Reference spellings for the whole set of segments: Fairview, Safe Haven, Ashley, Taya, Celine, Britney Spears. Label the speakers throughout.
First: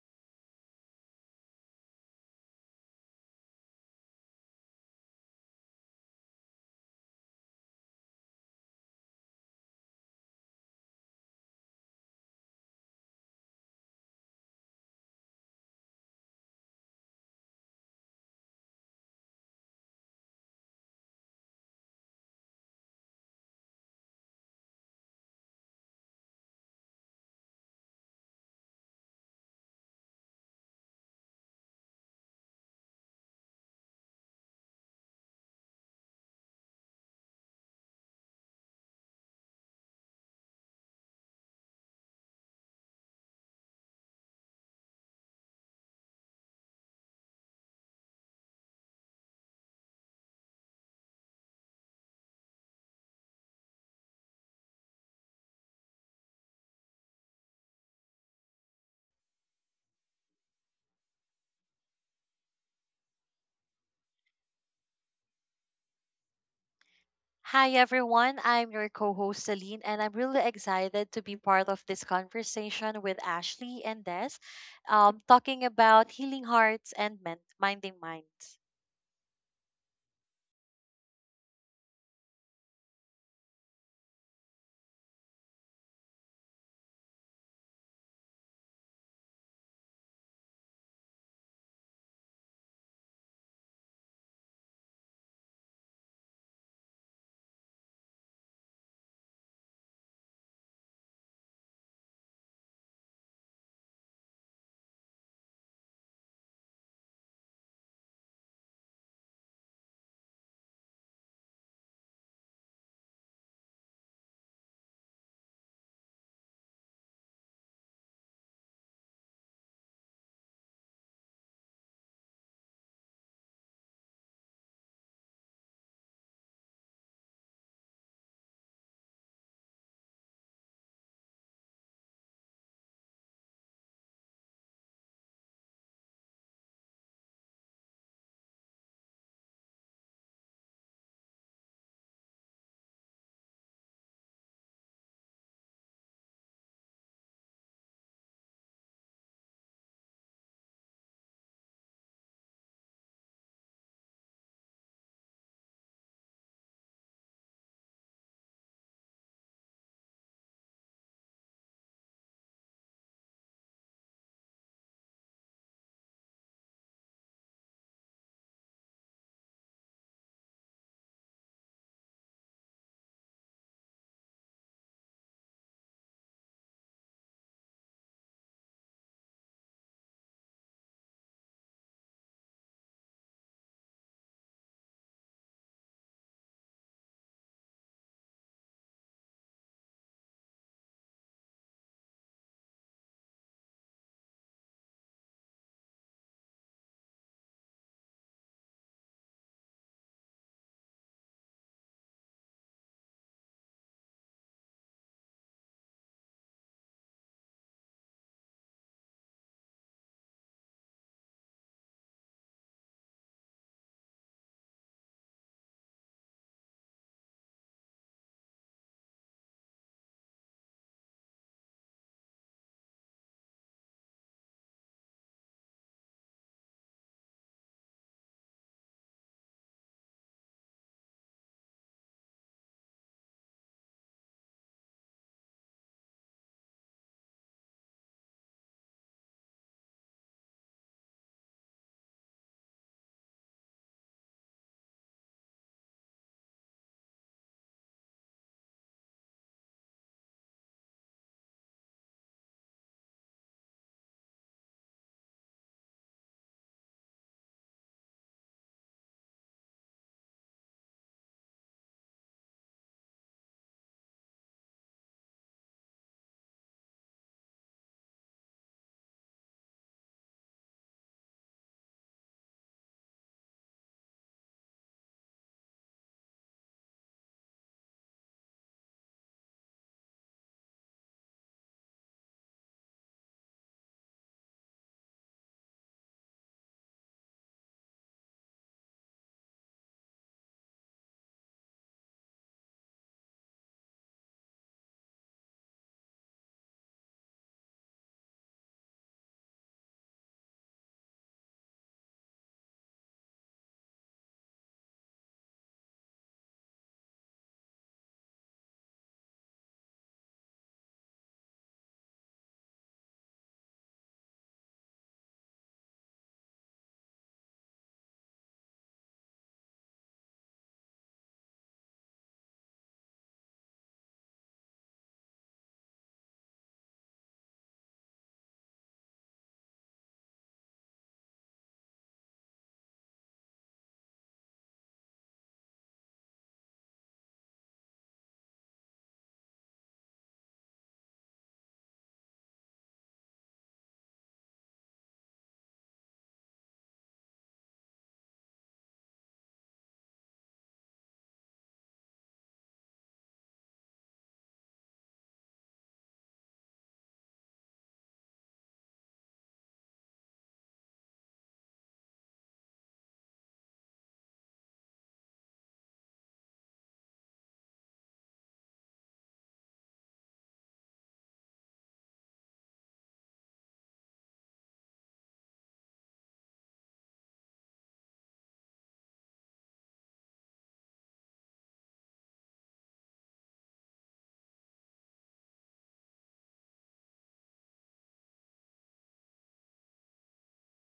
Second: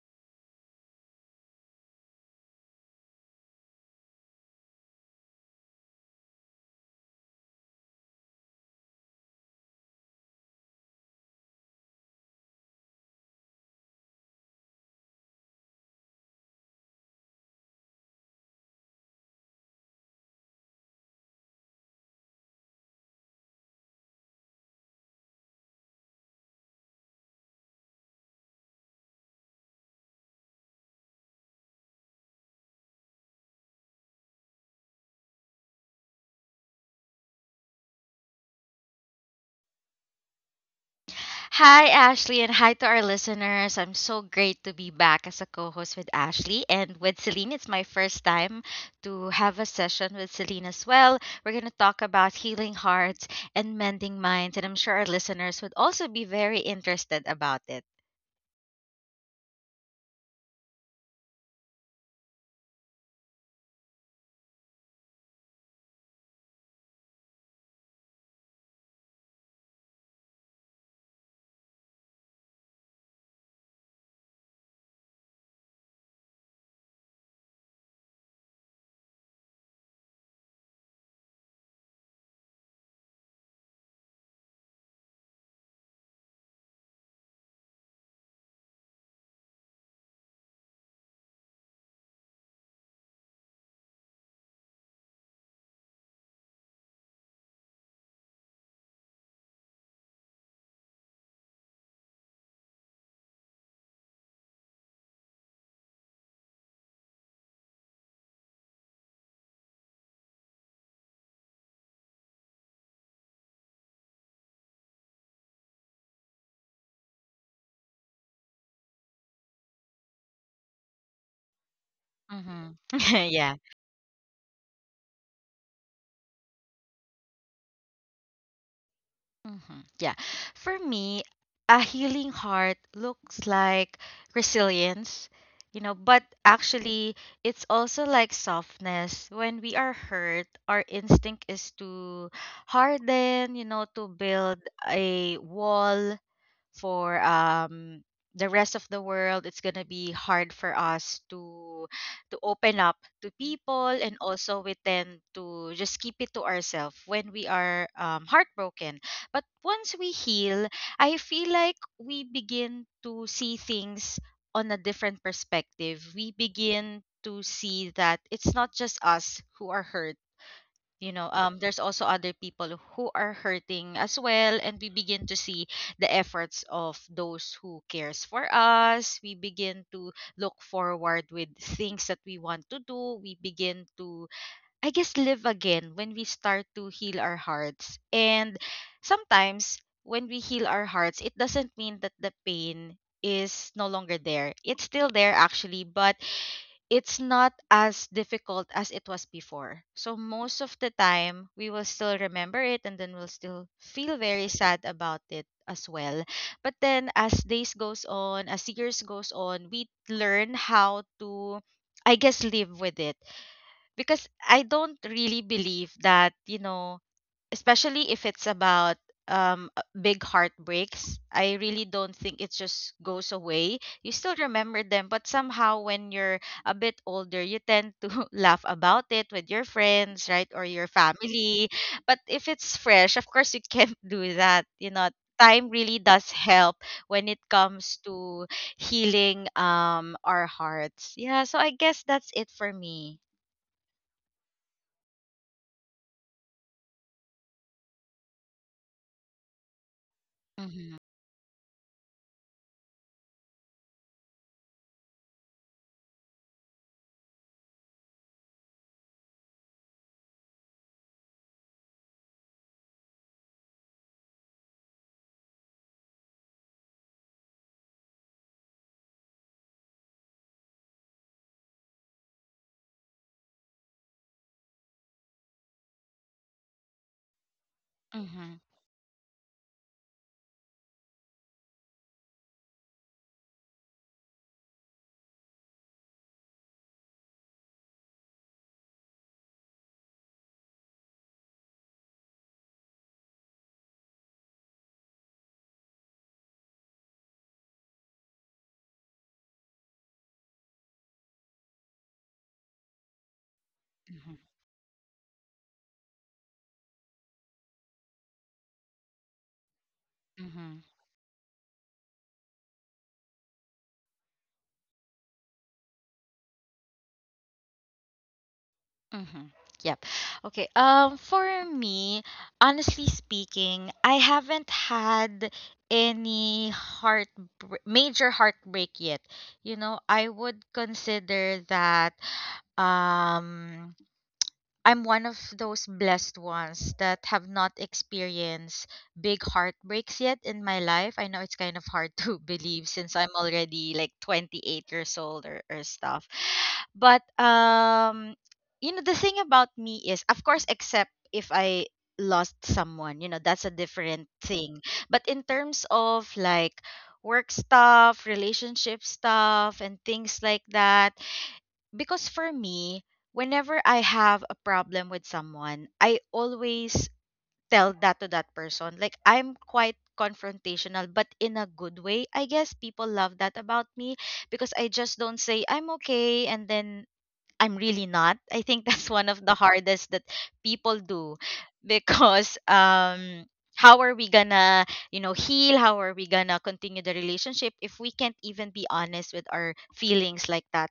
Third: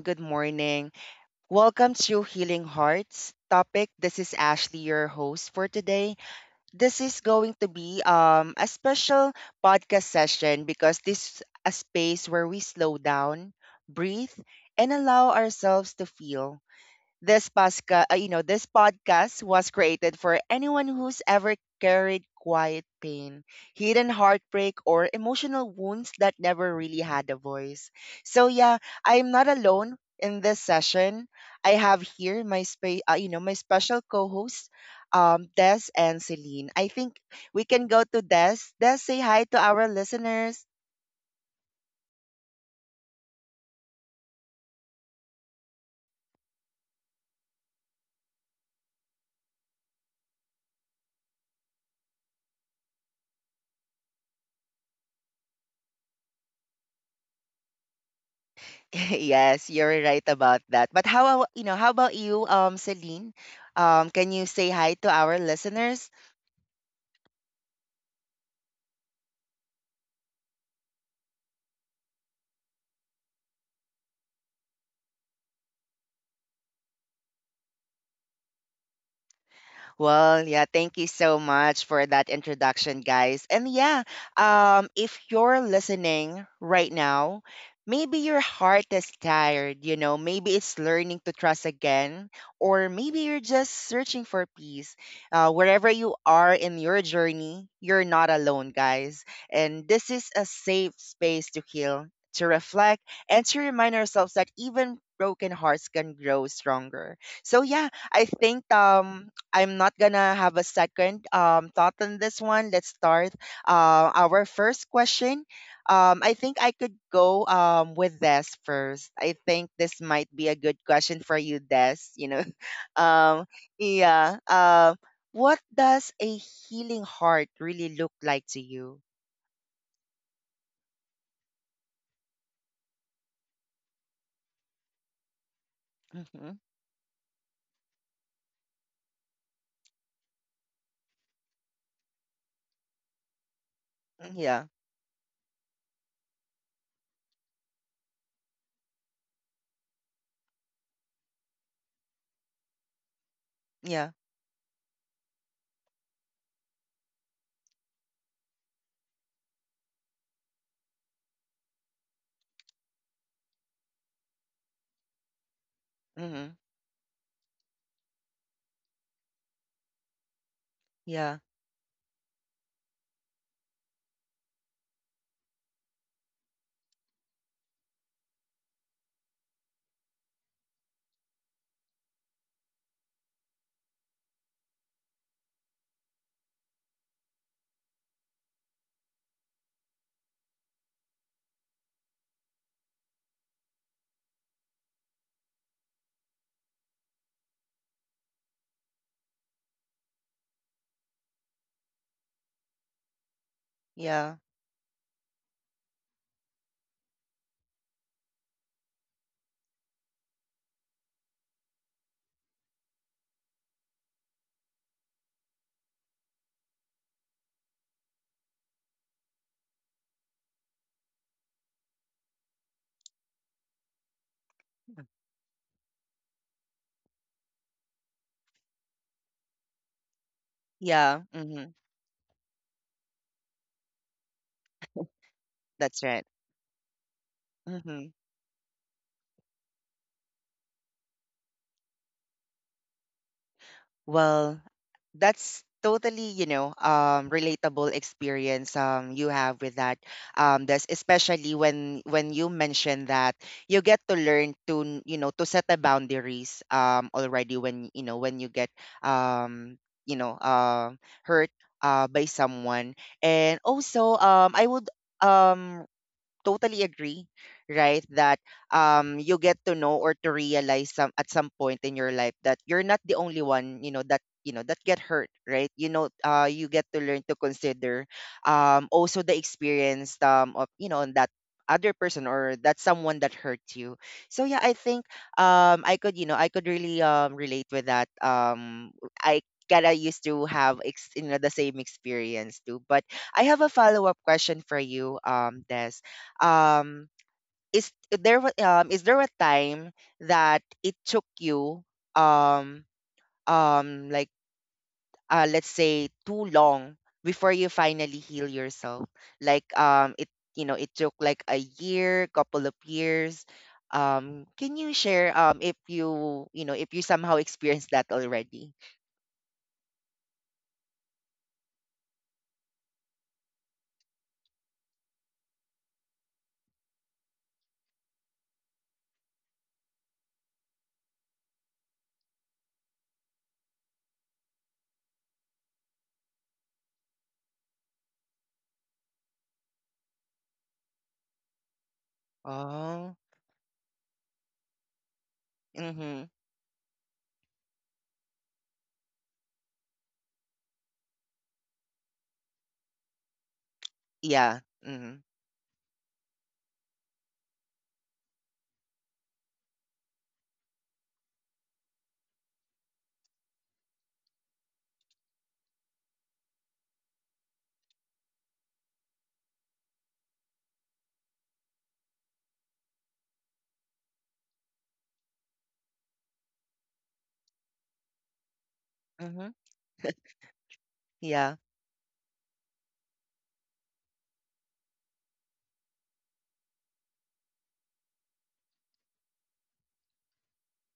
Speaker 1: Good morning. Welcome to Healing Hearts topic. This is Ashley, your host for today. This is going to be a special podcast session because this is a space where we slow down, breathe, and allow ourselves to feel. This pasca, you know, This podcast was created for anyone who's ever carried quiet pain, hidden heartbreak, or emotional wounds that never really had a voice. So yeah, I am not alone in this session. I have here my spa- you know, my special co-hosts, Des and Celine. I think we can go to Des. Des, say hi to our listeners.
Speaker 2: Hi, Ashley, and hi to our listeners. I'm so great to be back as a co host with Ashley and with Celine. It's my first time to have a session with Celine as well. We're going to talk about healing hearts and mending minds, and I'm sure our listeners would also be very interested about it.
Speaker 1: Yes, you're right about that. But how about you, Celine? Can you say hi to our listeners?
Speaker 3: Hi everyone, I'm your co host Celine, and I'm really excited to be part of this conversation with Ashley and Des, talking about healing hearts and minding minds.
Speaker 1: Well, yeah, thank you so much for that introduction, guys. And yeah, if you're listening right now, maybe your heart is tired, you know, maybe it's learning to trust again, or maybe you're just searching for peace. Wherever you are in your journey, you're not alone, guys. And this is a safe space to heal, to reflect, and to remind ourselves that even broken hearts can grow stronger. So yeah, I think I'm not gonna have a second thought on this one. Let's start our first question. I think I could go with Des first. I think this might be a good question for you, Des. You know,
Speaker 2: Mm-hmm.
Speaker 1: um,
Speaker 2: Yeah.
Speaker 1: yeah. Uh, what does a healing heart really look like to you?
Speaker 2: Mhm. Yeah. For me, a healing heart looks like resilience, you know, but
Speaker 1: Mm-hmm.
Speaker 2: actually, it's also like softness. When we are hurt, our instinct is to harden, you know, to
Speaker 1: Yeah,
Speaker 2: build a wall for the rest of the world. It's going to be hard for us to open up to people,
Speaker 1: yeah,
Speaker 2: and also we tend to just keep it to ourselves when we are heartbroken. But once we heal, I feel like we begin to see things on a different perspective. We
Speaker 1: mm-hmm,
Speaker 2: begin to see that it's not just us who are hurt, you know.
Speaker 1: yeah,
Speaker 2: There's also other people who are hurting as well, and we begin to see the efforts of those who cares for us. We begin to look forward with things that we want to do. We begin to, I guess, live again when we start to heal our hearts. And sometimes when we heal our hearts, it doesn't mean that the pain is no longer there. It's still there, actually, but it's not as difficult as it was before. So most of the time, we will still remember it and then we'll still feel
Speaker 1: yeah,
Speaker 2: very sad about it as well. But then as days goes on, as years goes on, we learn how to, I guess, live with it, because I don't really believe that, you know, especially if it's about big heartbreaks. I really don't think it just goes away. You still remember
Speaker 1: mm-hmm,
Speaker 2: them, but somehow when you're a bit older, you tend to laugh about it with your friends, right, or your
Speaker 1: yeah. Mm-hmm.
Speaker 2: family. But if it's fresh, of course you can't do that, you know. Time
Speaker 1: That's
Speaker 2: really
Speaker 1: right.
Speaker 2: does help when it comes
Speaker 1: Mm-hmm.
Speaker 2: to healing our hearts. Yeah, so I guess that's it for me.
Speaker 1: Well, that's totally, you know, relatable experience you have with that. That's
Speaker 2: Mm-hmm.
Speaker 1: especially when you mention that you get to learn to, to set the boundaries already when you get um, you know uh, hurt by someone, and also I would um totally agree, right? That you get to know or to realize some at some point in your life that you're not the only one, you know that get hurt, right? You know, you get to learn to consider
Speaker 2: Mm-hmm.
Speaker 1: also the experience of you know that other person or that someone that hurt you. So yeah, I think I could you know I could really relate with that. I kinda used to have the same experience too, but I have a follow up question for you, Des, um is is there a time that it took you um like
Speaker 2: Mm-hmm.
Speaker 1: let's say too long before you finally heal yourself like it you know
Speaker 2: Mm-hmm.
Speaker 1: it took like a year, couple of years. Can you share if you, you know if you somehow experienced that already?
Speaker 2: Mm-hmm. Yep. Okay. For me, honestly speaking, I haven't had any heart major heartbreak yet. You know, I would consider that um I'm one of those blessed ones that have not experienced big heartbreaks yet in my life. I know it's kind of hard to believe
Speaker 1: Oh,
Speaker 2: since I'm already like 28 years old or
Speaker 1: mhm,
Speaker 2: stuff. But you know, the thing about me is, of course, except if I lost someone, you know, that's a different
Speaker 1: yeah,
Speaker 2: thing.
Speaker 1: mhm,
Speaker 2: But in terms of like work stuff, relationship stuff and things like that, because for me, whenever I have a problem with someone, I always tell that to that person. Like I'm quite confrontational, but in a good way. I guess people love that about me, because I just don't say I'm okay and then I'm really not. I think that's one of
Speaker 1: mhm,
Speaker 2: the hardest that people do,
Speaker 1: yeah,
Speaker 2: because how are we gonna, you know, heal? How are we gonna continue the relationship if we can't even be honest with our feelings like that?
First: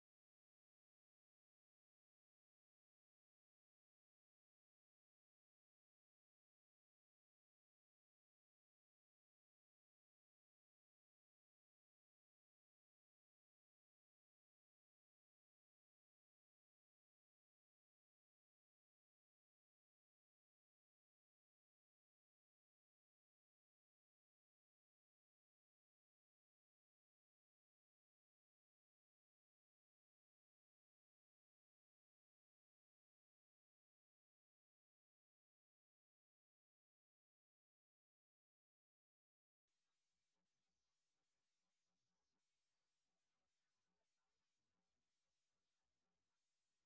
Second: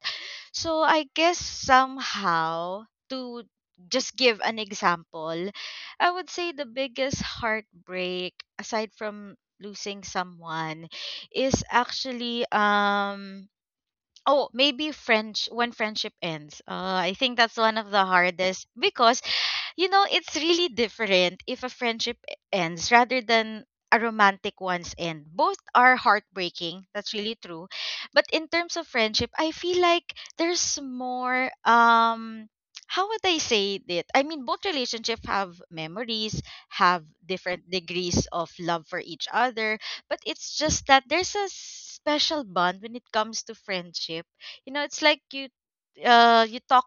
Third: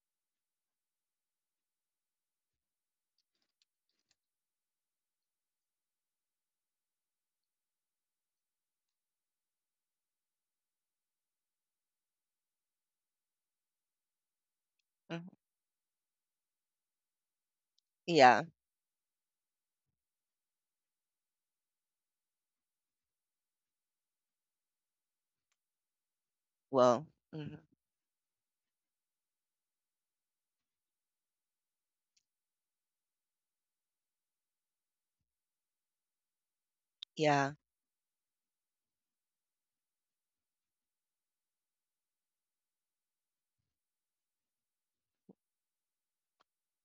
Speaker 2: So I guess somehow, to just give an example, I would say the biggest heartbreak aside from losing someone is actually oh, maybe
Speaker 1: mhm.
Speaker 2: French when friendship ends. I think that's one of the
Speaker 1: Yeah.
Speaker 2: hardest, because you know, it's really different if a ends rather than a romantic one's end. Both are heartbreaking.
Speaker 1: Well,
Speaker 2: That's really
Speaker 1: mhm.
Speaker 2: true. But in terms of friendship, I feel like there's more how would I say it? I mean, both relationships have memories, have
Speaker 1: Yeah,
Speaker 2: different degrees of love for each other, but it's just that there's a special bond when it comes to friendship. You know, it's like you talk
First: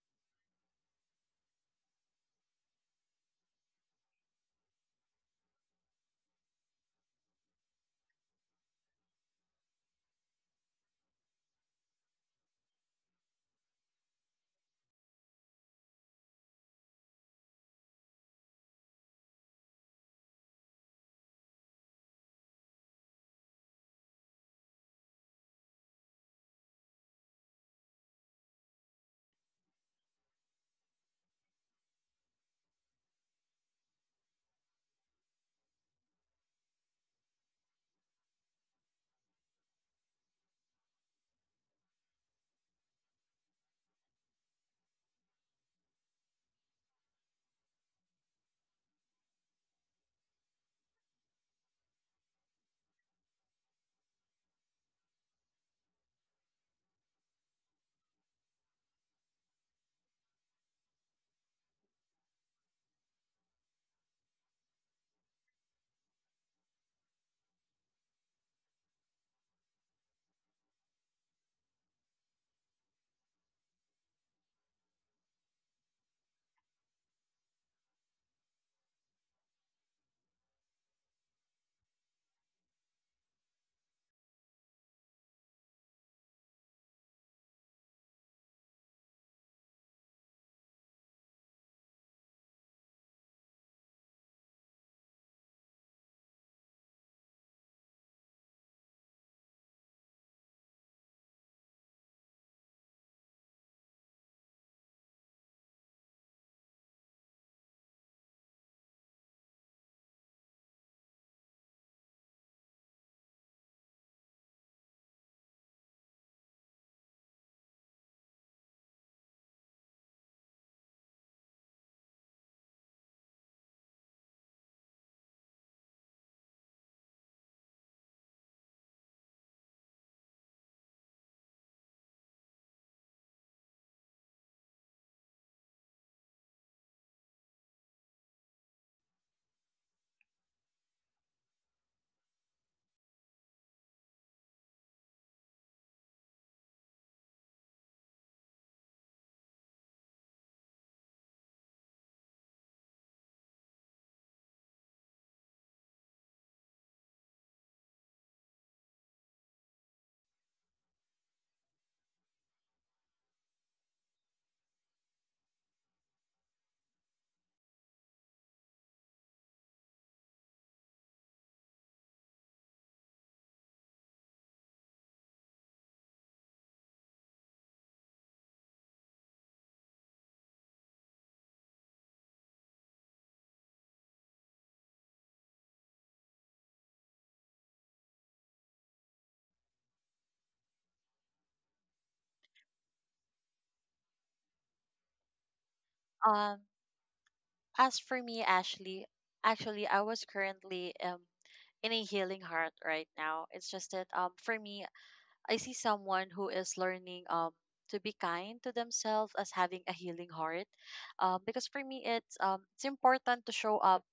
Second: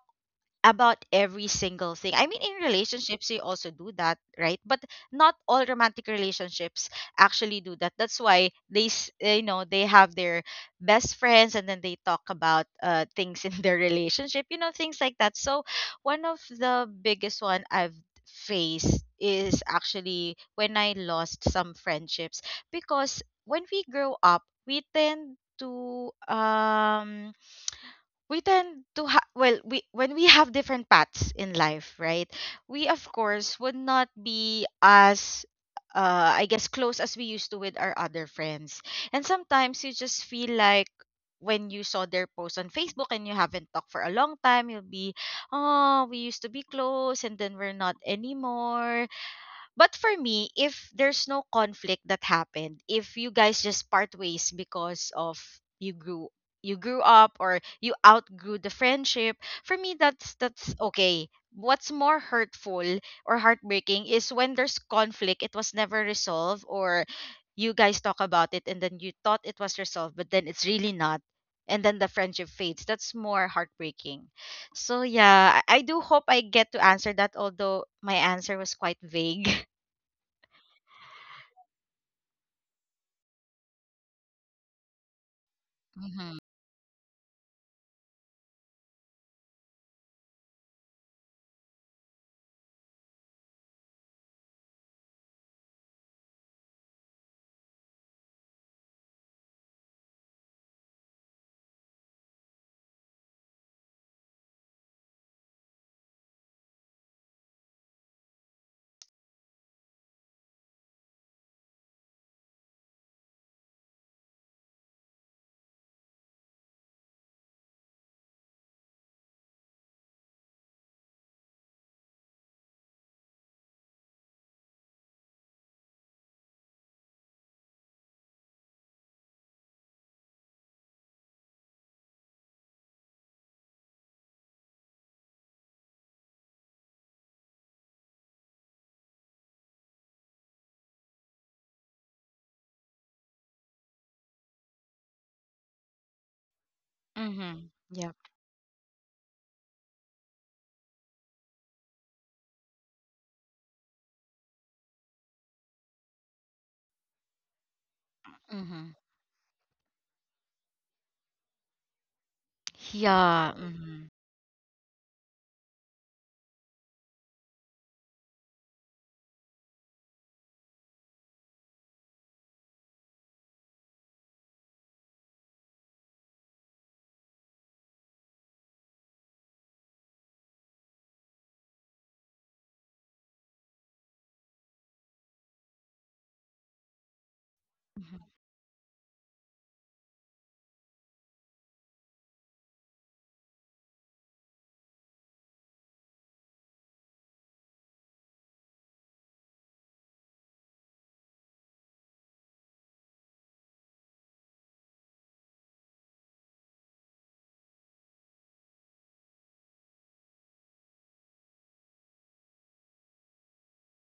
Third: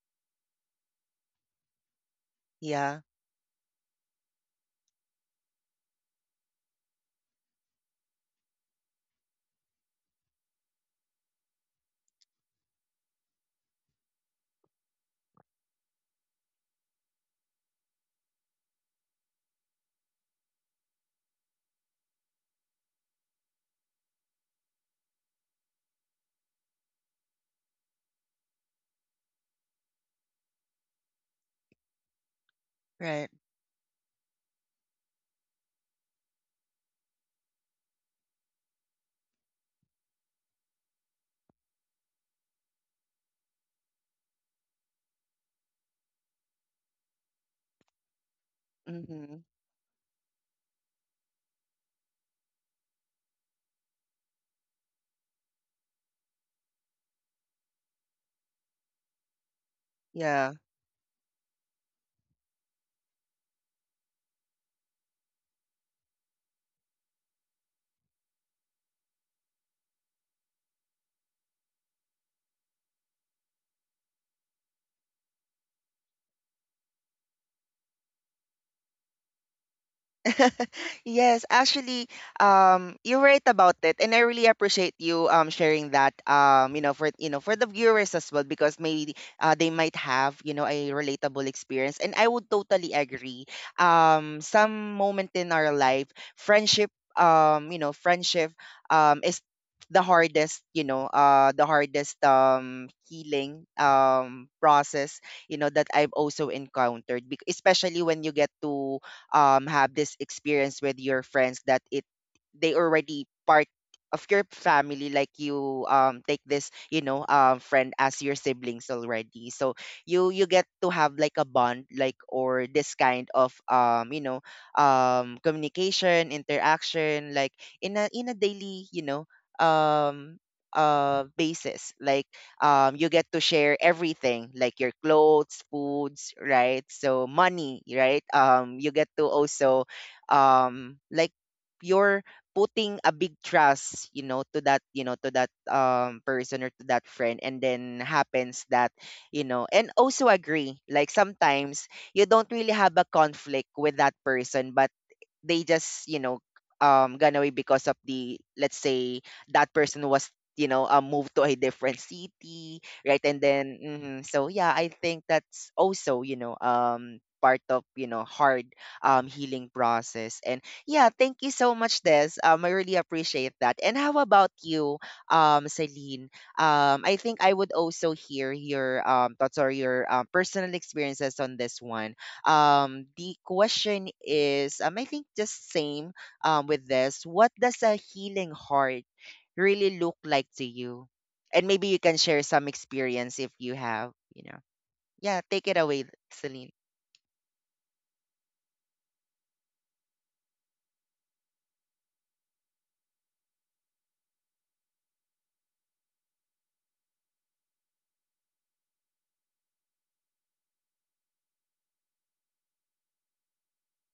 Speaker 2: about every single thing. I mean, in
Speaker 1: yeah,
Speaker 2: relationships, you also do that, right? But not all romantic relationships actually do that. That's why they, you know, they have their best friends, and then they talk about things in their relationship, you know, things like that. So one of the biggest one I've faced is actually when I lost some friendships, because when we grow up, we tend to ha- well we when we have different paths in life, right, we of
Speaker 1: right,
Speaker 2: course would not be as I guess close as we used to with our other friends. And sometimes you just feel like when you saw their post on Facebook and you haven't talked for a long time, you'll be, oh, we used to be close and then we're not anymore.
Speaker 1: mhm.
Speaker 2: But for me, if there's no conflict that happened, if you guys just part ways because of you grew you grew up or you outgrew the friendship, for me
Speaker 1: Yeah.
Speaker 2: that's okay. What's more hurtful or heartbreaking is when there's conflict, it was never resolved, or you guys talk about it and then you thought it was resolved, but then it's really not. And then the friendship fades. That's more heartbreaking. So yeah, I do hope I get to answer that, although my answer was quite vague.
Speaker 1: Yes, actually, you're right about it, and I really appreciate you sharing that
Speaker 2: Mhm.
Speaker 1: for you know for the viewers as well because maybe they might have you know a relatable experience, and I would totally agree. Some moment in our life, friendship, friendship, is the hardest, you know, the hardest healing process, you know, that I've also encountered, especially when you get to have this experience with your friends that it they already part of your family, like you take this you know friend as your siblings already. So you get to have like a bond like or this kind of communication, interaction, like in a daily you know um basis. You get to share everything like your clothes, foods, right? So money, right? You get to also um, like you're putting a big trust, you know, to that, you know, to that person or to that friend, and
Speaker 2: Mhm.
Speaker 1: then
Speaker 2: Yep.
Speaker 1: happens that, you know, and also agree. Like sometimes you don't really have a conflict with that person, but they just you know gone away because of the let's
Speaker 2: Mhm.
Speaker 1: say that person was moved to a different city, right? And
Speaker 2: Yeah.
Speaker 1: then
Speaker 2: Mhm.
Speaker 1: mhm. So yeah, I think that's also you know part of you know hard healing process. And yeah, thank you so much, Des. I really appreciate that. And how about you, Celine? I think I would also hear your thoughts or your personal experiences on this one. The question is, I think just same with this. What does a
Speaker 2: Mhm.
Speaker 1: healing heart really look like to you? And maybe you can share some experience if you have, you know. Yeah, take it away,
Speaker 3: Um,
Speaker 1: Celine.
Speaker 3: as for me, Ashley, I was currently in a healing heart right now. It's just that for me, I see someone who is learning to be kind to themselves as having a healing heart because for me it's important to show up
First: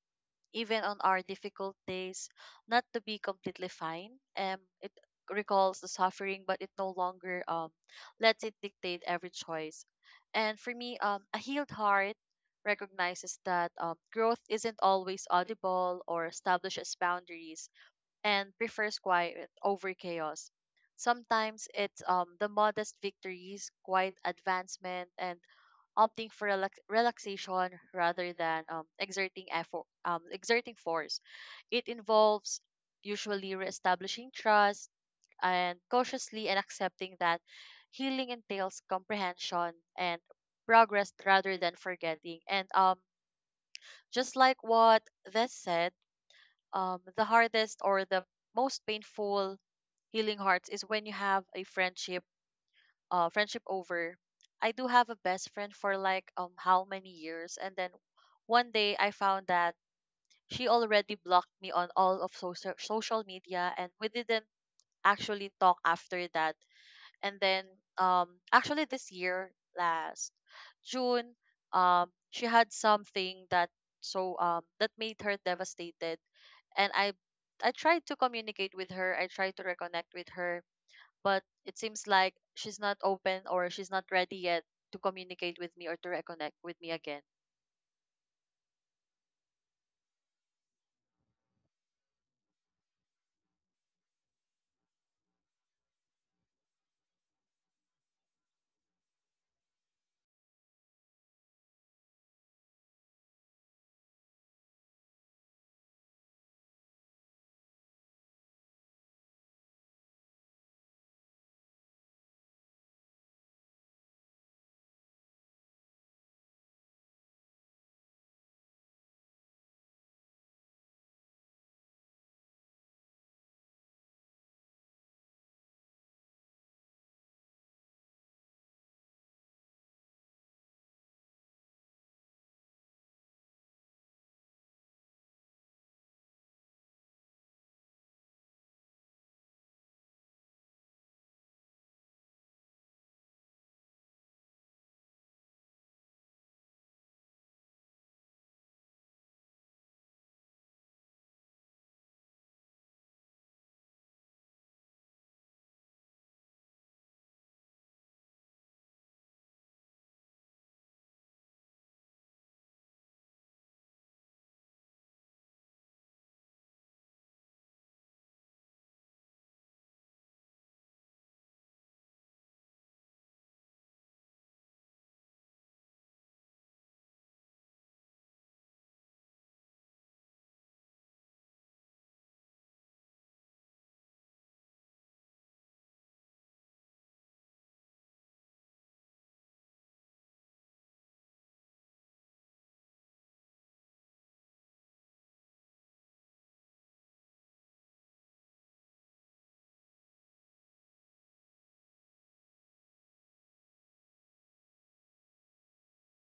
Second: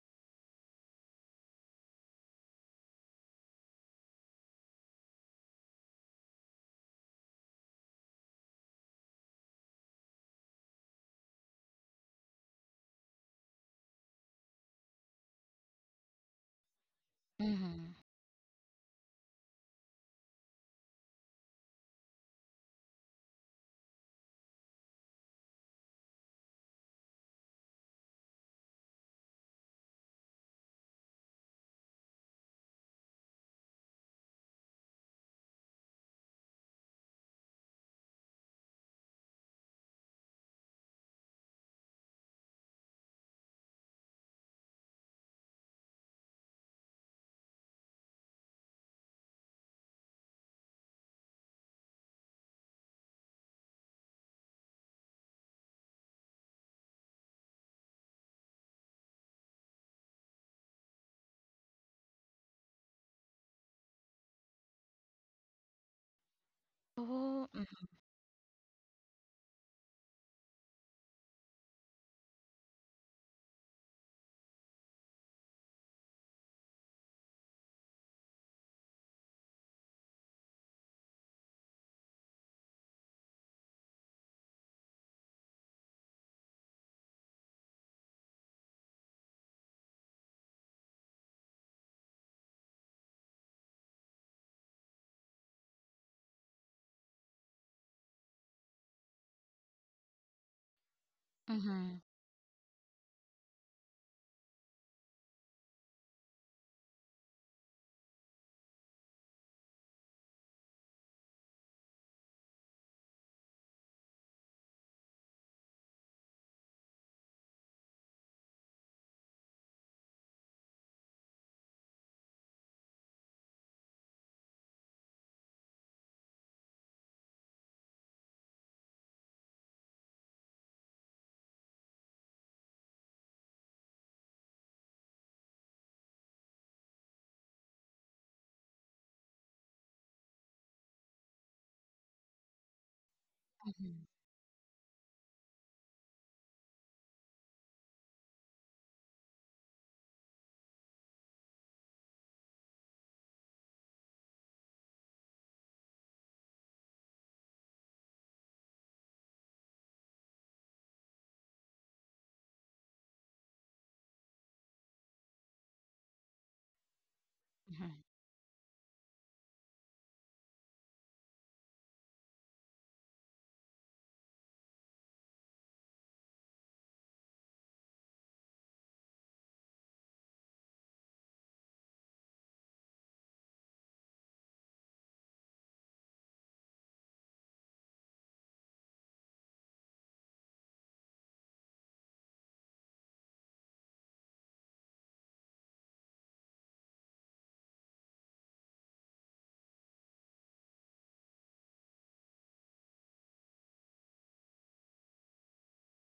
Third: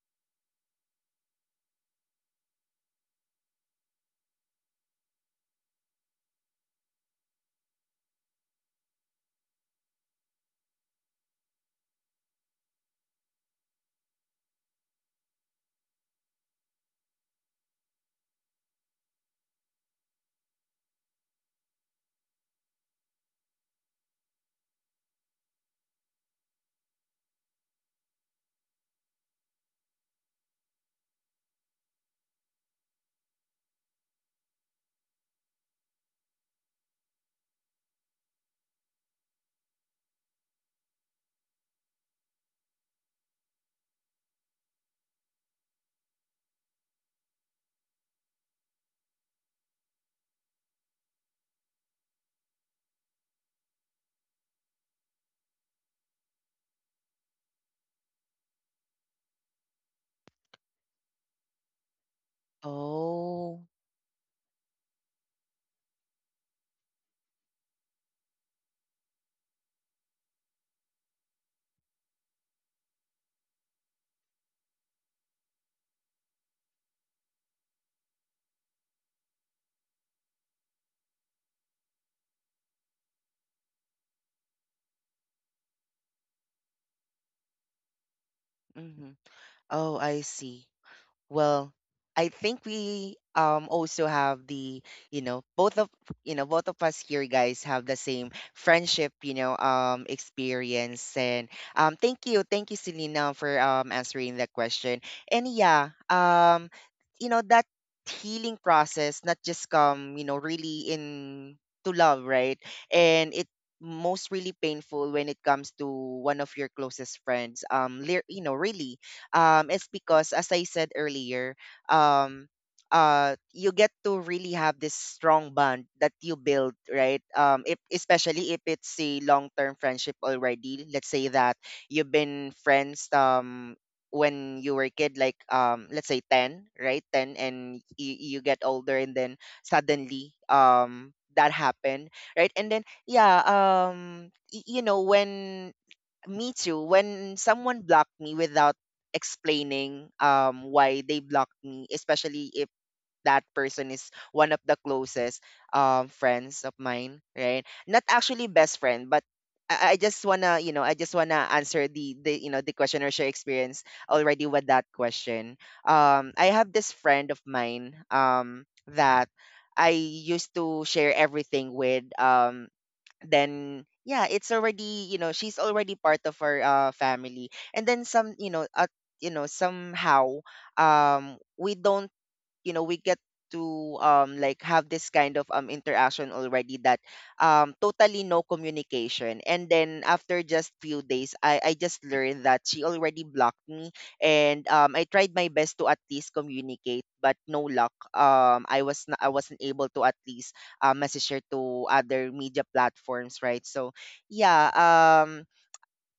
Speaker 3: even on our difficult days, not to be completely fine. It recalls the suffering, but it no longer lets it dictate every choice. And for me, a healed heart recognizes that growth isn't always audible or establishes boundaries
Speaker 2: Mhm.
Speaker 3: and prefers quiet over chaos. Sometimes it's the modest victories, quiet advancement, and opting for relaxation rather than exerting effort, exerting force. It involves usually reestablishing trust and cautiously and accepting that healing entails comprehension and progress rather than forgetting. And just like what Vess said, the hardest or the most painful healing hearts is when you have a friendship over. I do have a best friend for like how many years, and then one day I found that she already blocked me on all of social
Speaker 1: Oh.
Speaker 3: media, and we didn't actually talk after that. And
Speaker 2: Oh.
Speaker 3: then
Speaker 2: Mhm.
Speaker 3: actually this year last June she had something that made her devastated, and I tried to communicate with her. I tried to reconnect with her, but it seems like she's not open or she's not ready yet to communicate with me or to reconnect with me again.
Speaker 1: Hmm. Oh, I see. Well, I think we also have the, you know, both of us here guys have the same friendship, you know, experience. And
Speaker 2: Mhm.
Speaker 1: thank you Selena for answering that question. And yeah, you know that healing process not just come, you know, really in to love, right? And it most really painful when it comes to one of your closest friends really. It's because, as I said earlier, um, you get to really have this strong bond that you build, right? If, especially if it's a long term friendship already. Let's say that you've been friends when you were a kid, like let's say 10, right? 10, and you get older, and then suddenly that happened, right? And then yeah when me too. When someone blocked me without explaining why they blocked me, especially if that person is one of the closest friends of mine, right? Not actually best friend, but I just wanna, you know, I just wanna answer the you know the question or share experience already with that question. I have this friend of mine
Speaker 2: Mhm.
Speaker 1: that I used to share everything with then yeah it's already you know she's already part of our family, and then some somehow we don't you know we get to like have this kind of interaction already that totally no communication. And then after just few days I just learned that she already blocked me. And I tried my best to at least communicate, but no luck. I was not, I wasn't able to at least message her to other media platforms, right? So yeah um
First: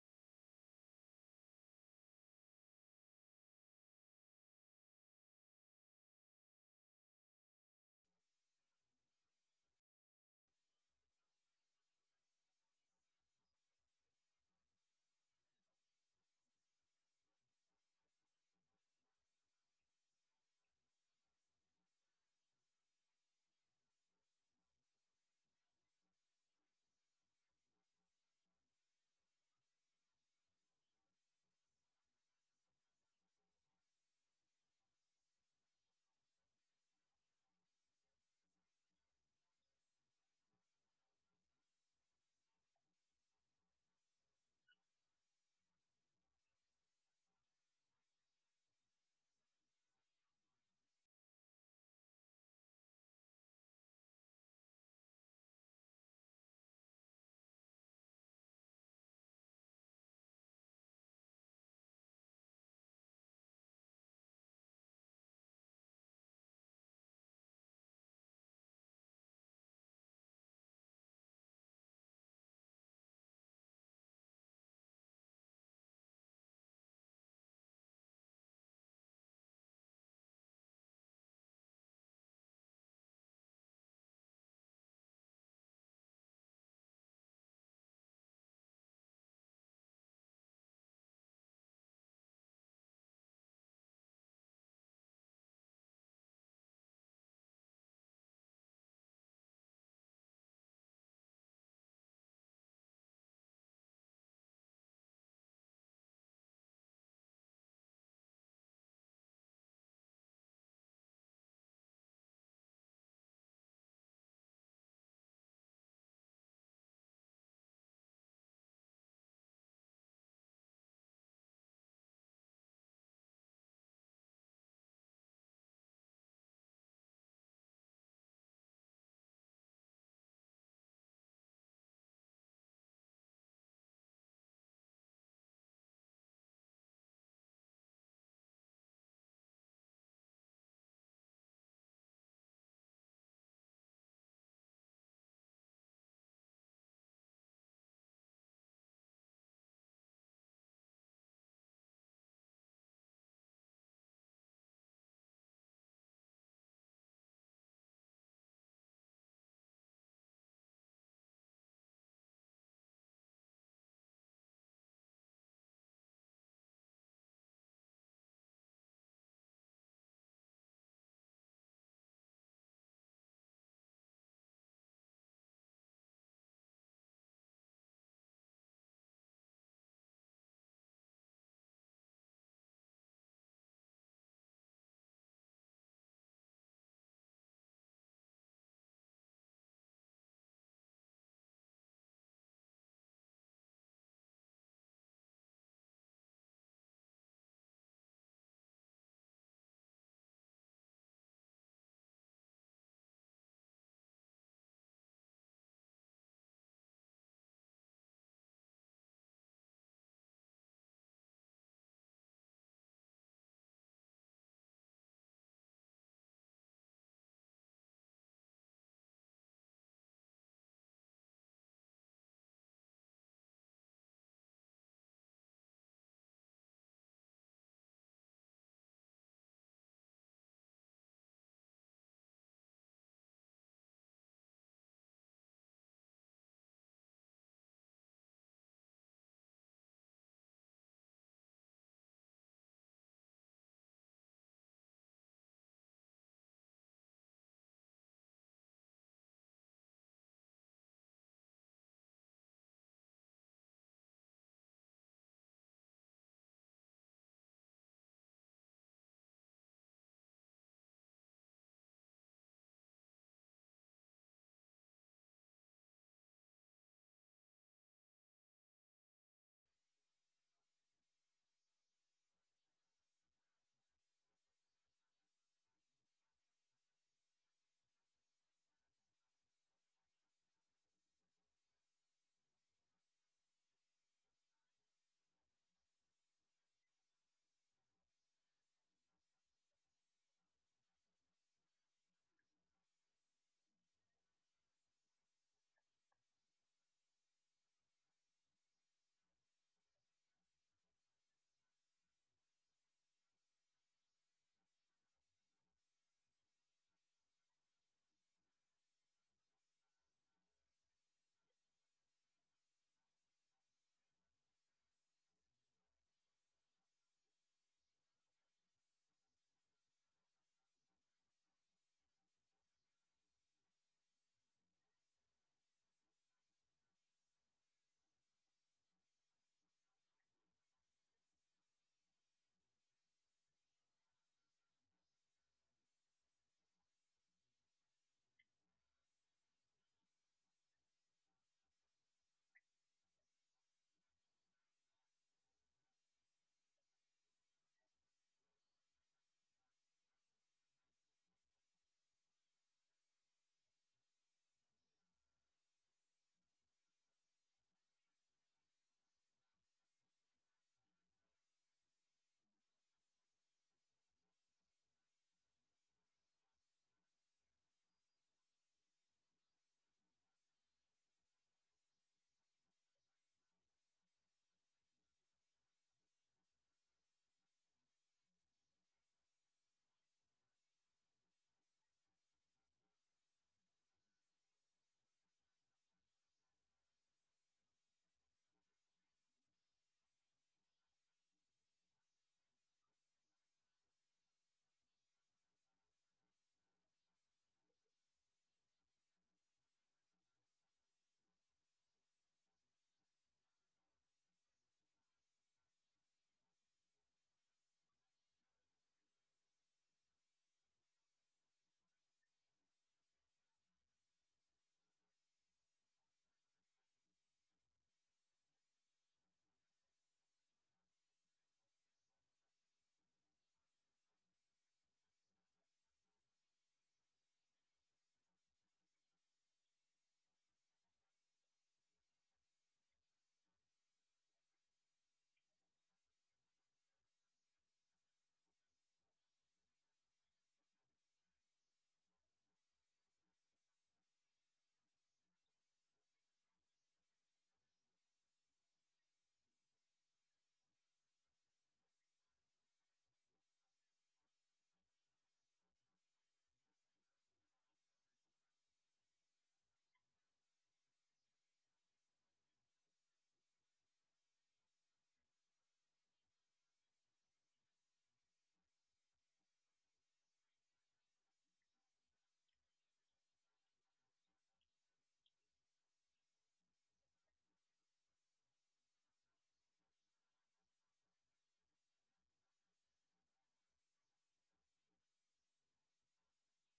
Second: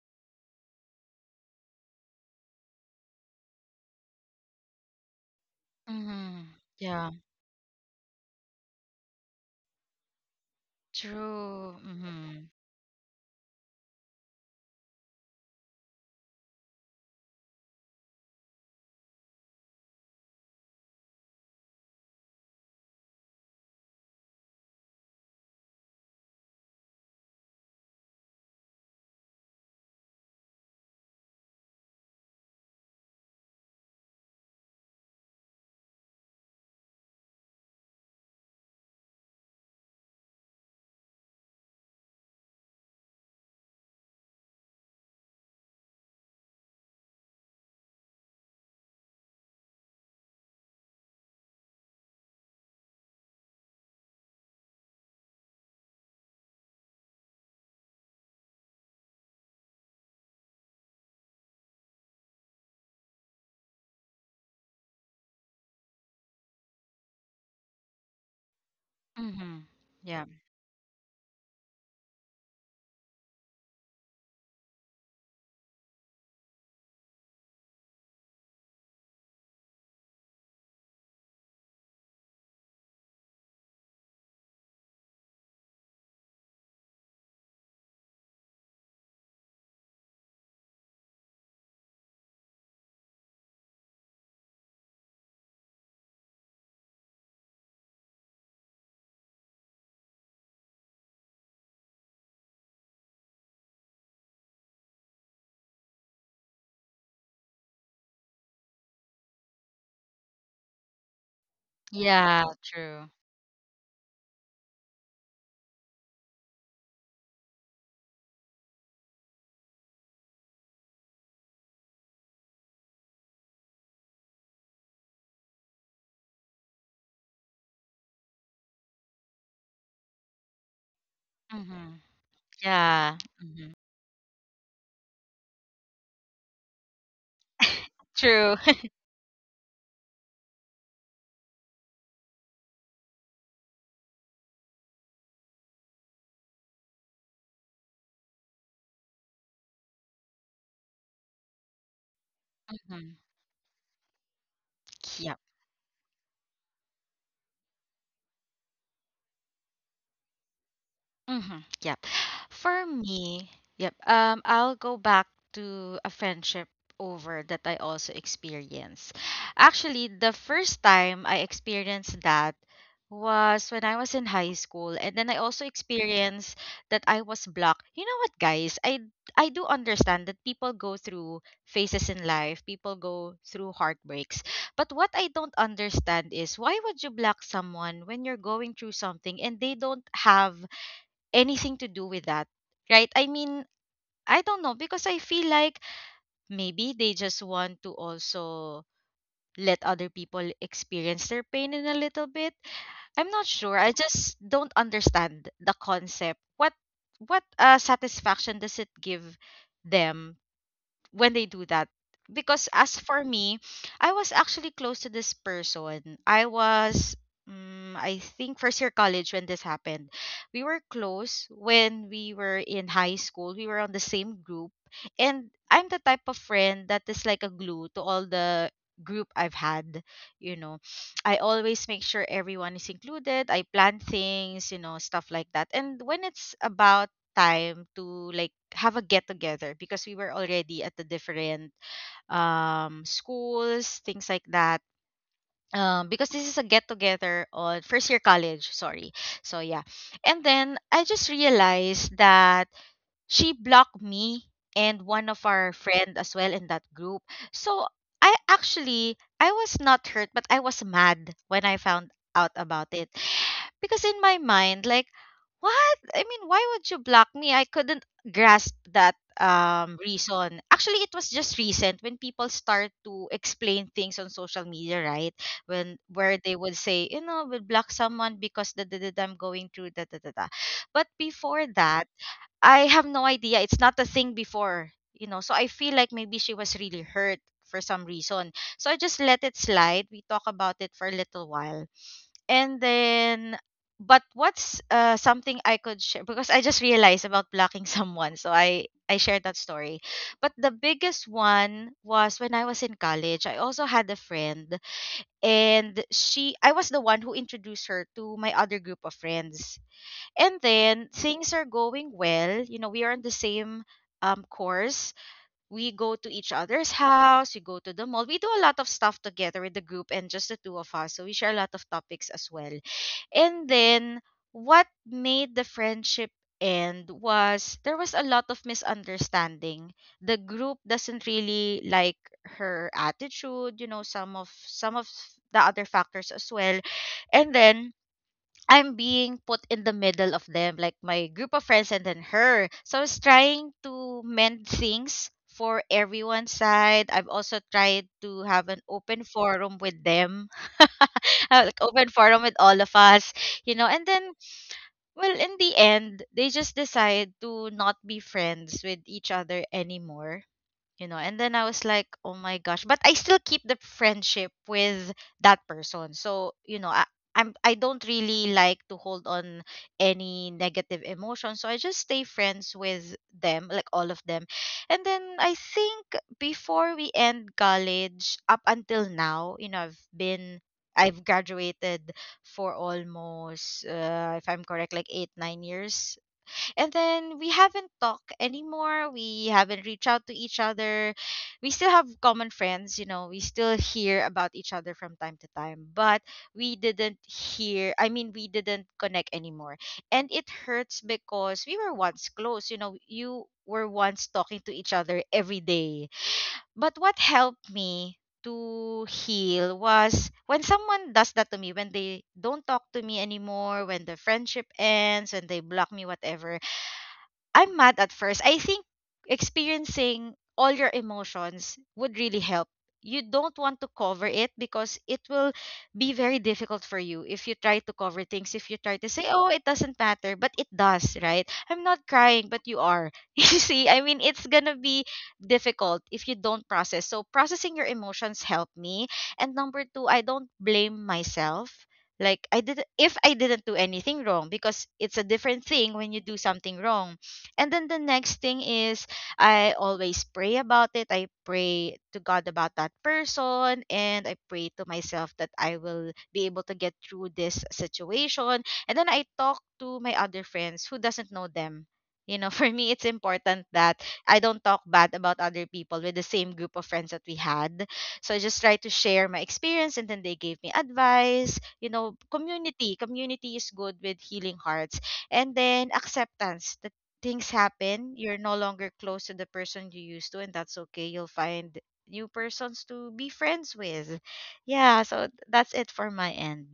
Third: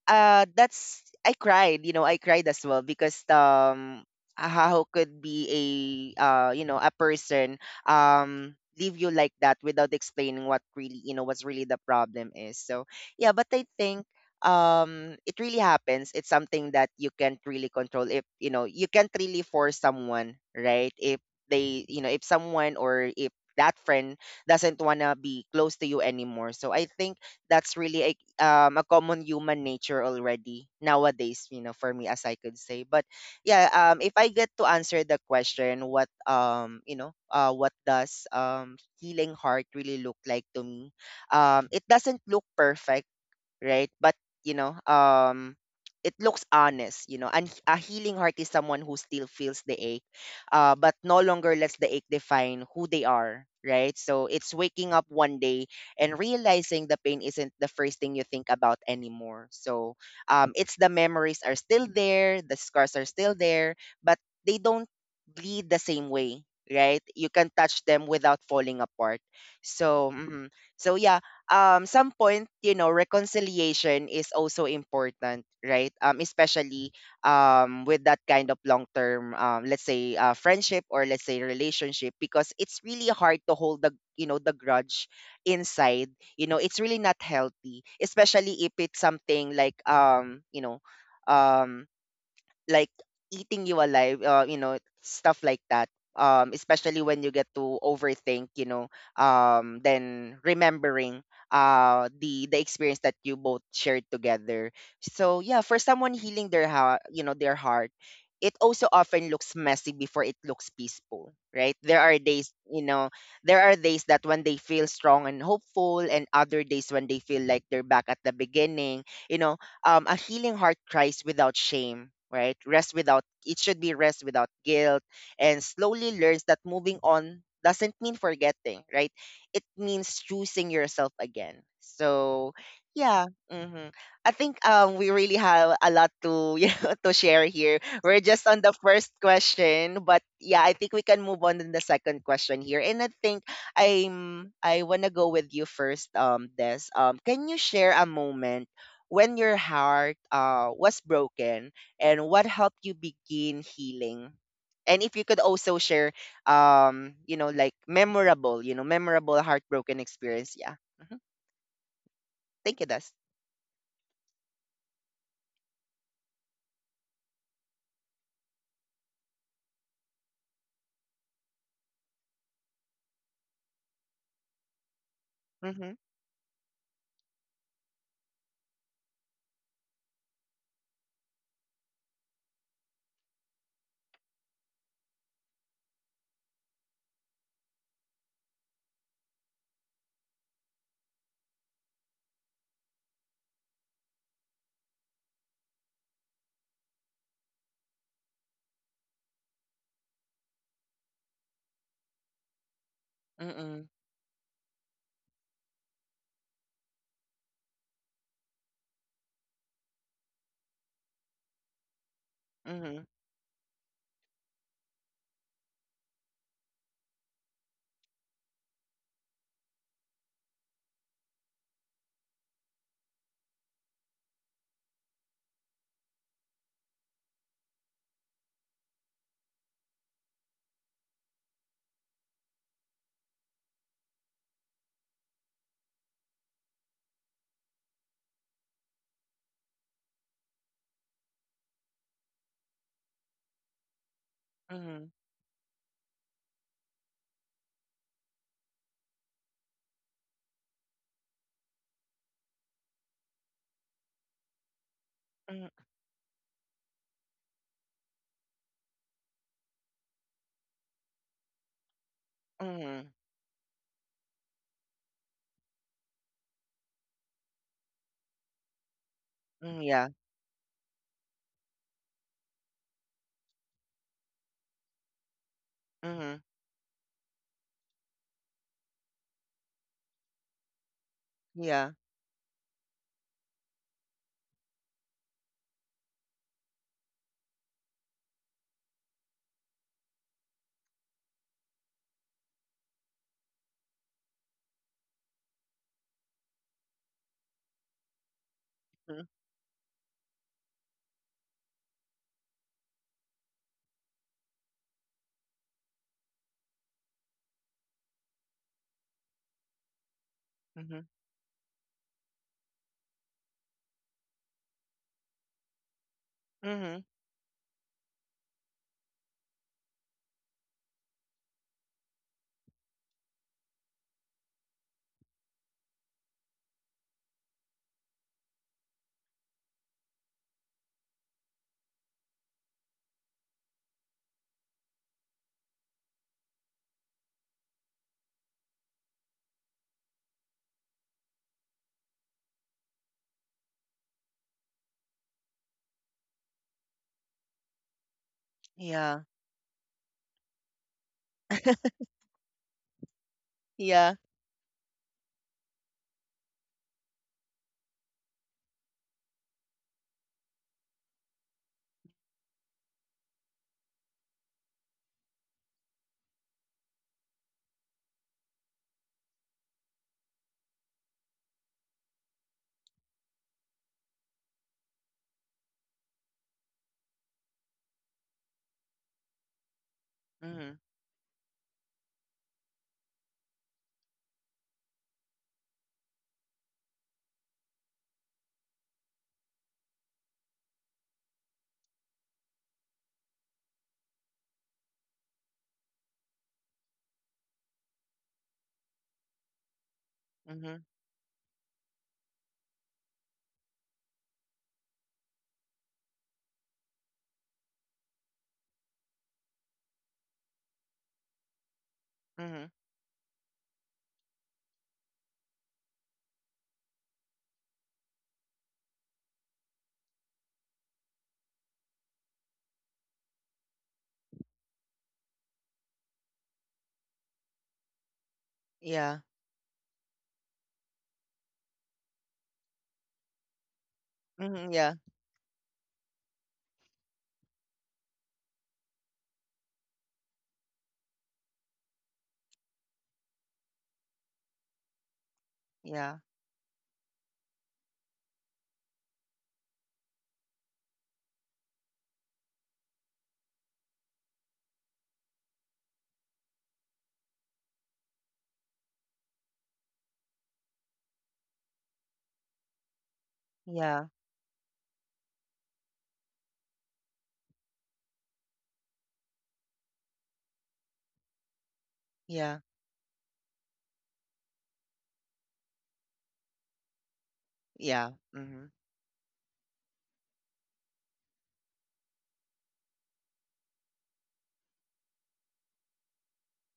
Speaker 1: uh that's, I cried, you know, I cried as well because how could be a
Speaker 2: Mhm.
Speaker 1: a
Speaker 2: Yeah.
Speaker 1: person leave you like that without explaining what really you know what's really
Speaker 2: True.
Speaker 1: the problem
Speaker 2: Mhm.
Speaker 1: is. So yeah, but I think it really happens. It's something that you can't really control, if you know you can't really force someone, right? If they you know if someone or if that friend doesn't wanna be close to you anymore. So I think that's really a common human nature already nowadays, you know, for me as I could say. But yeah if I get to answer the question what what does healing heart really look like to me, it doesn't look perfect, right? But you know, it looks honest, you know. And a healing heart is someone who still feels the ache, but no longer lets the ache define who they are, right? So it's waking up one day and realizing the pain isn't the first thing you think about anymore. So it's the memories are still there, the scars are still there, but they don't bleed the same way, right? You can touch them without falling apart.
Speaker 2: Mhm.
Speaker 1: So,
Speaker 2: Yeah.
Speaker 1: mhm. So yeah, some point you know reconciliation is also important, right? Especially with that kind of long term let's say friendship or let's say relationship, because it's really hard to hold the you know the grudge inside. You know, it's really not healthy, especially if it's something like um like eating you alive, you know, stuff like that. Especially when you get to overthink, you know, then remembering the experience that you both shared together. So yeah, for someone healing their heart, you know, their heart, it also often looks messy before it looks peaceful, right? There are
Speaker 2: Yeah.
Speaker 1: days, you
Speaker 2: True.
Speaker 1: know, there are days that when they feel strong and hopeful, and other days when they feel like they're back at the beginning. A healing heart cries without shame, right? Rest without it should be rest without guilt, and slowly learns that moving on doesn't mean forgetting, right? It means choosing yourself again.
Speaker 2: Mhm.
Speaker 1: so
Speaker 2: Yeah.
Speaker 1: yeah
Speaker 2: Mhm.
Speaker 1: hmm i think um we really have a lot to to share here. We're just on
Speaker 2: True.
Speaker 1: the first question, but yeah, I think we can move on to the second question here. And I think I'm I want to go with you first, um, Des. Can you share a moment when your heart was broken and what helped you
Speaker 2: Mhm.
Speaker 1: begin healing? And if you
Speaker 2: Yeah.
Speaker 1: could also share, you know, like memorable, memorable heartbroken experience. Yeah. hmm
Speaker 2: Mhm. Yep.
Speaker 1: Thank
Speaker 2: For
Speaker 1: you, Das.
Speaker 2: me, yep. I'll go back to a friendship over that I also experienced. Actually, the first time I experienced that was when I was in high school, and then I also
Speaker 1: Mm-hmm.
Speaker 2: experienced that I was blocked. You know what, guys? I do understand that people go through phases in life, people go through heartbreaks. But what I don't understand is, why would you block someone when you're going through something and they don't have anything to do with that, right? I mean, I don't know, because I feel like maybe they just want to also let other people experience their pain in a little bit. I'm not sure.
Speaker 1: Mm-mm.
Speaker 2: I just don't understand the concept. What satisfaction does it give them when they do that. Because as
Speaker 1: Mm-hmm.
Speaker 2: for me, I was actually close to this person. I was, I think, first year college when this happened. We were close when we were in high school. We were on the same group. And I'm the type of friend that is like a glue to all the group I've had. You know, I always make sure everyone is included. I plan things, you know, stuff like that. And when it's about time to, like, have a get together, because we were already at the different schools, things like that.
Speaker 1: Mm-hmm.
Speaker 2: Because this is a get together on first year college, sorry. So yeah. And then I just realized that she blocked me and one of our
Speaker 1: Mm-hmm.
Speaker 2: friend as well in that group. So I actually I was not hurt, but I was mad when I found out about
Speaker 1: Mm-hmm.
Speaker 2: it, because in my mind, like, what? I mean, why would you block me? I couldn't grasp that
Speaker 1: Mm, yeah.
Speaker 2: reason. Actually, it was just recent when people start to explain things on social media, right? When
Speaker 1: Mm-hmm.
Speaker 2: Where they would say, you know, we'll block someone because da da da da, I'm going through da da da da. But before
Speaker 1: Yeah.
Speaker 2: that, I have no idea. It's not a thing before, you know. So I feel like maybe she was really hurt for some reason. So I just let it slide. We talk about it for a little while, and then, but what's something I could share? Because I just realized about blocking someone, so I
Speaker 1: Mm-hmm.
Speaker 2: shared that story. But the biggest one was when I was in college. I also had a friend, and she I was the one who introduced her to my other group of friends. And
Speaker 1: Mm-hmm.
Speaker 2: then things are going well. You know, we are in the same course. We go to each other's
Speaker 1: Mm-hmm.
Speaker 2: house. We go to the mall. We do a lot of stuff together with the group and just the two of us. So we share a lot of topics as well. And then what made the friendship end was there was a lot of misunderstanding. The group doesn't really like her attitude, you know, some of the other factors as well. And then I'm being put in the middle of them, like my group of friends and then her. So I was trying to mend things for everyone's side. I've also tried to have an
Speaker 1: Yeah.
Speaker 2: open forum with them, uh, like open forum with all of us, you know. And
Speaker 1: Yeah.
Speaker 2: then, well, in the end, they just decide to not be friends with each other anymore, you know. And then I was like, oh my gosh, but I still keep the friendship with that person. So, I don't really like to hold on any negative emotion. So I just stay friends with them, like all of them. And then I think before we end college, up until now,
Speaker 1: Mm-hmm.
Speaker 2: I've graduated for almost, if I'm correct, like 8 or 9 years, and then we haven't talked anymore. We haven't reached out to each other. We still have common friends. We still hear about each other from time to time, but we didn't hear, I mean, we didn't connect anymore. And it
Speaker 1: Mm-hmm.
Speaker 2: hurts because we were once close, you know. You were once talking to each other every day. But what helped me to heal was, when someone does that to me, when they don't
Speaker 1: Mm-hmm.
Speaker 2: talk to me anymore, when the friendship ends, when they block me, whatever, I'm mad at first. I think experiencing all your emotions would really help. You don't want to cover it because it will be very difficult for you if you try to cover things, if you try to
Speaker 1: Yeah.
Speaker 2: say, oh, it doesn't matter, but it does, right? I'm not crying, but you are. You see, I mean, it's
Speaker 1: Mm-hmm.
Speaker 2: gonna
Speaker 1: Yeah.
Speaker 2: be difficult if you don't process. So, processing your emotions helped me. And number two, I don't blame myself like I did, if I didn't do anything wrong, because it's a different thing when
Speaker 1: Yeah.
Speaker 2: you do something wrong. And then the next thing is, I always pray about it. I pray to God about that person, and I pray to myself that I will be able to get through this situation. And then I talk to my other friends who doesn't know them. For me it's important that
Speaker 1: Yeah.
Speaker 2: I don't talk bad about other people with the same group of friends that we had. So I just try to share my experience, and then they gave me advice. You know,
Speaker 1: Yeah.
Speaker 2: community. Community is good with healing hearts. And then acceptance. Things
Speaker 1: Yeah.
Speaker 2: happen, you're no
Speaker 1: Mm-hmm.
Speaker 2: longer close to the person you used to, and that's okay. You'll find new persons to be friends with. Yeah. So that's it for my end.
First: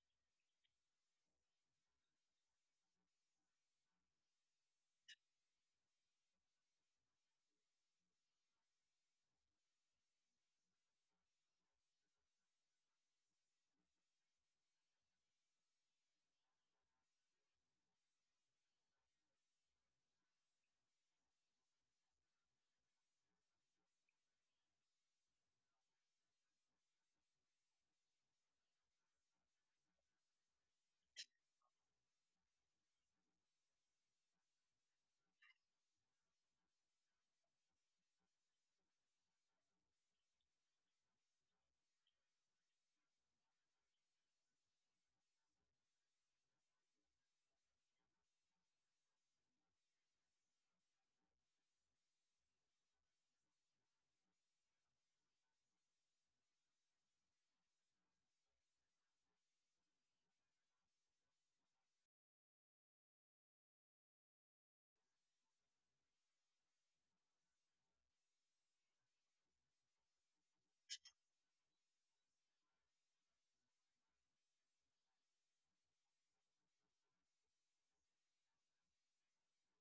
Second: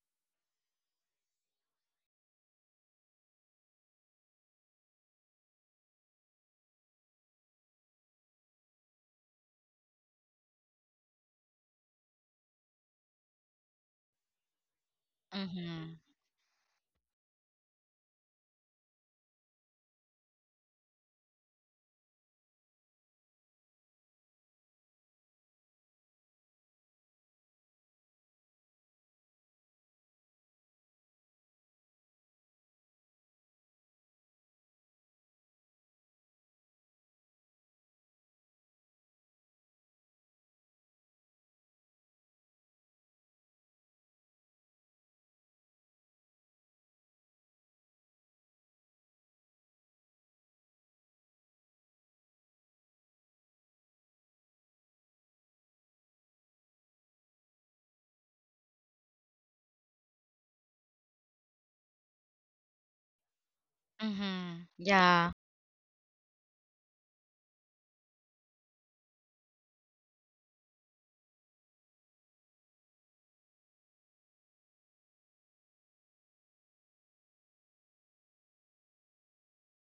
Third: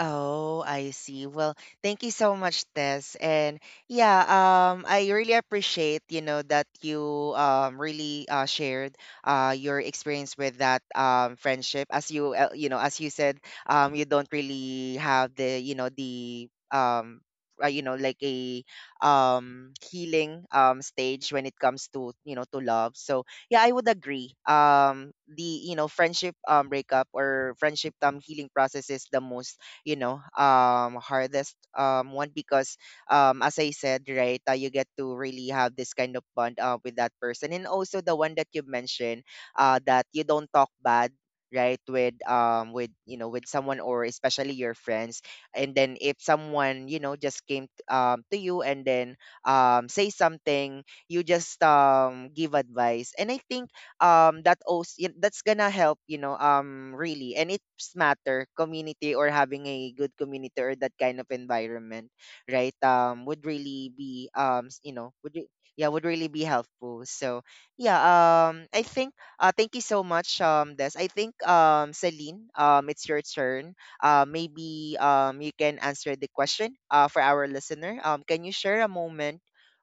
Speaker 1: Oh, I see. Well, thank you so much, Tess. And yeah, I really appreciate, that you really shared your experience with that friendship. As you you know, as you said, you don't really have the, you know,
Speaker 2: Mm-hmm.
Speaker 1: the you know, like a healing stage when it comes to, you know, to love. So yeah, I would agree, the, you know, friendship breakup or friendship healing process is the most, you know, hardest one, because as I said, right, you get to really have this kind of bond with that person. And also the one that you mentioned, that you don't talk bad, right, with, with, you know, with someone, or especially your friends. And then if someone, you know, just came to you and then say something, you just give advice. And I think that OC, that's gonna help, you know, really. And it's matter community, or having a good community or that kind of environment, right? Would really be
Speaker 2: Mm-hmm.
Speaker 1: you know,
Speaker 2: Yeah.
Speaker 1: yeah, would really be helpful. So yeah. I think, thank you so much, Des. I think, Celine, it's your turn. Maybe you can answer the question, for our listener. Can you share a moment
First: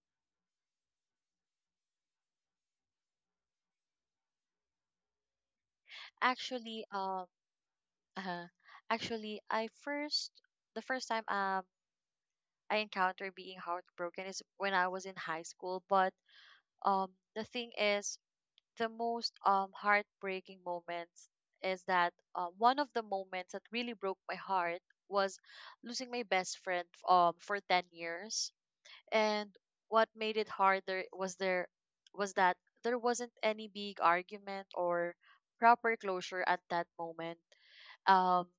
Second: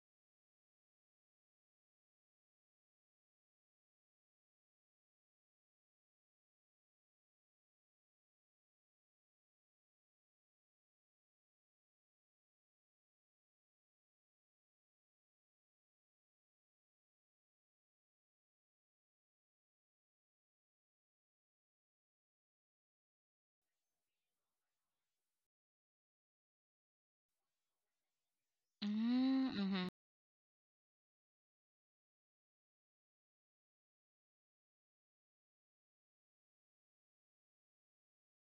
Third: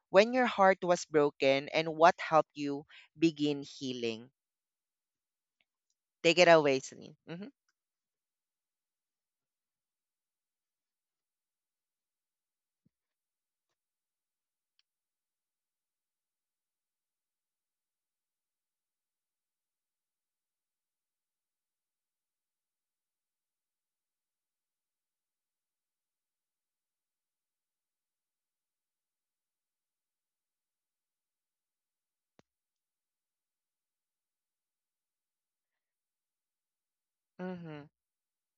Speaker 1: when your heart was broken, and what helped you begin healing? Take it away,
Speaker 3: Actually,
Speaker 1: Celine. Mm-hmm.
Speaker 3: uh, actually, I first the first time I encountered being heartbroken is when I was in high school. But um, the thing is, the most heartbreaking moments is that one of the moments that really broke my heart was losing my best friend for 10 years. And
Speaker 2: Mm-hmm.
Speaker 3: what made it harder was there was that there wasn't any big argument or proper closure at that moment.
Speaker 1: Mm-hmm.
Speaker 3: Um,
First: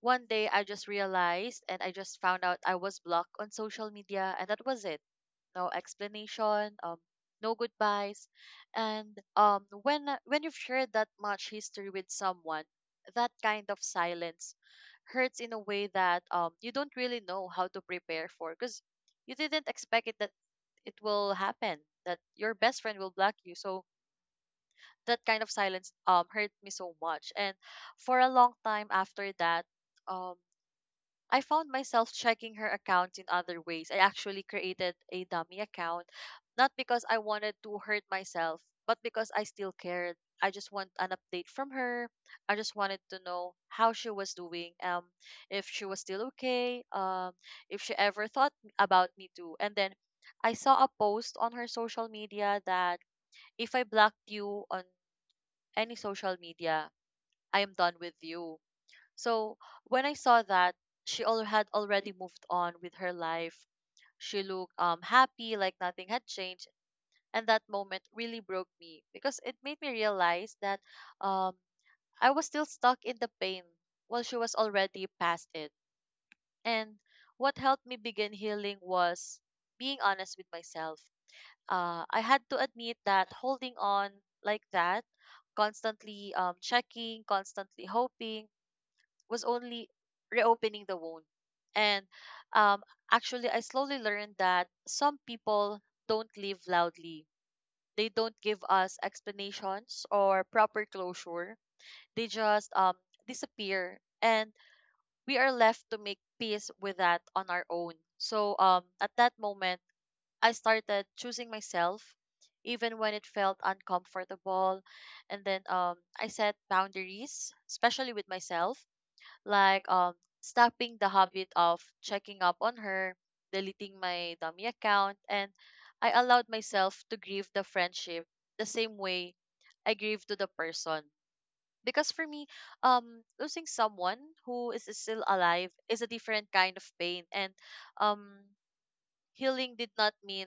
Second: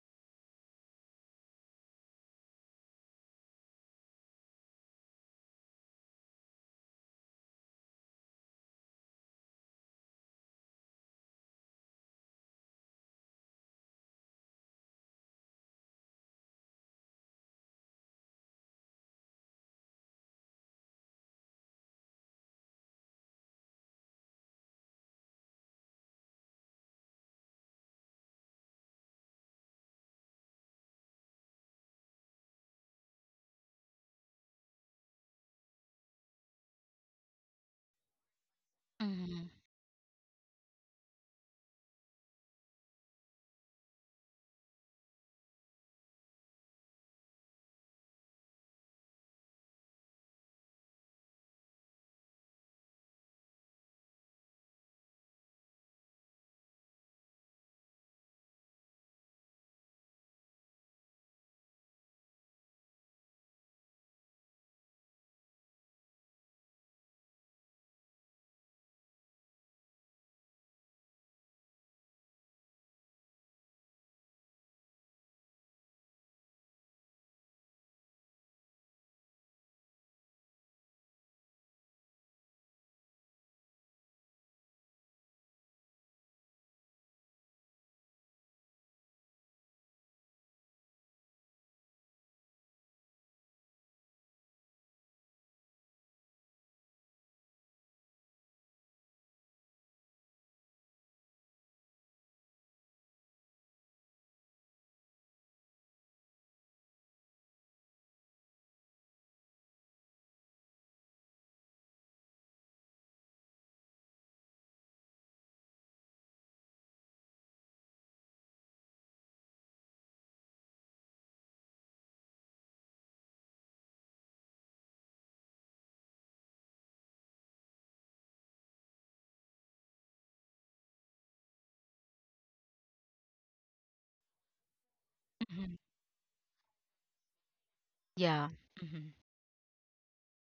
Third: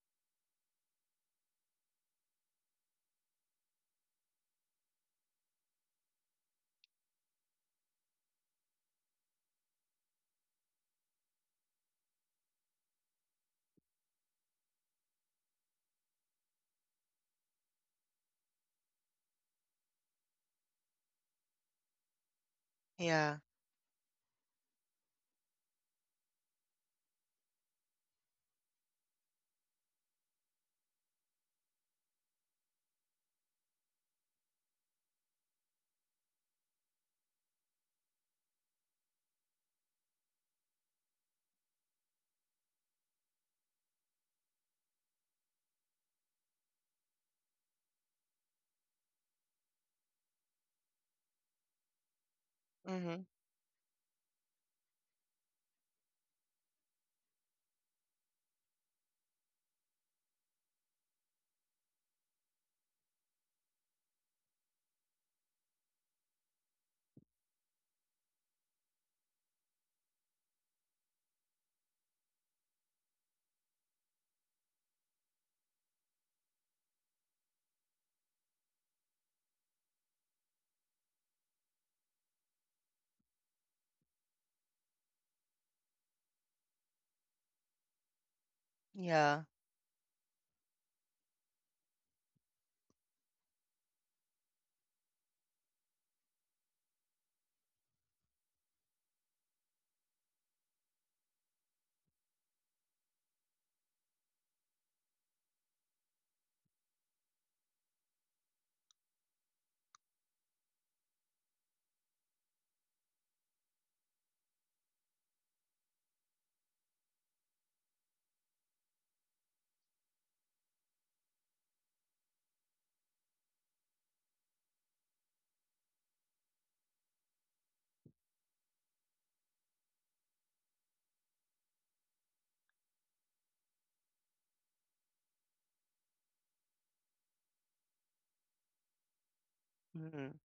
Speaker 3: one day I just realized and I just found out I was blocked on social media, and that was it. No explanation, no goodbyes, and when you've shared that much history with someone, that kind of silence hurts in a way that you don't really know how to prepare for because you didn't expect it that it will happen, that your best friend will block
Speaker 1: Yeah.
Speaker 3: you. So that kind of silence hurt me so much. And for a long time after that, um I found myself checking her account in other ways. I actually created a dummy account, not because I wanted to hurt myself, but because I
Speaker 2: Mm-hmm.
Speaker 3: still cared. I just want an update from her. I just wanted to know how she was doing, if she was still okay, if she ever thought about me too. And then I saw a post on her social media that
Speaker 1: Mm-hmm.
Speaker 3: if I blocked you on any social media, I am done with you. So when I saw that she all had already moved on with her life, she looked happy, like nothing had changed, and that moment really broke me because it made me realize that um I was still stuck in the pain while she was already past it. And what helped me begin healing was being honest with myself. I had to admit that holding on like that, constantly checking, constantly hoping, was
Speaker 1: Yeah.
Speaker 3: only reopening the wound. And um, actually, I slowly learned that some people don't live loudly. They don't give us explanations or proper closure. They just disappear, and we are left to make peace with that on our own. So at that moment, I started choosing myself, even when it felt uncomfortable. And then I set boundaries, especially with myself, like stopping the habit of checking up on her, deleting my dummy account, and I allowed myself to grieve the friendship the same way I grieve to the person. Because for me, losing someone who is still alive
Speaker 2: Mm-hmm.
Speaker 3: is a different kind of pain, and um,
Speaker 2: Yeah. Mm-hmm.
Speaker 3: healing did not
Speaker 1: Mm-hmm.
Speaker 3: mean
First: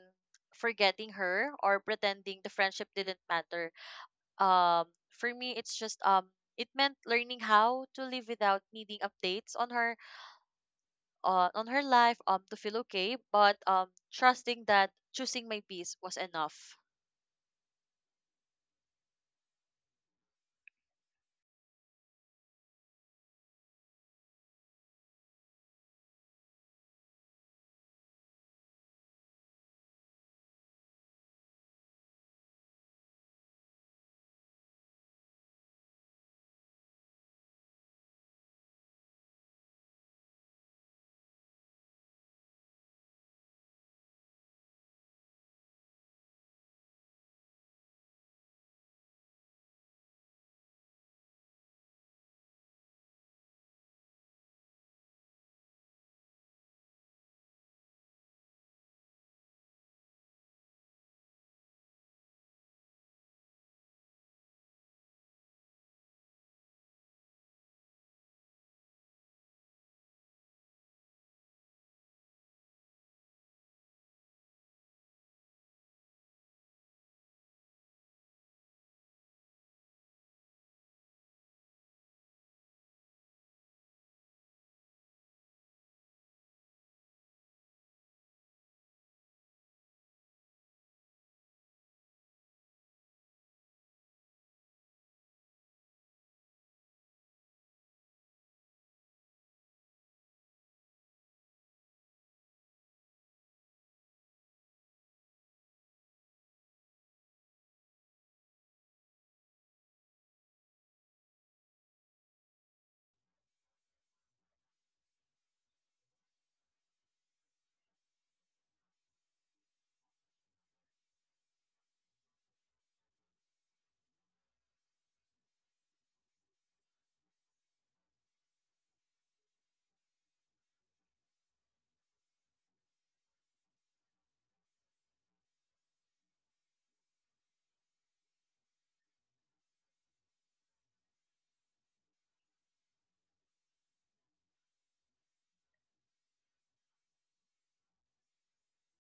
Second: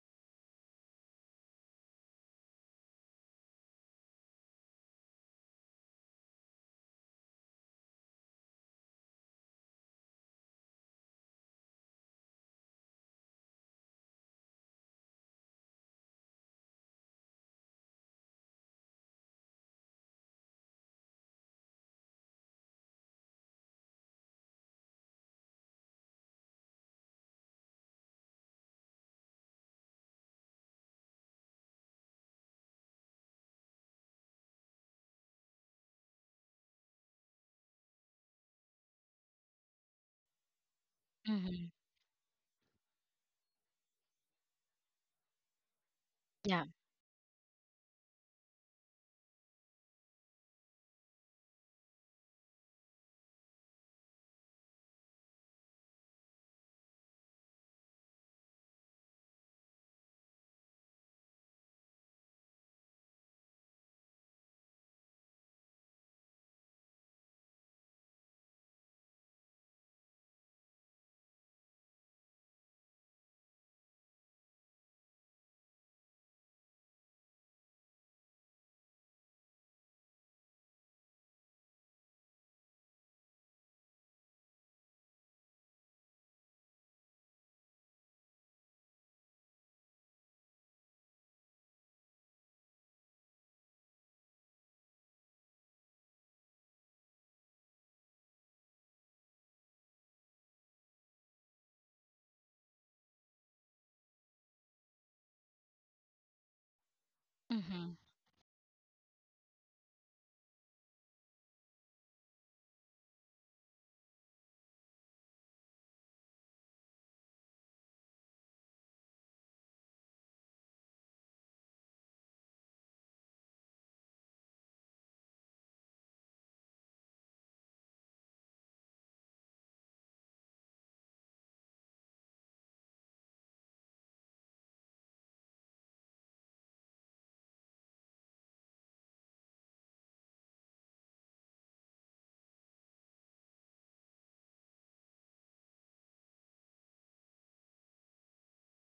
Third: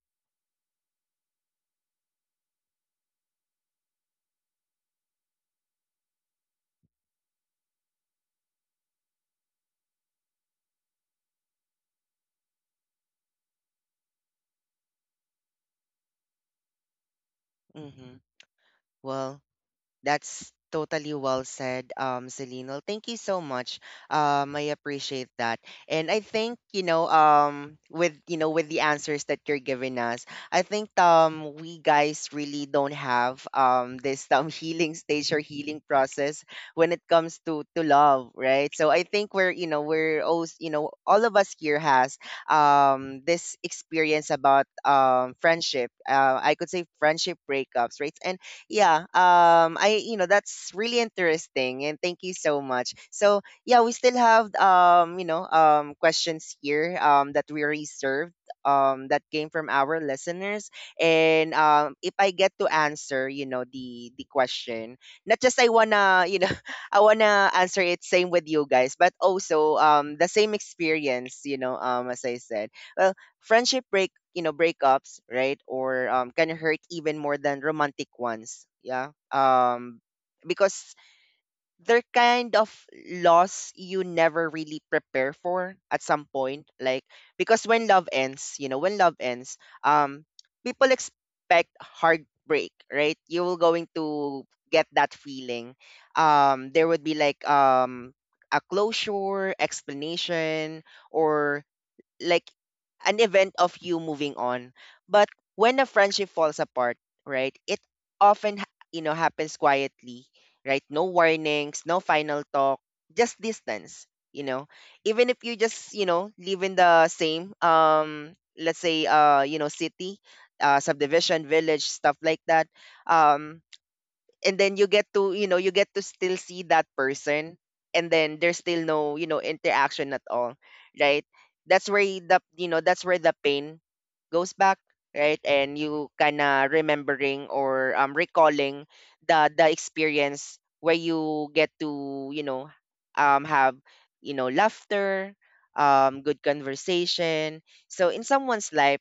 Speaker 3: forgetting her or pretending the friendship didn't matter. Um, for me, it meant learning how to live without needing updates on her on her life to feel okay, but trusting that choosing my peace was enough.
Speaker 1: Mm-hmm. Well, that's totally well said, Celine. Well, thank you so much. I appreciate that. And I think, you know, with, you know, with the answers that you're giving us, I think we guys really don't have this healing stage or healing process when it comes to love, right? So I think we're, you know, we're all, you know, all of us
Speaker 2: Mm-hmm.
Speaker 1: here has this experience about friendship. I
Speaker 2: Yeah.
Speaker 1: could say friendship breakups, right? Yeah. I that's really interesting, and thank you so much. So yeah, we still have, you know, questions here that we reserved, that came from our listeners. And if I get to answer, you know, the question, not just I wanna, you know, I wanna answer it same with you guys, but also the same experience, you know, as I said. Well, friendship break, you know, breakups, right, or can hurt even more than romantic ones. Yeah. Because they're kind of loss you never really prepare for at some point, like, because when love ends, you know, when love ends, um people expect heartbreak, right? You will going to get that feeling. There would be like a closure, explanation, or like an event of you moving on. But when a friendship falls apart, right, it
Speaker 2: Mm-hmm.
Speaker 1: often you know, happens quietly, right? No warnings, no final talk, just distance. You know, even if you just, you know, live in the same let's say you know, city, subdivision, village, stuff like that. Um, and then you get to, you know, you get to still see that person, and then there's still no, you know, interaction at all, right? That's where y- the you know, that's where the pain goes back, right? And you kind of remembering, or recalling the experience where you get to, you know, have, you know, laughter, good conversation. So in someone's life,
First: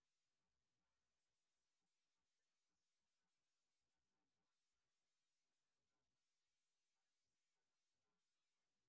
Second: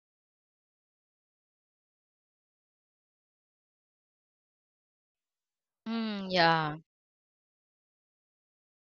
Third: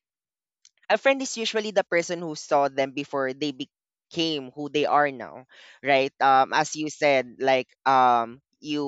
Speaker 1: a friend is usually the person who saw them before they became who they are now, right?
Speaker 2: Mm,
Speaker 1: As
Speaker 2: yeah.
Speaker 1: you said, like, you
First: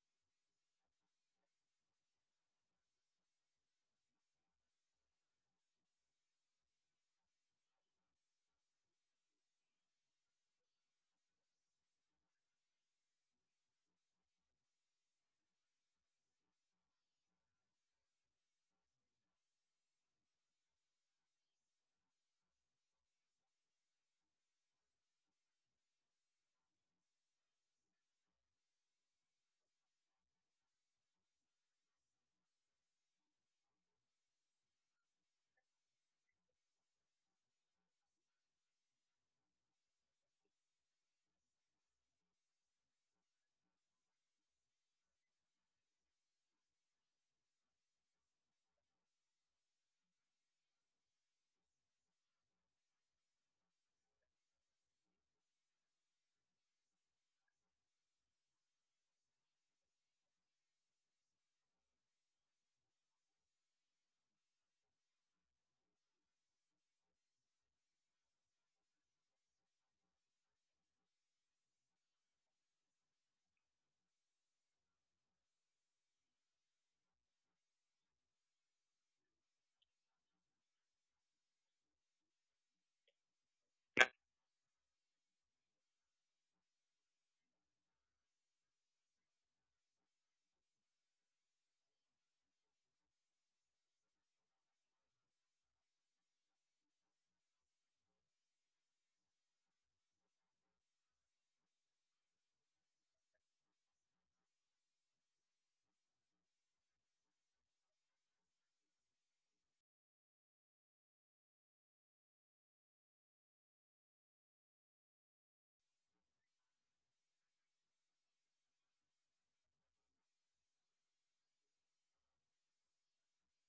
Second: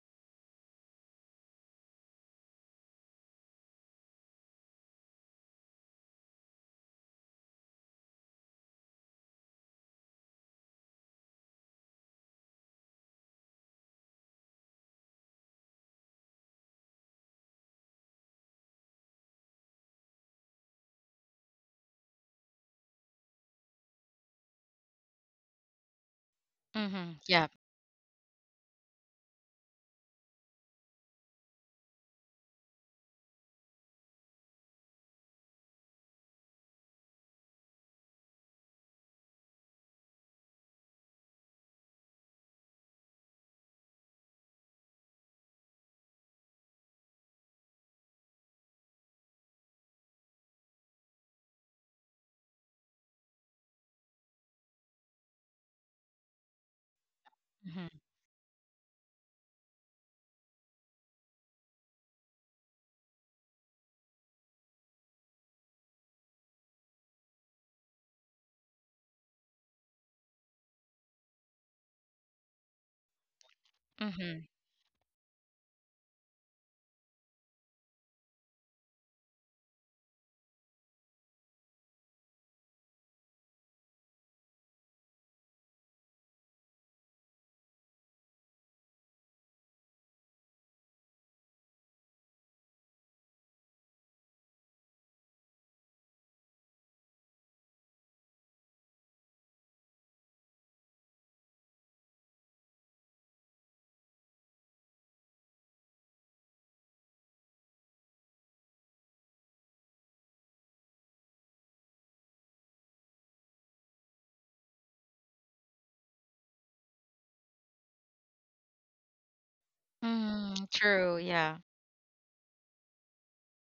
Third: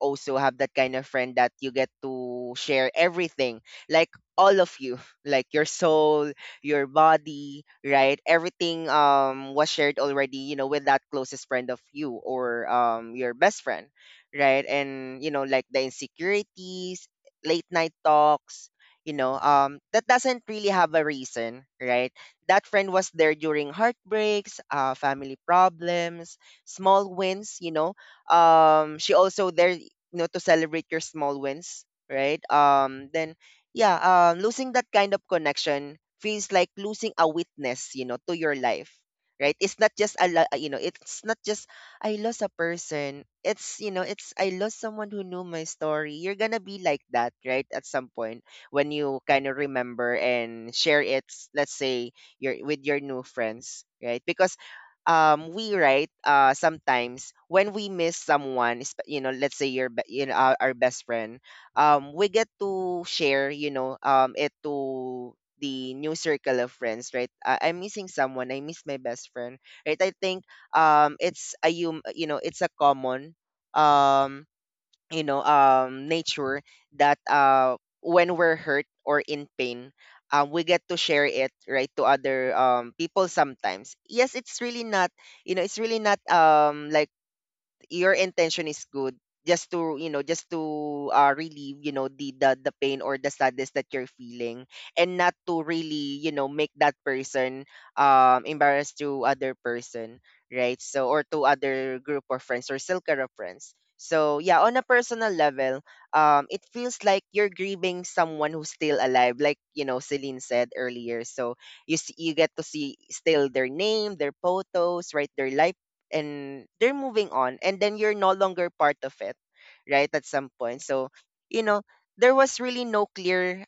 Speaker 1: also have that kind of friend that you get to share everything, like all of you, like your soul, your body, right? Everything was shared already, you know, with that closest friend of you, or your best friend, right? And you know, like the insecurities, late night talks, you know, that doesn't really have a reason, right? That friend was there during heartbreaks, family problems, small
Speaker 2: Mm-hmm. Yeah.
Speaker 1: wins, you know, she also there, you know, to celebrate your small wins, right? Then yeah, losing that kind of connection feels like losing a witness, you know, to your life, right? It's not just a you know, it's not just I lost a person. It's, you know, it's I lost someone who knew my story. You're gonna be like that, right, at some point when you kind of remember and share it, let's say your with your new friends, right? Because we, right, sometimes when we
Speaker 2: Mm-hmm.
Speaker 1: miss someone, you know, let's say your you know, our best friend, we get to share, you know, it to the new circle of friends, right? Uh, I'm missing someone, I miss my best friend, right? I think it's a you know, it's a common um
Speaker 2: Mm-hmm.
Speaker 1: you know, nature that when we're hurt or in pain, we get to share it, right, to other people. Sometimes, yes, it's really not, you know, it's really not like your intention is good, just to, you know, just to, relieve, you know, the pain or the sadness that you're feeling, and not to really, you know, make that person embarrassed to other person, right? So, or to other group of friends or circle of friends. So yeah, on a personal level, it feels like you're grieving someone who's still alive, like, you know, Celine said earlier. So, you see, you get to see still their name, their photos, right, their life, and they're moving on, and then you're no longer part of it, right, at some
Speaker 2: Mm,
Speaker 1: point. So,
Speaker 2: true. Yeah.
Speaker 1: you know, there was really no clear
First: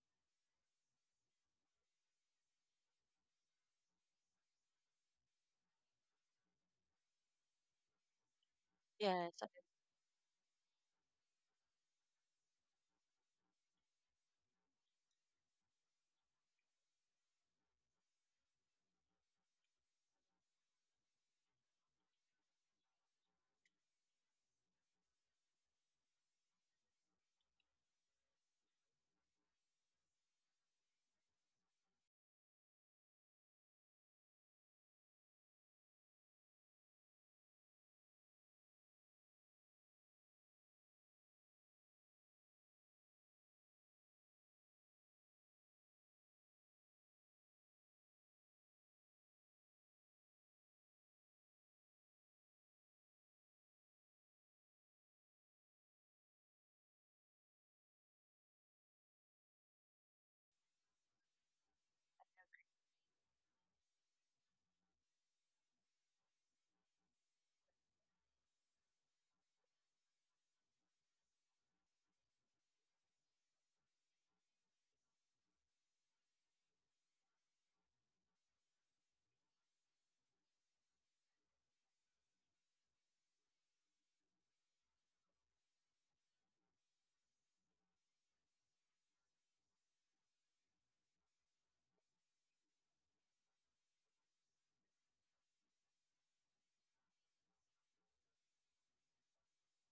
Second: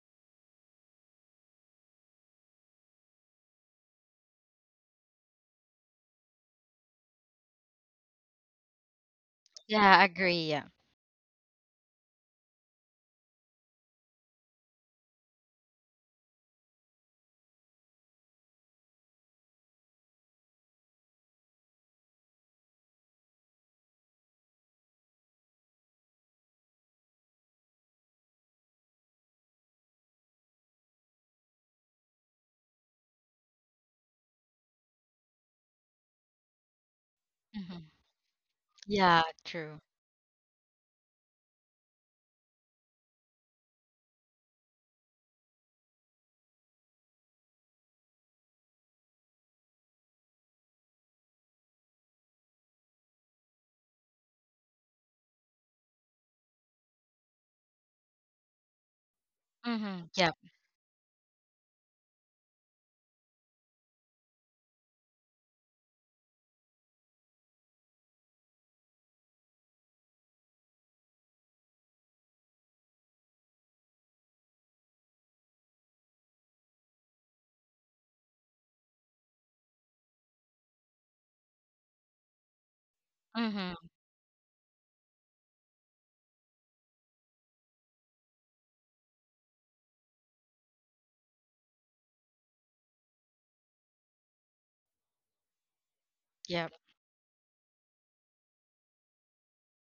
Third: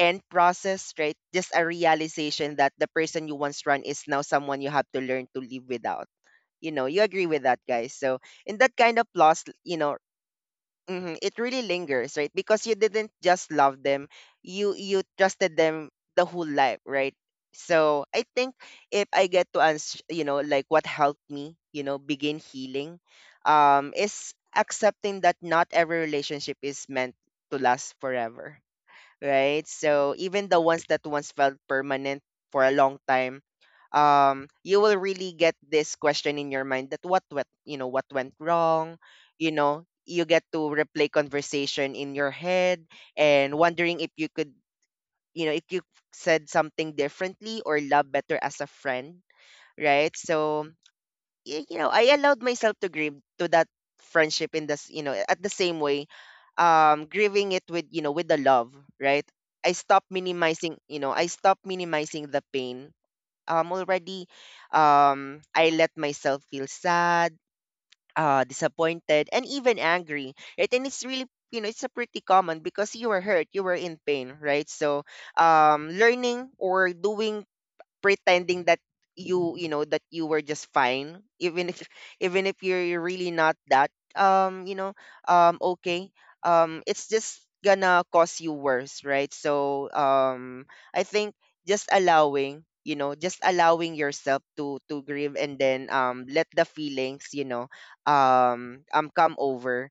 Speaker 1: end process, right? Just a realization that the person you once run is now someone you have to learn to live without. You know, you agree with that, guys? So in that kind of
Speaker 3: Yes.
Speaker 1: loss, you know,
Speaker 2: Yeah, agree. Yeah.
Speaker 1: mhm, it really lingers, right? Because you didn't just love them, you trusted them the whole life, right? So I think if I get to answer, you know, like what helped me, you know, begin healing, is accepting that not every relationship is meant to last forever, right? So even the ones that once felt permanent for a long time, you will really get this question in your mind that what went, you
Speaker 2: Mm-hmm.
Speaker 1: know, what went wrong.
Speaker 2: Yeah,
Speaker 1: You
Speaker 2: true.
Speaker 1: know, you get to replay conversation in your head and wondering if you could, you know, if you said something differently, or love better as a friend, right? So, you know, I allowed myself to grieve to that friendship in this, you know, at the same way, grieving it with, you know, with the love, right? I
Speaker 2: Mm-hmm.
Speaker 1: stopped
Speaker 2: Yep.
Speaker 1: minimizing, you know, I stopped minimizing the pain. Already, I let myself feel sad, disappointed, and even angry, right? And it's really, you know, it's a pretty common because you were hurt, you were in pain, right? So, learning or doing pretending that you know that you were just fine even if you're really not
Speaker 2: Mm-hmm.
Speaker 1: that okay, it's just gonna cause you worse, right? So, I think just allowing yourself to grieve and then let the
Speaker 2: Yep.
Speaker 1: feelings, come over.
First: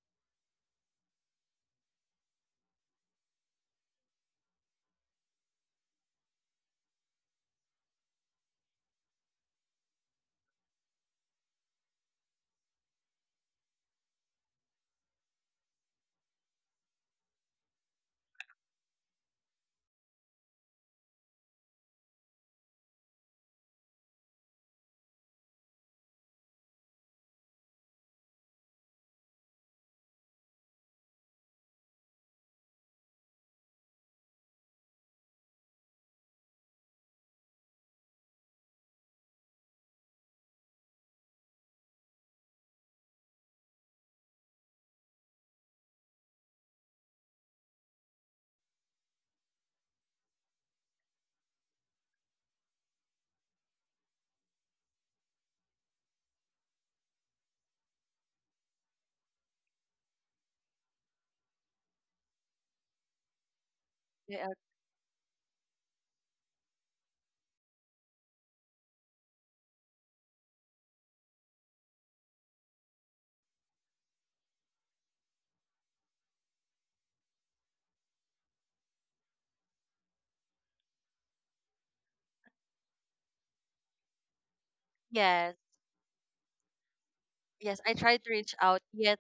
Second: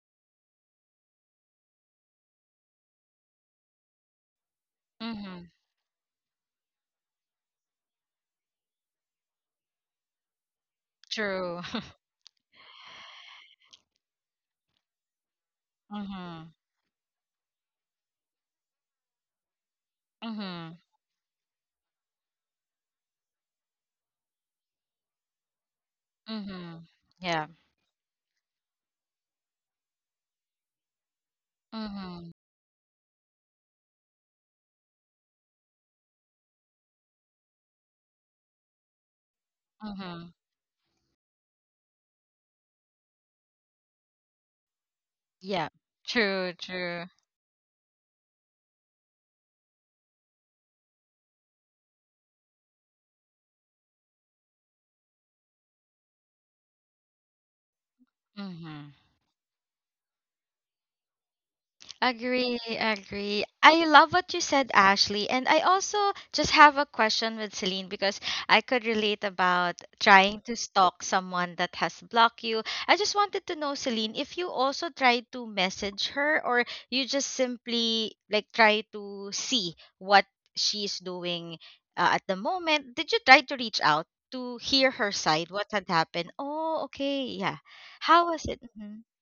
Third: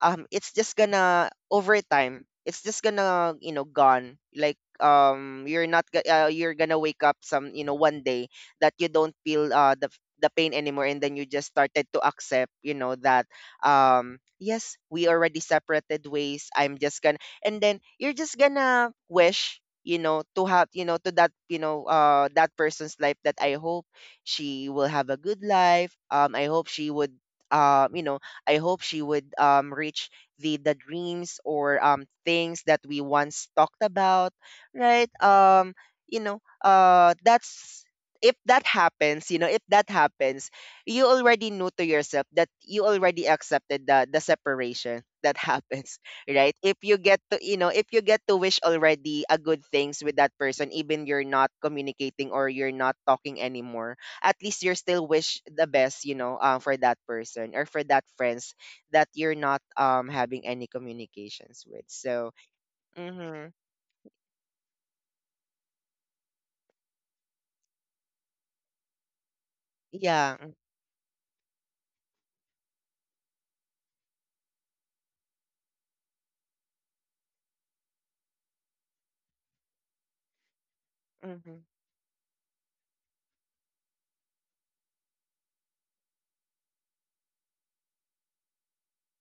Speaker 1: It's just gonna over time, it's just gonna, you know, gone like,
Speaker 2: Mm-hmm.
Speaker 1: you're not go- you're gonna wake up some, you know, one day that you don't feel the pain anymore, and then you just
Speaker 2: True.
Speaker 1: started to accept, you know, that, yes, we already separated ways.
Speaker 2: Mhm.
Speaker 1: I'm just gonna. And then you're just gonna wish, you know, to have,
Speaker 2: Mhm.
Speaker 1: you know, to that, you know, that person's life, that I hope she will have a good life. I hope
Speaker 2: Mhm.
Speaker 1: she would,
Speaker 2: Yeah.
Speaker 1: um you know I hope she would, reach the dreams or,
Speaker 2: Mhm.
Speaker 1: things that we once talked about, right? You know, that's If that happens, you know, if that
Speaker 2: Mhm.
Speaker 1: happens, you already know to yourself that you already accepted the separation that
Speaker 2: Yeah.
Speaker 1: happens, right?
Speaker 2: True,
Speaker 1: If you
Speaker 2: true.
Speaker 1: get to, you know, if you get to wish already a good things with that person, even you're not communicating or you're not talking anymore, at least you're still wish the best, you know, for that person or for that friends
Speaker 2: Mhm.
Speaker 1: that you're not having any communications with. So,
Speaker 2: Agree, agree.
Speaker 1: mm-hmm,
Speaker 2: I love what you
Speaker 3: Yeah,
Speaker 2: said, Ashley. And I also just have a question with Celine, because I could relate about
Speaker 1: yeah,
Speaker 2: trying to stalk someone that has blocked you. I just wanted to know, Celine, if you also try to message her, or you just simply like try to see what she's doing,
Speaker 1: mm-hmm,
Speaker 2: at the moment. Did you try to reach out to hear her side,
Speaker 3: yes.
Speaker 2: what had happened? Oh, okay. Yeah.
Speaker 3: Yes, I tried
Speaker 2: How
Speaker 3: to
Speaker 2: was
Speaker 3: reach
Speaker 2: it?
Speaker 3: out,
Speaker 2: Mm-hmm.
Speaker 3: yet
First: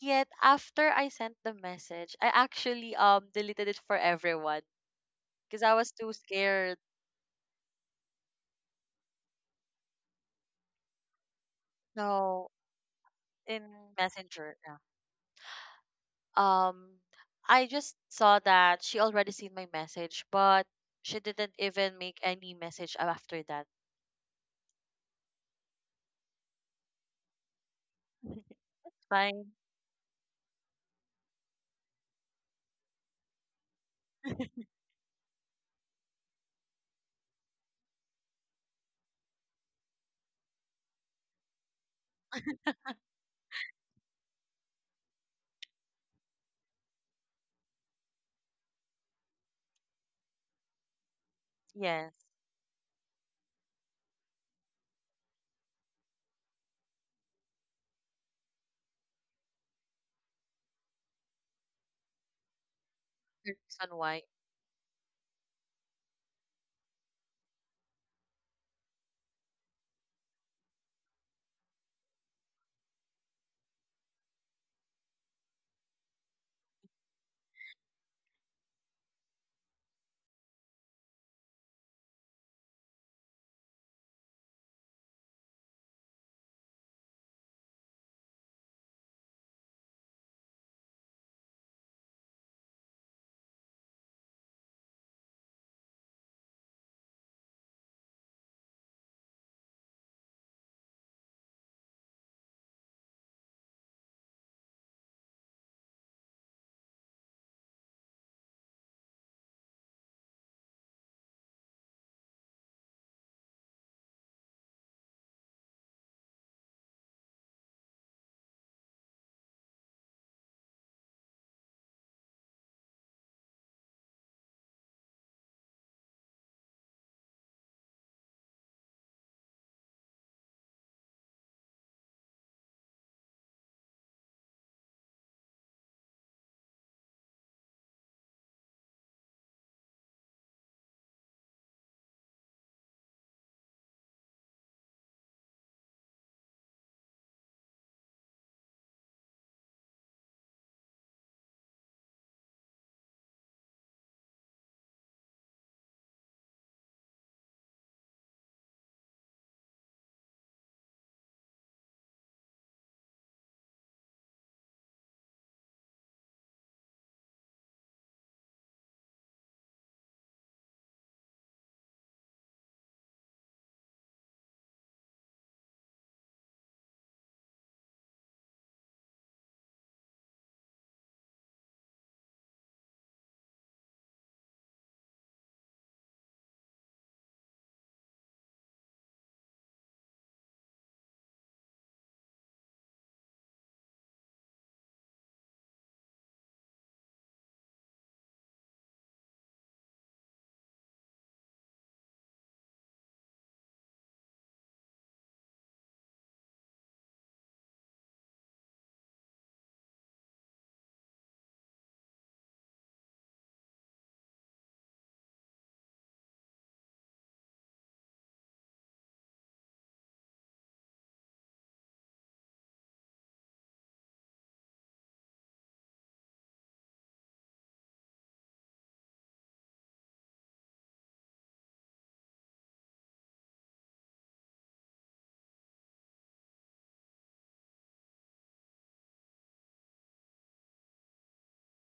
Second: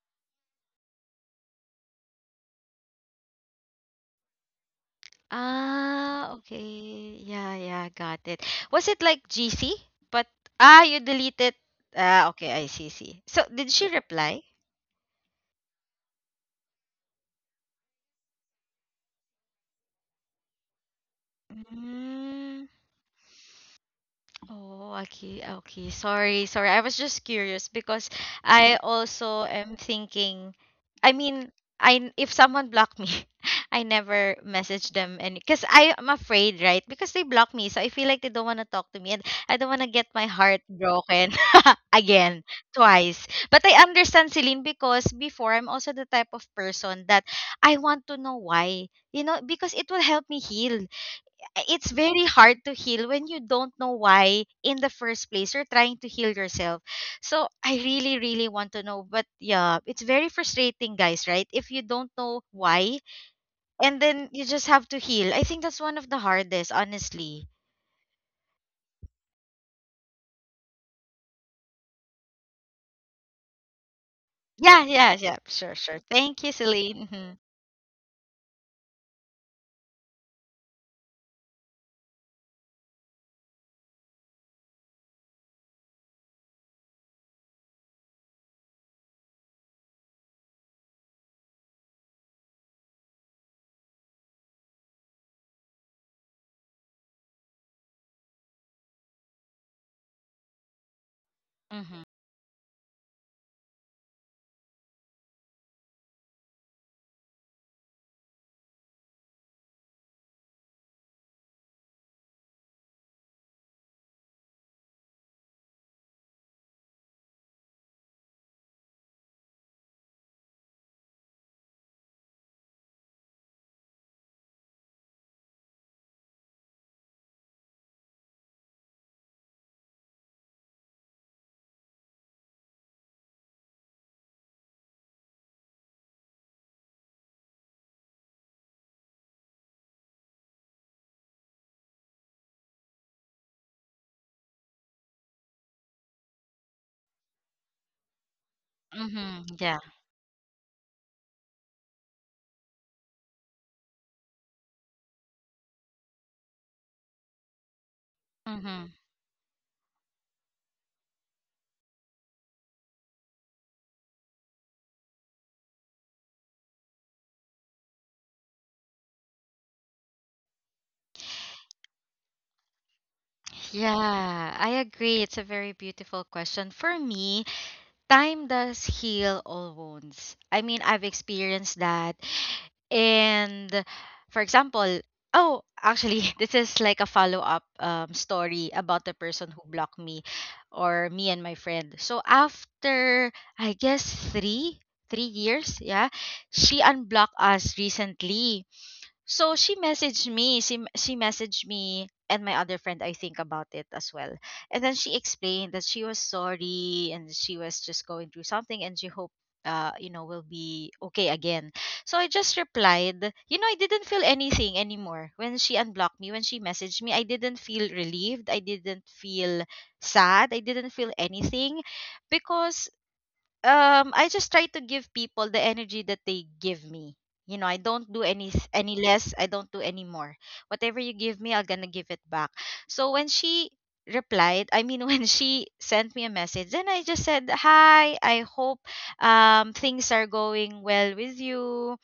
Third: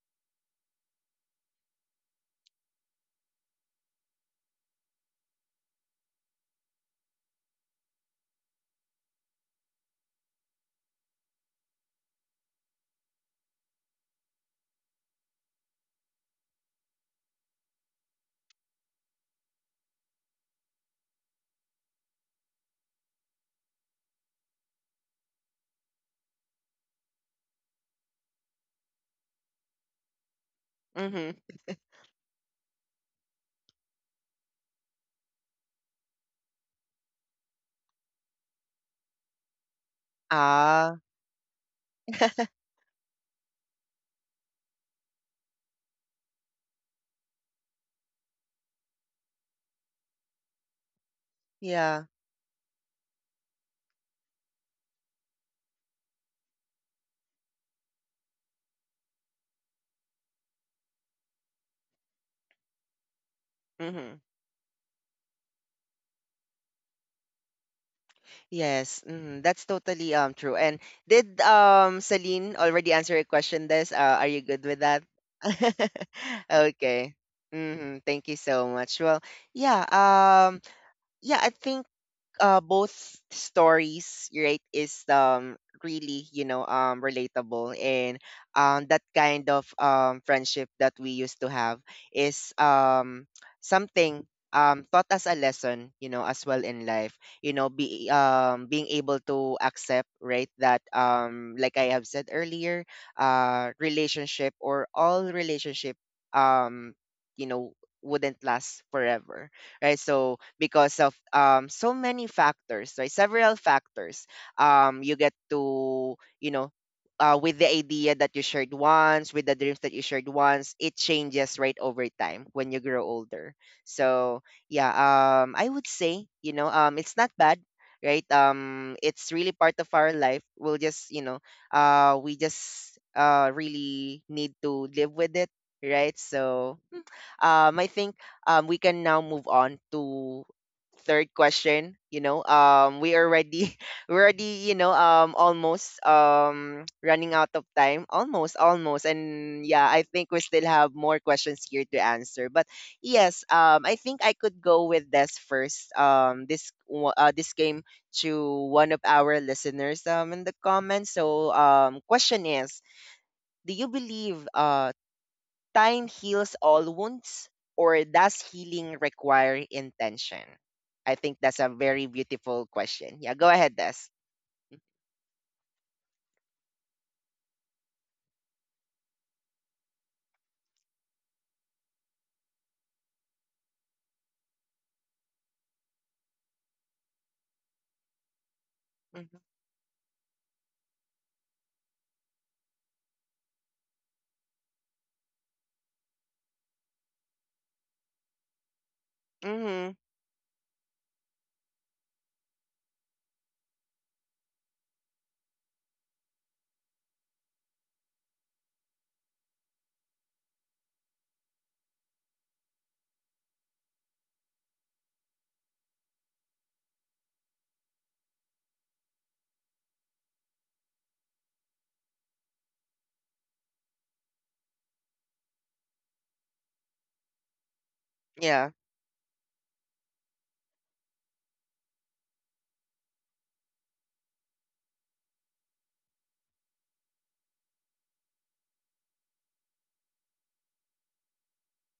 Speaker 3: after I sent the message, I actually deleted it for everyone because I was too
Speaker 2: Ah,
Speaker 3: scared.
Speaker 2: okay. Yeah, yeah, got it. Was it like GC? But ah, you deleted. Ah,
Speaker 3: No.
Speaker 2: okay, I see, see. So,
Speaker 3: In
Speaker 2: did she reply?
Speaker 3: messenger, yeah. Um, I just saw that she already seen my message, but she didn't even make any
Speaker 2: Mm.
Speaker 3: message after that.
Speaker 2: Oh, okay, okay. Sorry, sorry. I was just curious because I also
Speaker 3: Fine.
Speaker 2: am thinking. I
Speaker 1: mm-hmm,
Speaker 2: mean, I if someone blocked me, I never message them, and because I am afraid, right? Because they block me, so I feel like they don't want to talk to me, and I don't want to get my heart
Speaker 1: ah,
Speaker 2: broken again, twice. But I understand Celine, because before I'm also the type of person that I want to know why. You know, because it will help me heal. It's
Speaker 1: yeah,
Speaker 2: very
Speaker 3: Yes,
Speaker 2: hard to heal when you don't know why in the first place you're trying to heal yourself. So I really, really want to know. But yeah, it's very frustrating, guys, right? If you don't know why,
Speaker 3: the
Speaker 2: and
Speaker 3: reason
Speaker 1: mm-hmm.
Speaker 2: then
Speaker 3: why.
Speaker 2: you just have to heal. I think that's one of the hardest, honestly.
Speaker 1: Yes, mm-hmm. That's totally true. And did Celine already answer your question? This are you good with
Speaker 2: Yeah,
Speaker 1: that?
Speaker 2: yeah, yeah. Sure, sure. Thank you, Celine.
Speaker 1: Okay.
Speaker 2: Hmm.
Speaker 1: Mm-hmm. Thank you so much. Well, yeah. Um. Yeah, I think both stories, right, is really, you know, relatable, and that kind of friendship that we used to have is something taught us a lesson, you know, as well in life, you know, be being able to accept, right, that like I
Speaker 2: Hmm.
Speaker 1: have said earlier, relationship or all relationship, um you know, wouldn't last forever, right? So because of so many factors, right? Several factors, you get to, you know. With the idea that you shared once, with the dreams that you shared once, it changes right over time when you grow older. So yeah, I would say, you know, it's not bad, right? It's really part of our life. We'll just, you know, we just really need to live with it, right? So, I think we can now move on to third question. You know, we already we're already, you know, almost running out of time. Almost, almost,
Speaker 2: Hmm.
Speaker 1: and
Speaker 2: Yeah.
Speaker 1: yeah, I think we still have more questions here to answer. But yes, I think I could go with this first. This this came to
Speaker 2: Hmm.
Speaker 1: one of our listeners in the comments. So question is, do you believe time heals all wounds, or does healing require intention? I think that's a very beautiful question. Yeah, go ahead, Des.
Speaker 2: Yeah, I agree. It's a very beautiful question. For me, time does heal all wounds. I mean, I've experienced that. And for example, oh, actually, this is like a follow up story about the
Speaker 1: Mm-hmm,
Speaker 2: person who blocked me, or me and my friend. So after, I guess, three, 3 years, yeah, she unblocked us recently, so she
Speaker 1: hmm,
Speaker 2: messaged me. She messaged me and my other friend. I think about it as well. And then she explained that she was sorry, and she was just going through something, and she hoped you know will be okay again. So I just replied, I didn't feel anything anymore when she unblocked me. When she messaged me, I didn't feel relieved. I didn't feel sad. I didn't feel anything, because I just try to give people the energy that they give me. You know, I don't do any
Speaker 1: yeah,
Speaker 2: any less. I don't do any more. Whatever you give me, I'm gonna give it back. So when she replied, I mean, when she sent me a message, then I just said, "Hi, I hope things are going well with you,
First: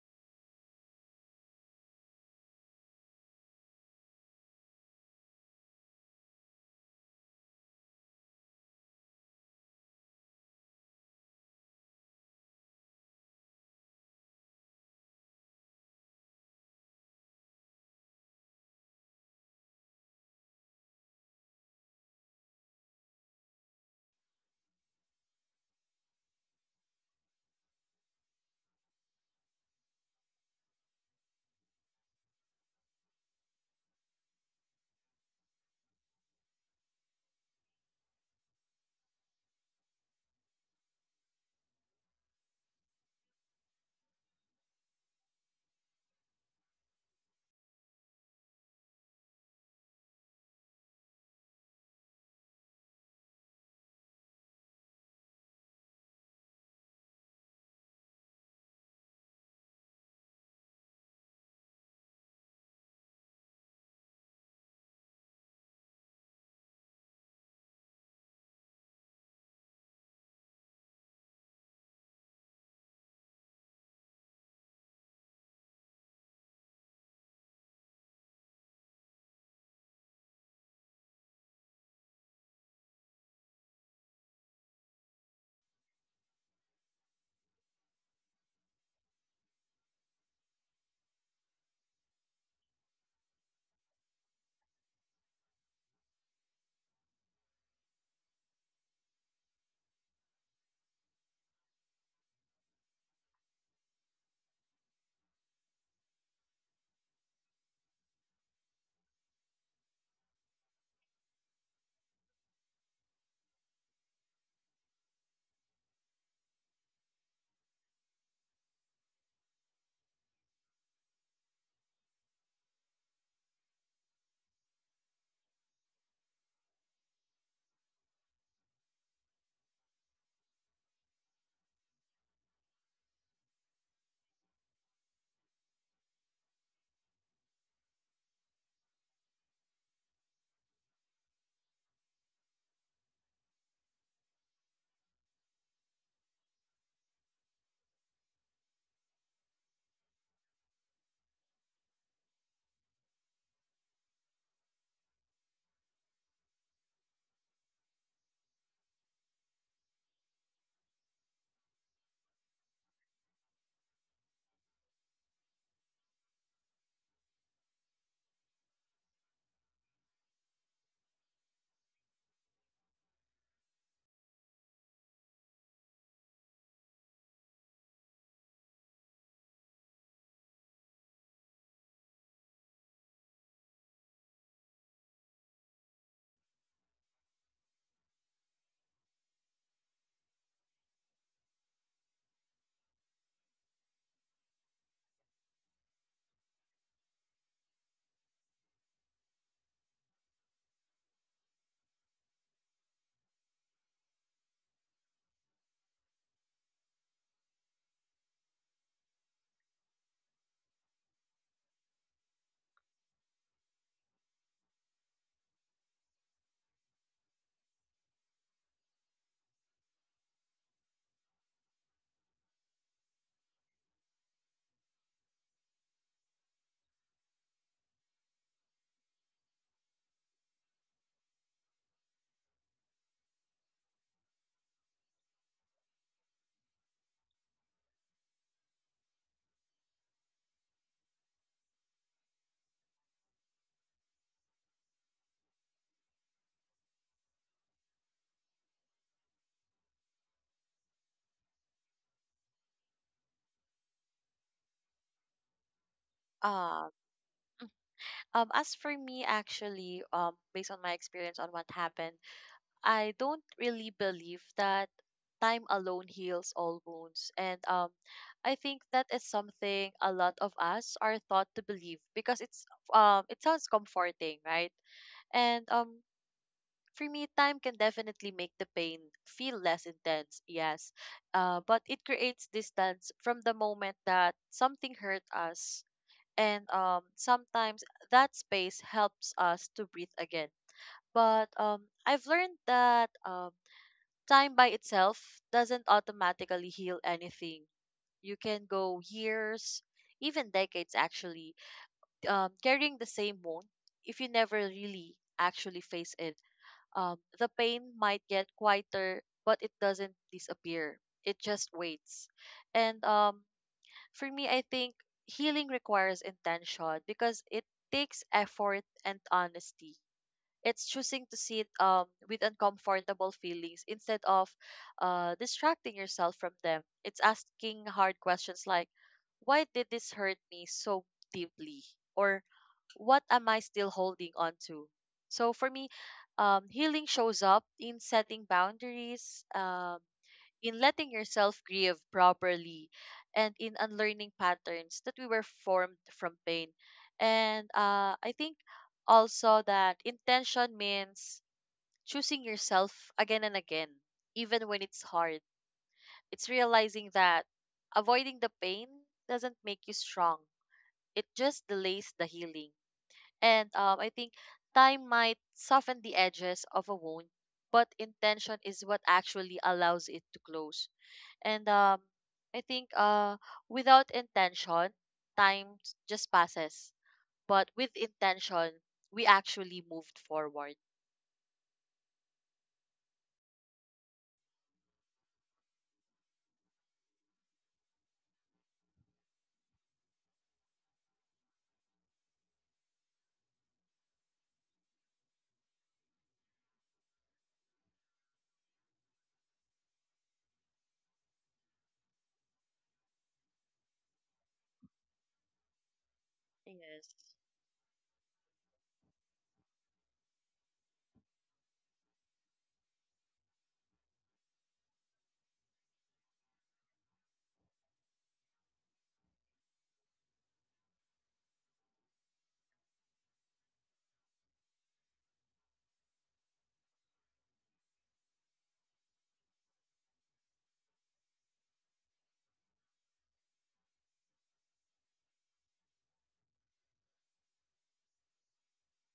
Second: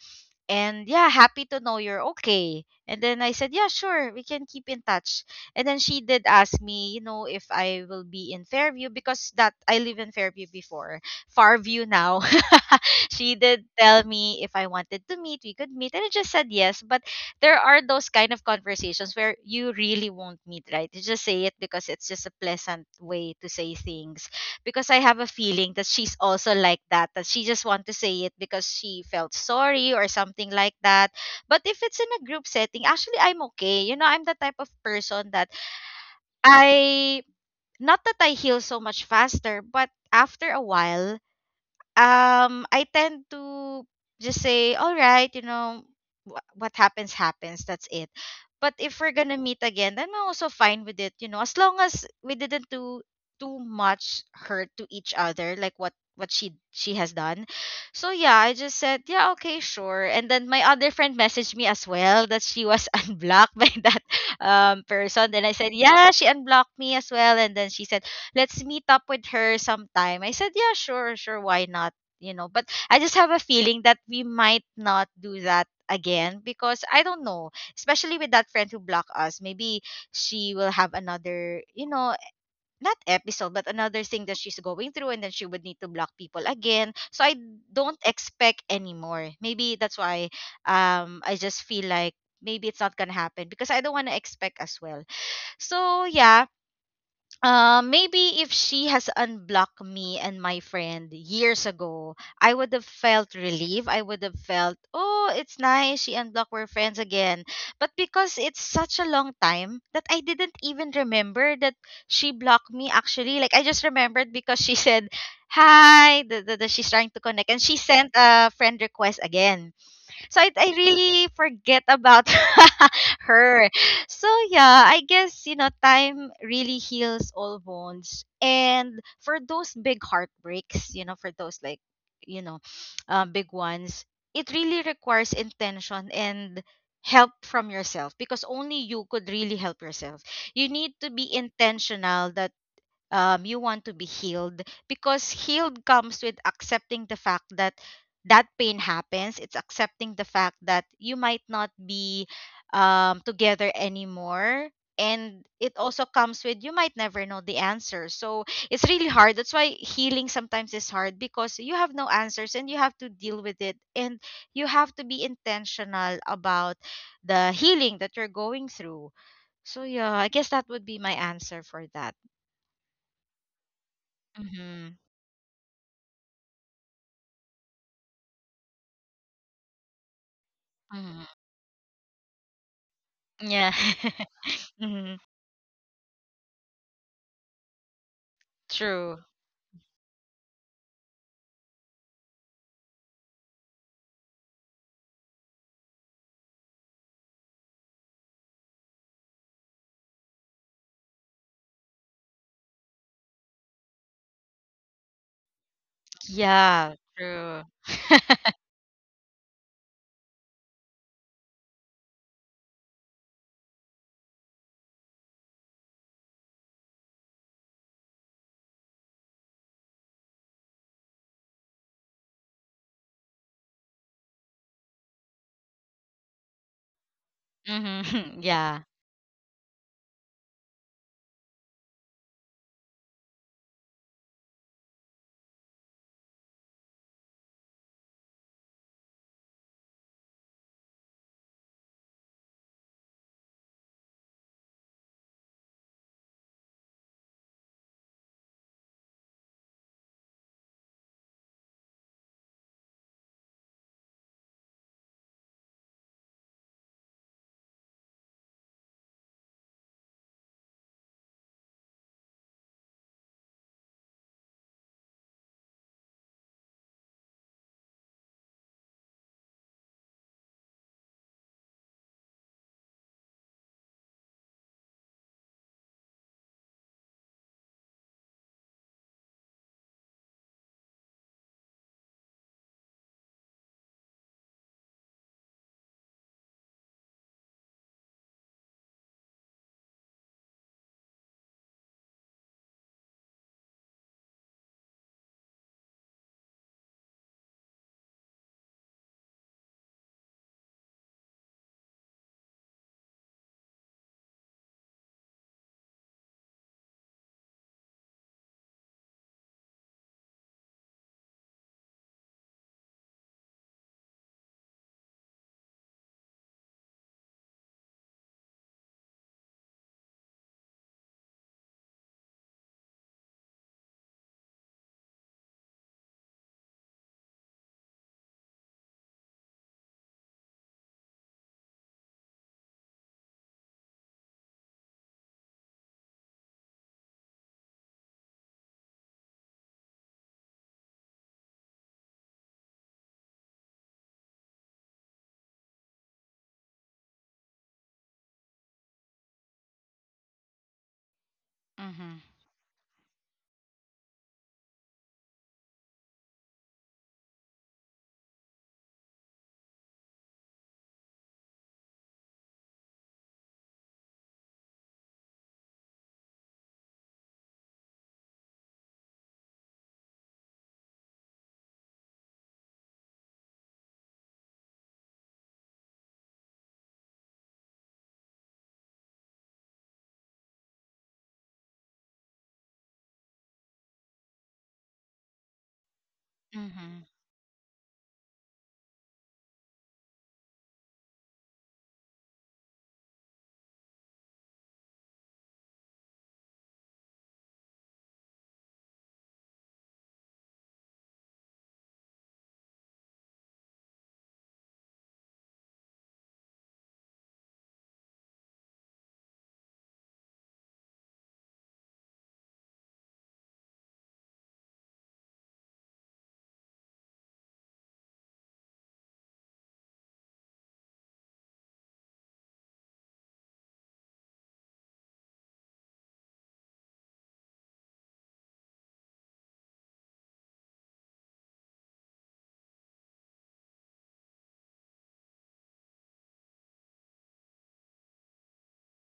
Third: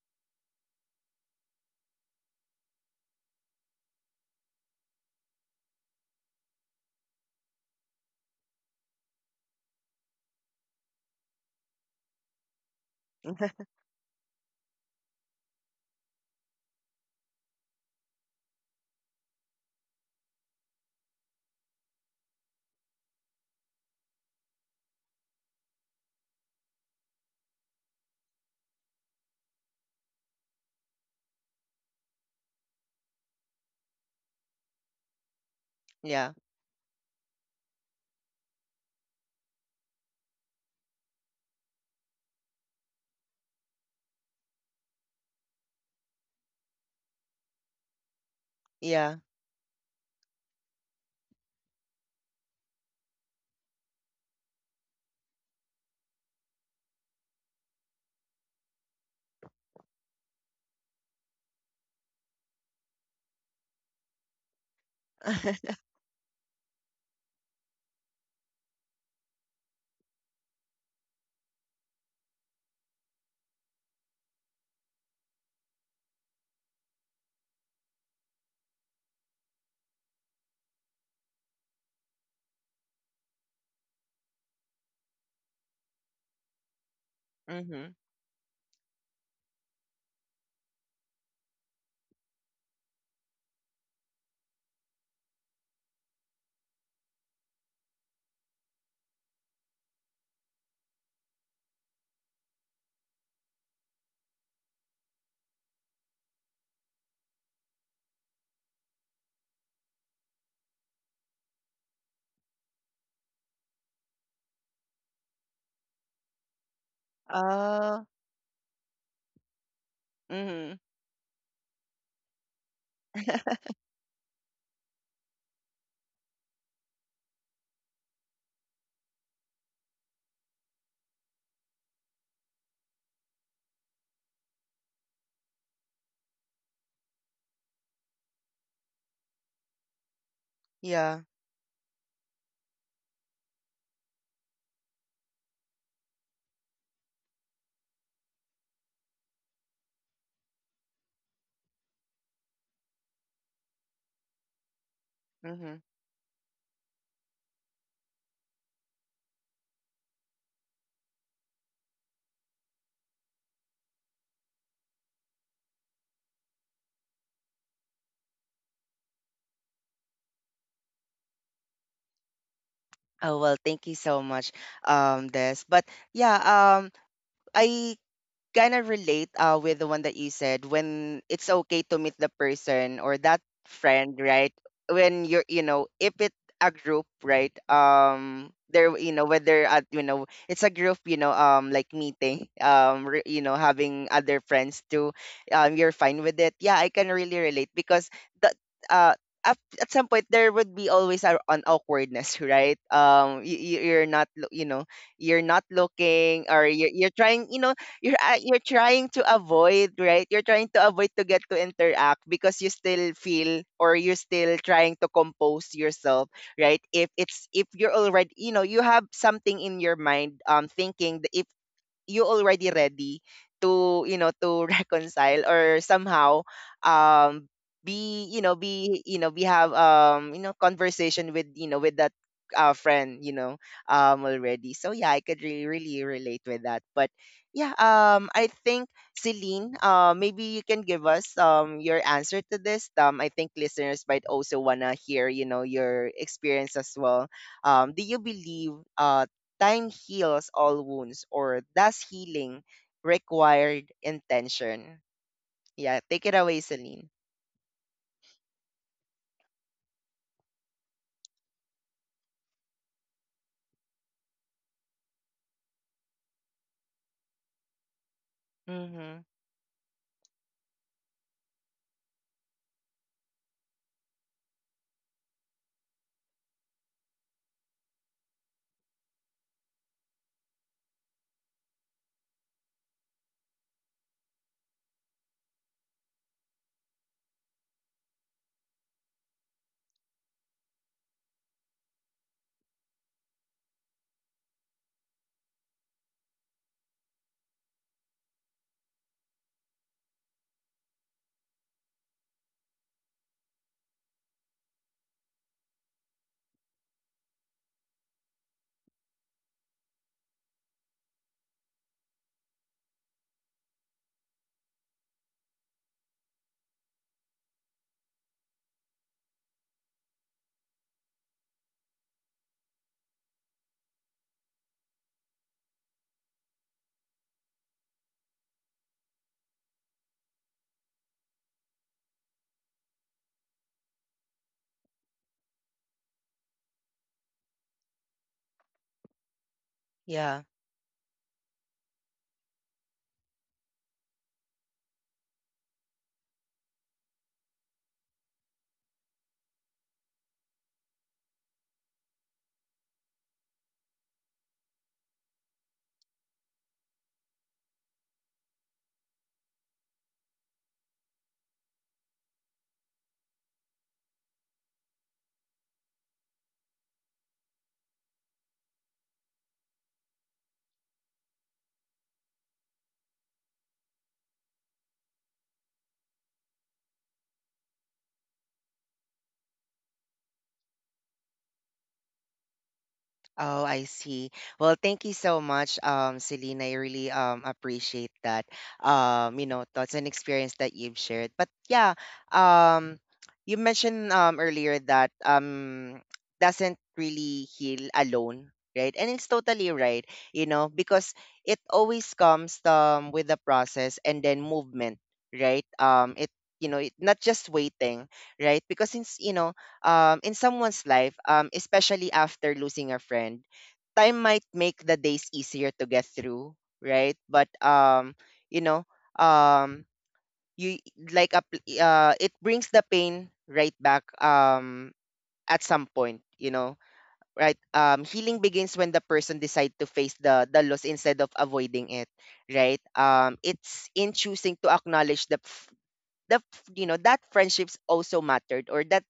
Speaker 2: and yeah, happy to know you're okay." And then I said, "Yeah, sure, we can keep in touch." And then she did ask me, if I will be in Fairview, because that I live in Fairview before. Farview now. She did tell me if I wanted to meet we could meet, and I just said yes. But there are those kind of conversations where you really won't meet, right? You just say it because it's just a pleasant way to say things, because I have a feeling that she's also like that, that she just want to say it because she felt sorry or something like that. But if it's in a group setting, actually I'm okay. You know, I'm the type of person that
Speaker 1: yeah,
Speaker 2: I not that I heal so much faster, but after a while, I tend to just say, all right, you know, what happens happens. That's it. But if we're
Speaker 1: yeah,
Speaker 2: gonna meet again, then I'm also fine with it. You know, as long as we didn't do too much hurt to each other, like what she has done. So yeah, I just said, yeah, okay, sure. And then my other friend messaged me as well that she was unblocked by that person. Then I said, yeah, she unblocked me as well. And then she said, let's meet up with her sometime. I said, yeah, sure, sure, why not? You know, but I just have a feeling that we might not do that again, because I don't know, especially with that friend who blocked us. Maybe she will have another, not episode, but another thing that she's going through, and then she would need to block people again. So I
Speaker 1: mm-hmm,
Speaker 2: don't expect anymore. Maybe that's why I just feel like maybe it's not gonna happen, because I don't want to expect as well. So yeah, maybe if she has unblocked me and my friend years ago, I would have felt relief. I would have felt, oh, it's nice. She unblocked. We're friends again. But because it's such a long time that I didn't even remember that she blocked me actually. Like, I just remembered because she said, hi, she's trying to connect. And she
Speaker 1: uh,
Speaker 2: sent a friend request again. So I
Speaker 1: mm-hmm,
Speaker 2: really forget about her. So yeah, I guess time really heals all wounds. And for those big heartbreaks, for those like you know, big ones, it really requires intention and help from yourself, because only you could really help yourself. You need to
Speaker 1: yeah,
Speaker 2: be intentional that you want to be healed, because healed comes with accepting the fact that that pain happens. It's accepting the fact that you might not be together anymore, and it
Speaker 1: mm-hmm.
Speaker 2: also comes with you might never know the answer. So it's really hard. That's why healing sometimes is hard, because you have no answers and you have to deal with it, and you have to be intentional about the healing that you're going through. So yeah, I guess that would be my answer for that.
Speaker 1: Oh well, thank you so much,
Speaker 2: Mhm.
Speaker 1: Des. But yeah, I kind of relate, with the one that you said when
Speaker 2: Mhm.
Speaker 1: it's okay to meet the person or that
Speaker 2: Yeah.
Speaker 1: friend, right,
Speaker 2: Mhm.
Speaker 1: when you're, you know, if it's a group, right, there, you
Speaker 2: True.
Speaker 1: know, whether at, you know, it's a group, you know, like meeting you know, having other friends too, you're fine with it. Yeah, I can really relate because that, uh at some point there would be always a, an awkwardness right, you, you're not lo- you know, you're not looking, or
Speaker 2: Yeah,
Speaker 1: you're trying,
Speaker 2: true.
Speaker 1: you know, you're trying to avoid, right? You're trying to avoid to get to interact because you still feel or you're still trying to compose yourself, right? If it's, if you're already, you know, you have something in your mind, thinking that if you already ready to, you know, to reconcile or somehow, um
Speaker 2: Mhm. Yeah.
Speaker 1: be you know we have, you know, conversation with, you know, with that friend, you know, already. So yeah, I could really relate with that. But yeah, I think Celine, maybe you can give us your answer to this. I think listeners might also wanna hear, you know, your experience as well. Do you believe time heals all wounds, or does healing require intention? Yeah, take it away,
Speaker 3: Ah.
Speaker 1: Celine.
Speaker 3: As for me, actually, based on my experience on what happened, I don't really believe that time alone heals all wounds. And I think that is
Speaker 1: Mm-hmm,
Speaker 3: something a lot of us are taught to believe because it sounds comforting, right? And for me, time can definitely make the pain feel less intense, yes. But it creates distance from the moment that something hurt us and sometimes that space helps us to breathe again. But I've learned that time by itself doesn't automatically heal anything. You can go years, even decades actually, carrying the same wound if you never really actually face it. The pain might get quieter, but it doesn't disappear. It just waits. And for me, I think healing requires intention because it takes effort and honesty. It's choosing to sit with uncomfortable feelings instead of distracting yourself from them. It's asking hard questions like, why did this hurt me so deeply? Or what am I still holding on to? So for me, healing shows up in setting boundaries,
Speaker 1: yeah.
Speaker 3: in letting yourself grieve properly and in unlearning patterns that we were formed from pain. And I think also that intention means
Speaker 2: Mhm.
Speaker 3: choosing yourself again and again, even when it's hard. It's realizing that avoiding the pain doesn't make you strong, it just delays the healing. And I think time might soften the edges of a wound, but intention is what actually allows it to close. And I think without intention, just passes. But with intention, we actually moved forward.
Speaker 1: Oh, I see. Well, thank you so much, Selena. I
Speaker 2: Mhm.
Speaker 1: really appreciate that. You know, that's an experience that you've shared. But yeah, um, you mentioned earlier that doesn't really heal alone, right? And it's totally right, you know, because it always comes with the process and then movement, right? It, you know, it, not
Speaker 3: Yes.
Speaker 1: just waiting, right? Because since you know in someone's life, especially after losing a friend, time might make the days easier to get through, right? But you know, um, you like a, it brings the pain right back at some point, you know, right? Healing begins when the person decide to face the loss instead of avoiding it, right? It's in choosing to acknowledge you know, that friendships also mattered or that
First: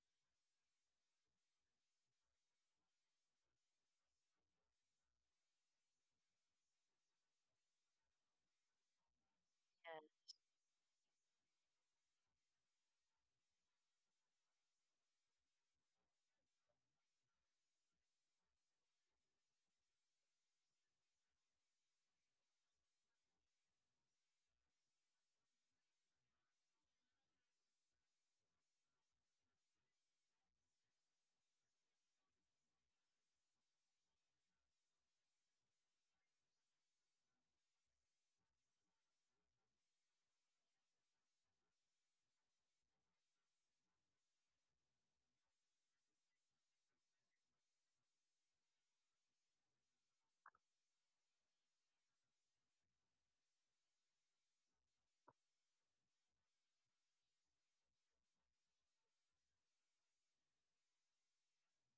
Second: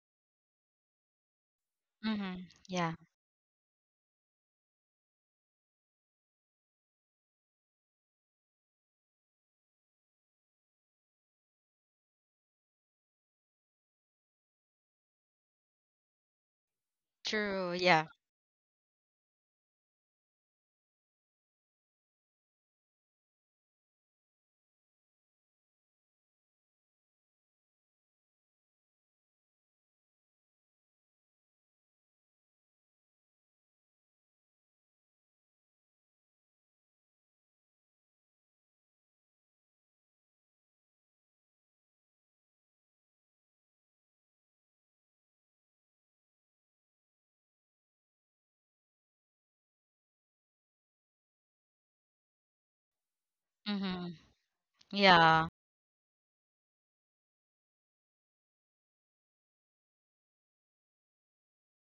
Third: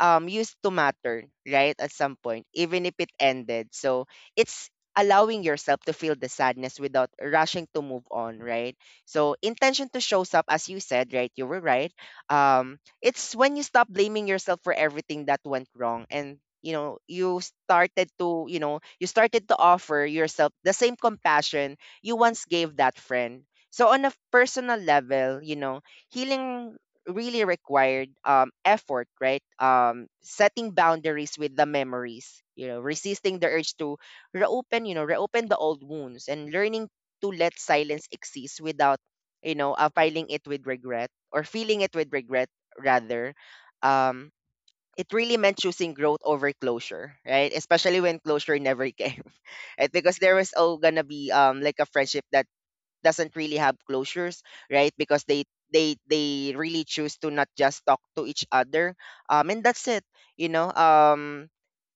Speaker 1: used to matter, right? At some point,
Speaker 2: Mhm.
Speaker 1: even if
Speaker 2: Yeah.
Speaker 1: it ended. So it's allowing yourself to feel the sadness without rushing to move on, right? So intention to
Speaker 3: Yes.
Speaker 1: shows up, as you said, right? You were right. It's when you stop blaming yourself for everything that went wrong, and you know, you
Speaker 2: True. Yeah.
Speaker 1: started to, you know, you started to offer yourself the same compassion you once gave that friend. So on a personal level, you know, healing really required effort, right? Setting boundaries with the memories, you know, resisting the urge to reopen, you know, reopen the old wounds, and learning to let silence exist without, you know, filing it with regret or feeling it with regret rather. Um, it really meant choosing growth over closure, right? Especially when closure never came. right? Because there was all gonna be like a friendship that doesn't really have
Speaker 2: Mhm.
Speaker 1: closures, right? Because
Speaker 2: Yeah.
Speaker 1: they they really choose to not just talk to each other. And that's it. You know,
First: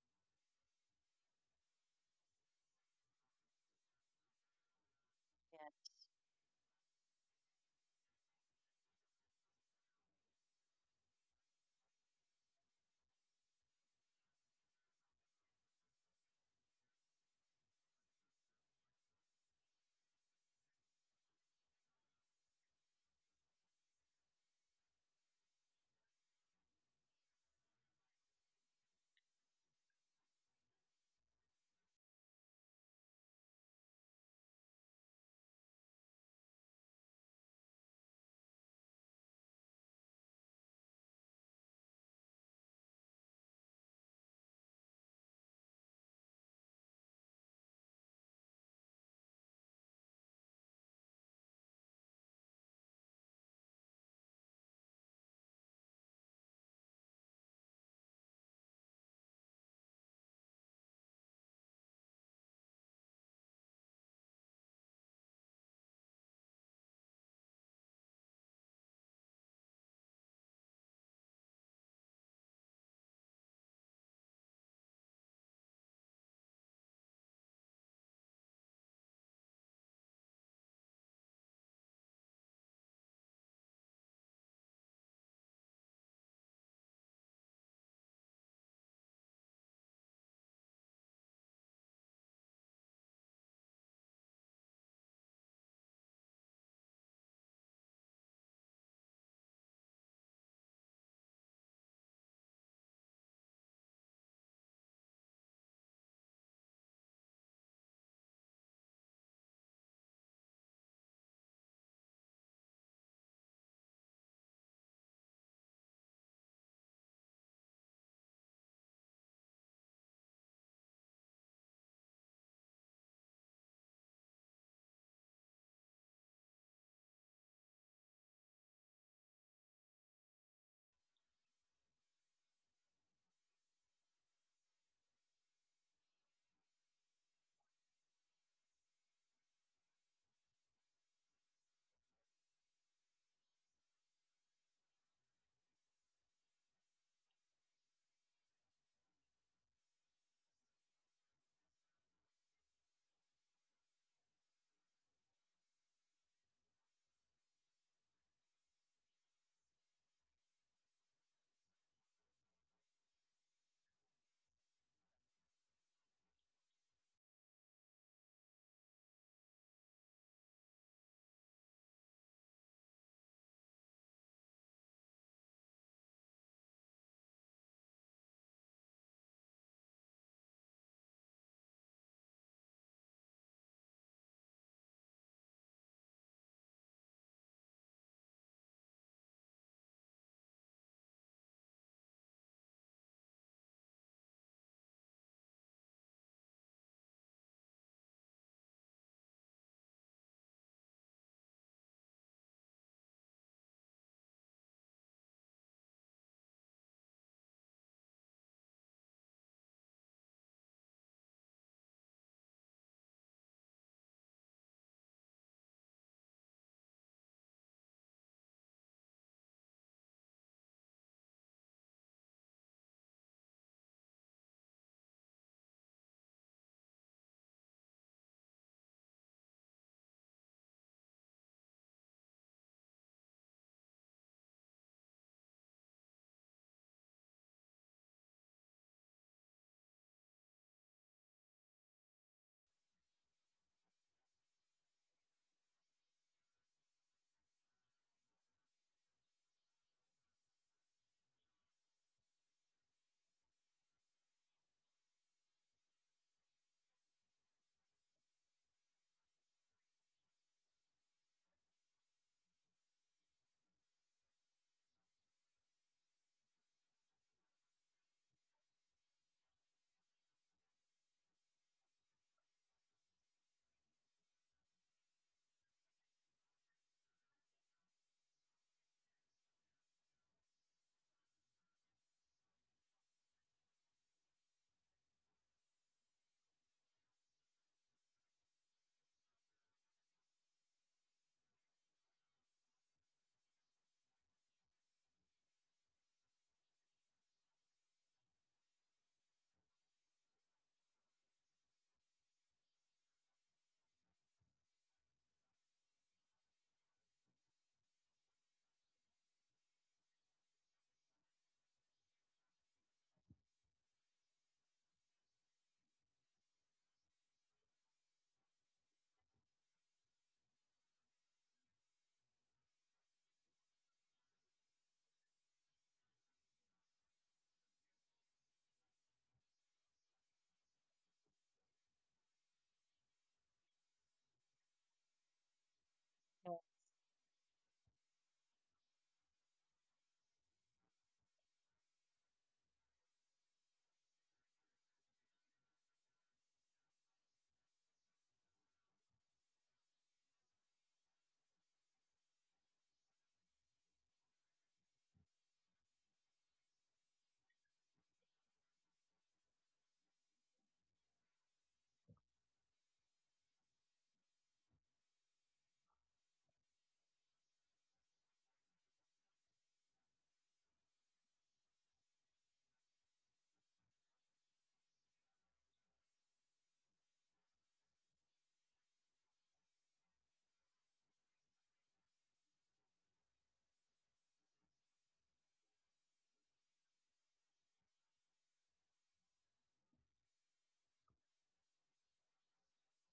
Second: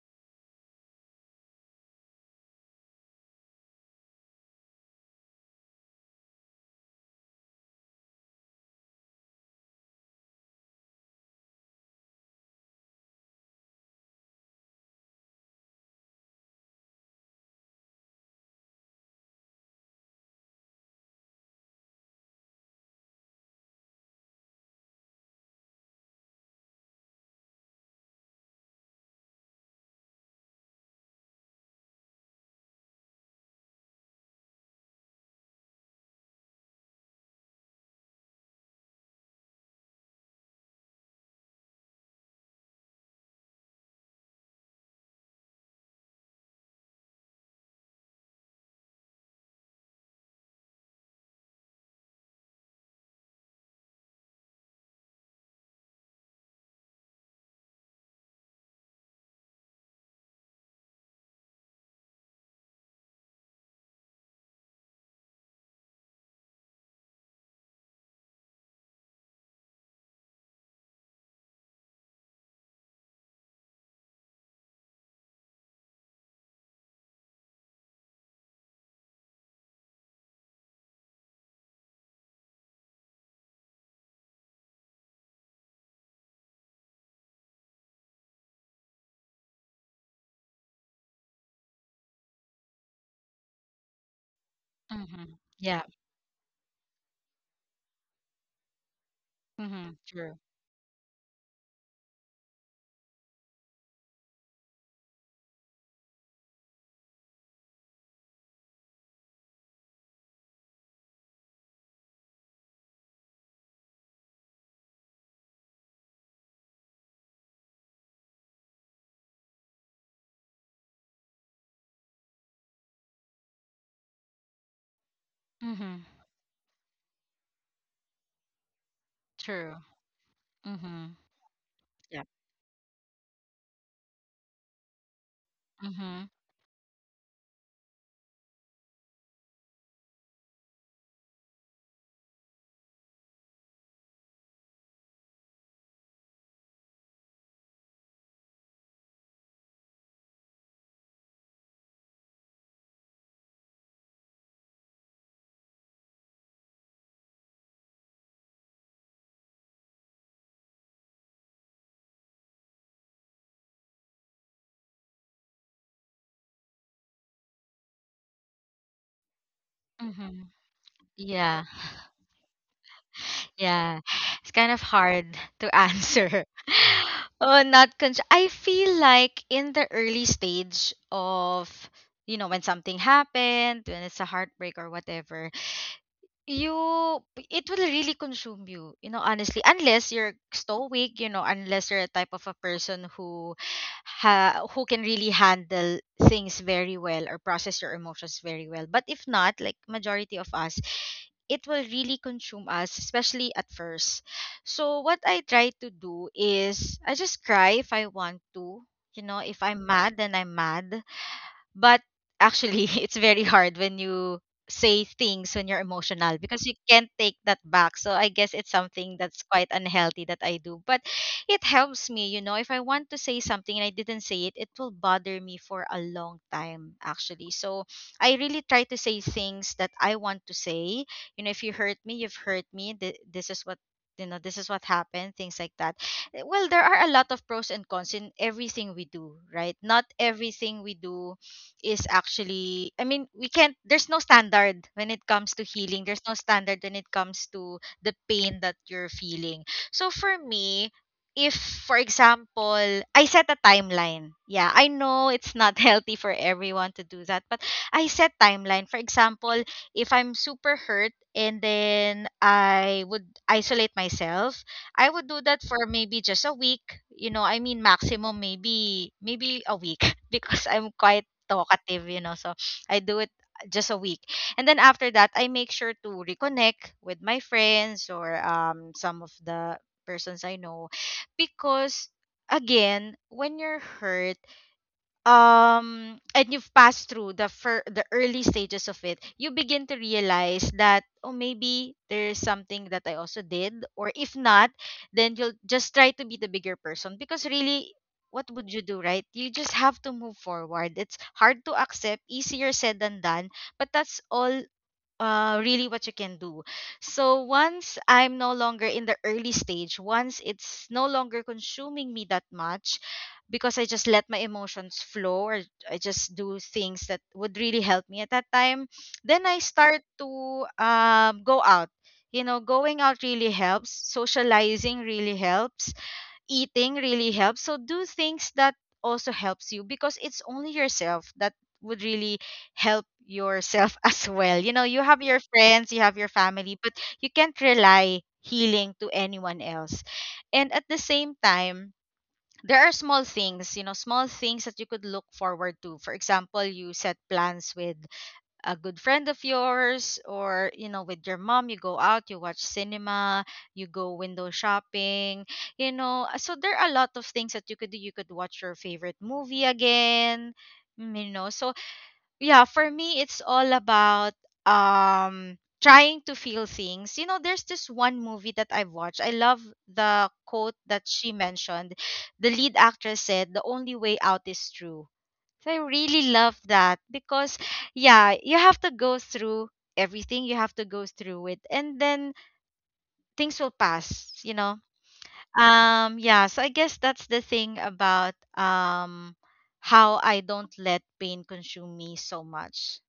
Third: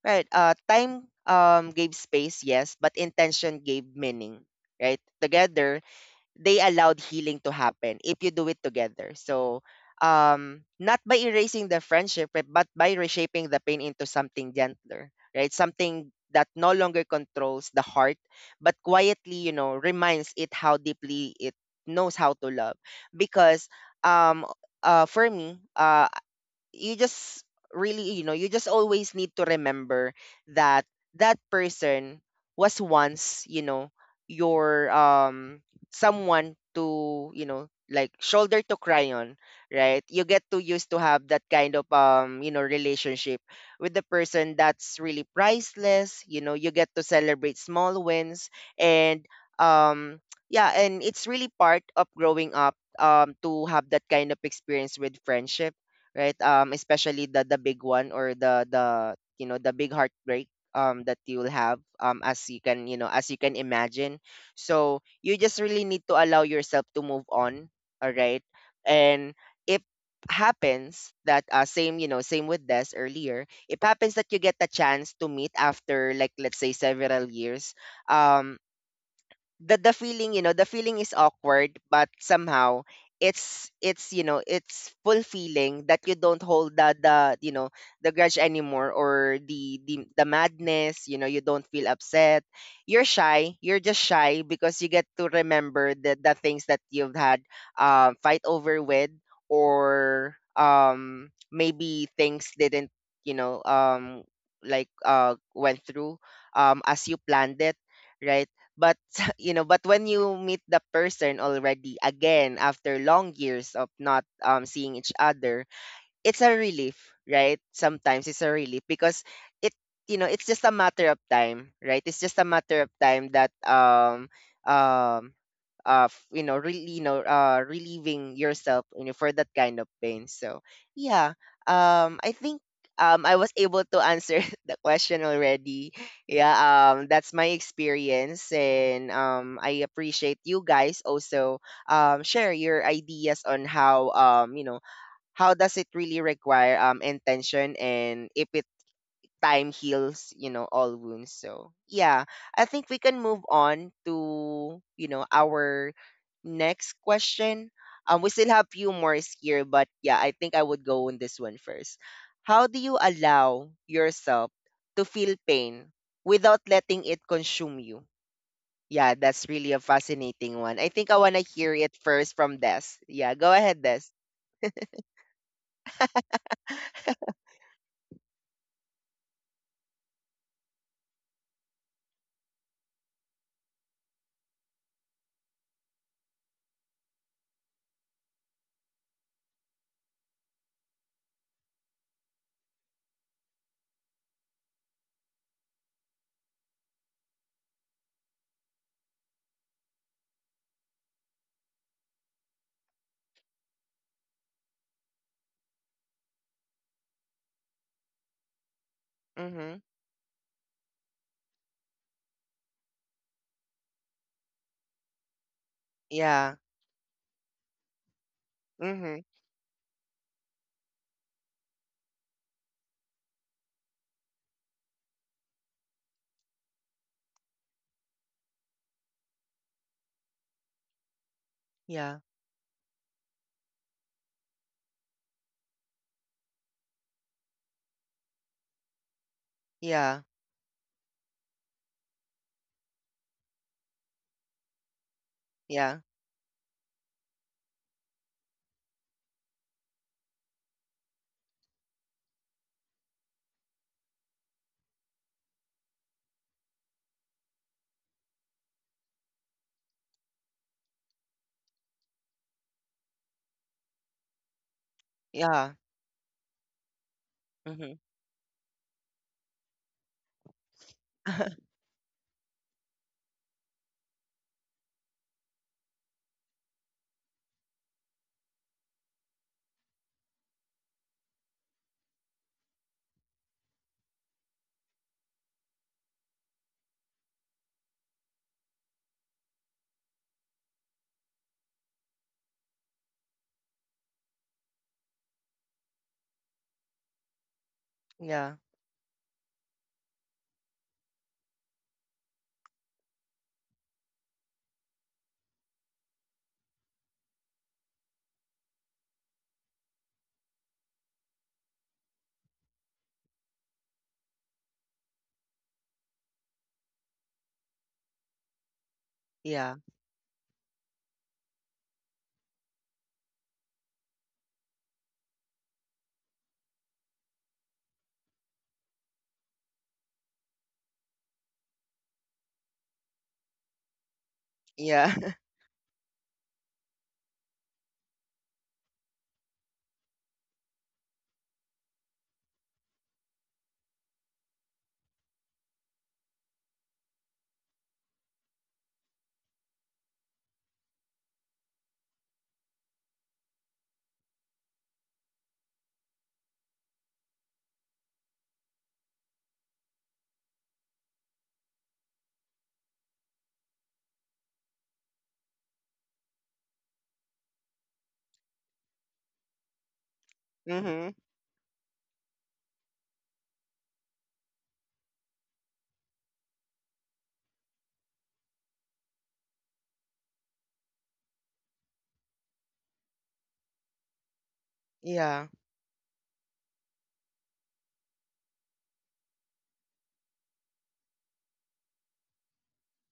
Speaker 1: right? Time gave space, yes, but intention gave meaning, right? Together,
Speaker 3: Yes.
Speaker 1: they allowed healing to happen if you do it together. So, not by erasing the friendship, but by reshaping the pain into something gentler, right? Something that no longer controls the heart, but quietly, you know, reminds it how deeply it knows how to love. Because, um, for me, you just really, you know, you just always need to remember that that person was once, you know, your someone to, you know, like shoulder to cry on, right? You get too used to have that kind of you know, relationship with the person that's really priceless. You know, you get to celebrate small wins, and um yeah, and it's really part of growing up, to have that kind of experience with friendship, right? Especially the big one or the you know, the big heartbreak that you'll have as you can, you know, as you can imagine. So you just really need to allow yourself to move on, all right? And if happens that, same, you know, same with this earlier, it happens that you get a chance to meet after like let's say several years, um the feeling, you know, the feeling is awkward but somehow it's, you know, it's fulfilling that you don't hold the you know, the grudge anymore or the the madness. You know, you don't feel upset. You're shy, you're just shy because you get to
Speaker 2: Mhm. Yeah.
Speaker 1: remember the things that you've had fight over with,
Speaker 2: Mhm.
Speaker 1: or
Speaker 2: True.
Speaker 1: maybe things didn't, you know, like went through as you planned it, right? But you know, but when you meet the person already again after long years of not seeing each other, it's a relief, right? Sometimes it's a relief because it, you know, it's just a matter of time, right? It's just a matter of time that um
Speaker 2: Mhm.
Speaker 1: of, you know, really, you know, relieving yourself, you know, for that
Speaker 2: True.
Speaker 1: kind of pain. So
Speaker 2: Mhm.
Speaker 1: yeah,
Speaker 2: Yeah.
Speaker 1: I think I was able to answer the question already.
Speaker 2: Mhm.
Speaker 1: Yeah, that's my experience, and I appreciate you guys also share your ideas on how, you know, how does it really require intention, and if it time heals, you know, all wounds. So, yeah, I think we can move on to, you know, our next question. We still have few more here, but yeah, I think I would go on this one first. How do you allow yourself to feel pain without letting it consume you? Yeah, that's really a
Speaker 2: Mhm.
Speaker 1: fascinating one. I think I want to
Speaker 2: Yeah.
Speaker 1: hear it first from Des. Yeah, go ahead,
Speaker 2: Yeah,
Speaker 1: Des.
Speaker 2: it's kind of hard to answer. Oh, not con- I feel like in the early stage of, you know, when something happened, when it's a heartbreak or whatever, you it will really consume you you know honestly, unless you're stoic, you know, unless you're a type of a person who who can really handle things very well or process your emotions very well. But if not, like majority of us, it will really consume us, especially at first. So what I try to do is I just cry if I want to. You know, if
Speaker 1: Mm-hmm,
Speaker 2: I'm mad, then I'm mad. But actually, it's very hard when you say things when you're emotional,
Speaker 1: yeah,
Speaker 2: because you can't take that back. So I guess it's
Speaker 1: mm-hmm,
Speaker 2: something that's quite unhealthy that I do. But it helps me, you know, if I want to say something and I didn't say it, it will bother me for a long time actually. So I really try to say things that I want to say. You know, if you hurt
Speaker 1: yeah,
Speaker 2: me, you've hurt me. This is what, you know, this is what happened, things like that. Well, there are a lot of pros and cons in everything we do, right? not
Speaker 1: yeah,
Speaker 2: everything we do is actually I mean, we can't there's no standard when it comes to
Speaker 1: yeah,
Speaker 2: healing. There's no standard when it comes to the pain that you're feeling. So for me, if for example, I set a timeline. Yeah, I know it's not healthy for everyone to do that, but I set timeline. For example, if I'm super hurt and then I would isolate myself, I would do that
Speaker 1: yeah,
Speaker 2: for maybe just a week. You know, I mean
Speaker 1: mm-hmm,
Speaker 2: maximum maybe a week because I'm quite talkative, you know. So I do it just a week. And then after that, I make sure to reconnect with my friends or some of the persons I know, because again, when you're hurt and you've passed through the early stages of it, you begin to realize that, oh, maybe there's something that I also did, or if not, then you'll just try to be the bigger person, because really, what
Speaker 1: yeah,
Speaker 2: would you do, right? You just have to move forward. It's hard to accept, easier said than done, but that's all really what you can do. So once I'm no longer in the early stage, once it's no longer consuming me that much, because I just let my emotions flow, or I just do things that would really help me at that time, then I
Speaker 1: yeah,
Speaker 2: start to go out. You know, going out really helps. Socializing really helps, eating really helps. So do things that also helps you, because it's only yourself that would really help yourself as well. You know, you
Speaker 1: yeah,
Speaker 2: have your friends, you have your family, but you can't rely healing to anyone else. And at the same time, there are small things, you know, small things that you could look forward to. For example, you set plans with a good friend of yours, or you know, with your mom, you go out, you watch cinema, you go window shopping, you know, so there are a lot of things that you could do. You could watch your favorite movie again, you know. So yeah, for me, it's all about trying to feel things. You know, there's this one movie that I've watched, I love the quote that
Speaker 1: mm-hmm,
Speaker 2: she mentioned. The lead actress said, the only way out is through. So I really love that, because, yeah, you have to go through everything. You have to go through it, and then things will pass. You know.
Speaker 1: yeah.
Speaker 2: Yeah. So I guess that's the thing about how I don't let pain consume me so much.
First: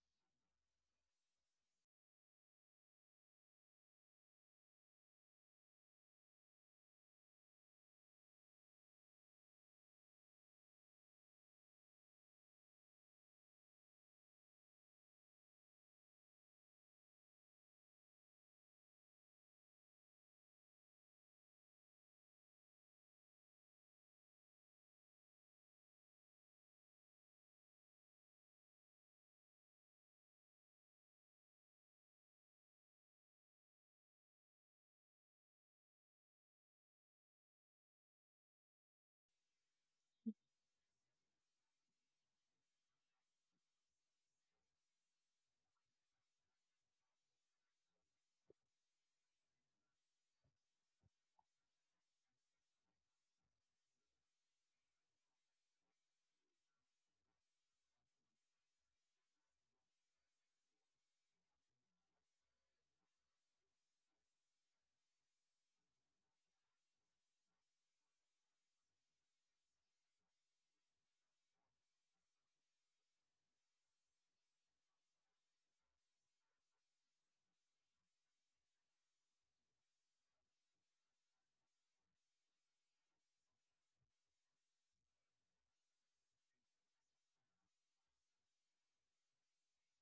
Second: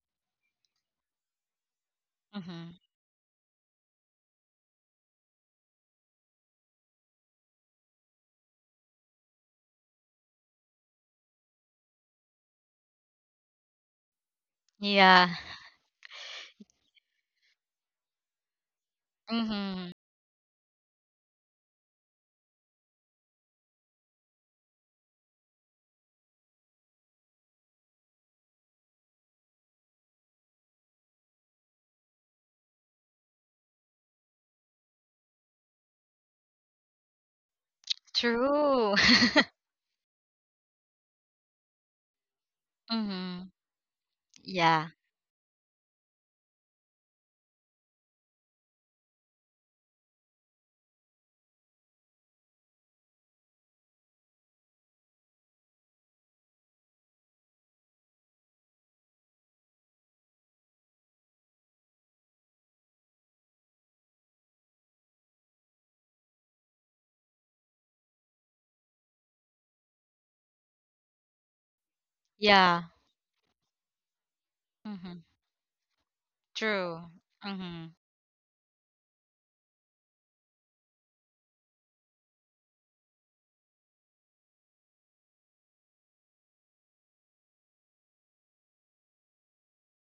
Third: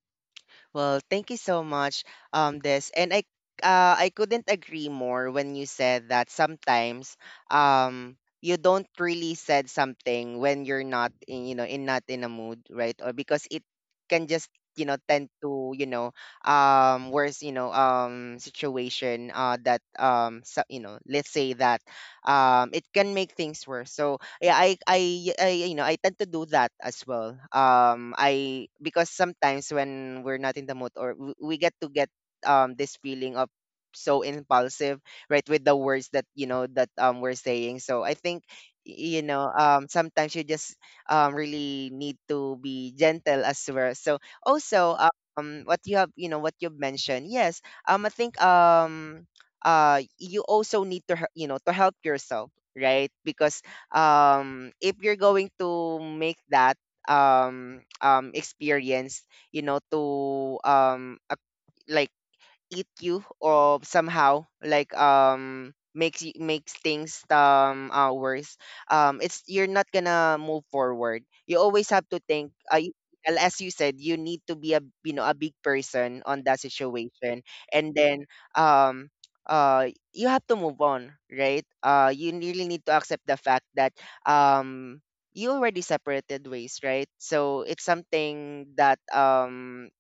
Speaker 1: Well, thank you so much,
Speaker 2: Mm-hmm.
Speaker 1: Des, and I, I couldn't agree more when you said that sometimes you don't really said something when you're not in, you know, in not in a mood, right? Or because it can just, you know, tend
Speaker 2: Yeah.
Speaker 1: to, worse, situation uh that
Speaker 2: Mm-hmm.
Speaker 1: um so, you know, let's say that it can make things worse. So yeah I I tend to do that as well I because sometimes when we're not in the mood or we get to get this feeling of so impulsive right with the words that we're saying, so I think
Speaker 2: True.
Speaker 1: you know, sometimes you just really need to be
Speaker 2: Mm-hmm.
Speaker 1: gentle as well. So
Speaker 2: Yeah.
Speaker 1: also, what you have, you know, what you've mentioned, yes, I think you also need to you know, to help yourself, right? Because if you're going to make that experience, you know, to a, like, eat you or somehow, like, makes you, makes things worse, it's, you're not gonna move forward. You always have to think,
Speaker 2: Yeah.
Speaker 1: and as you said, you need to be a, you
Speaker 2: Mm-hmm.
Speaker 1: know, a big person on that
Speaker 2: True.
Speaker 1: situation.
Speaker 2: Mm-hmm.
Speaker 1: And then um uh you have to move on, right? You really need to accept the fact that um you already separated ways, right? So it's something that,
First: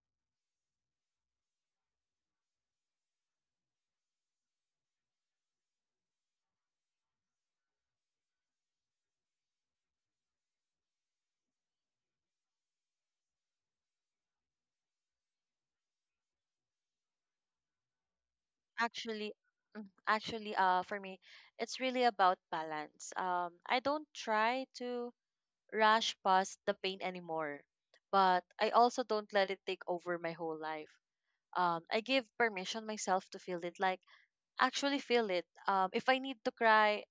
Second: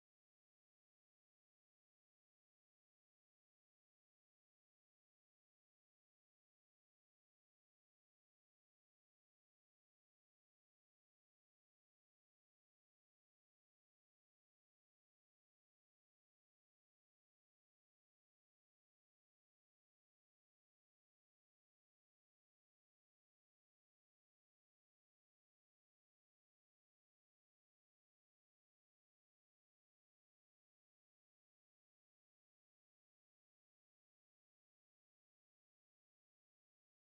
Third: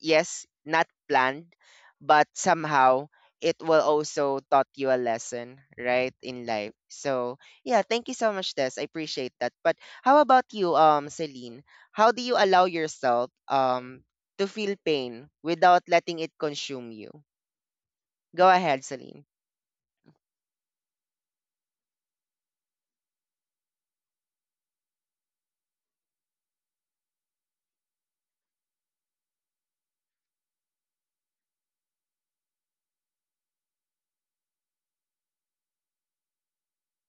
Speaker 1: yes, not planned, but somehow it will also taught you a lesson, right, in life. So yeah, thank you so much, Des. I appreciate that. But how about you, Celine? How do you allow yourself to feel pain without letting it consume you? Go ahead, Celine.
Speaker 3: Actually, actually, for me, it's really about balance. I don't try to rush past the pain anymore, but I also don't let it take over my whole life. I give permission myself to feel it, like actually feel it. If I need to cry,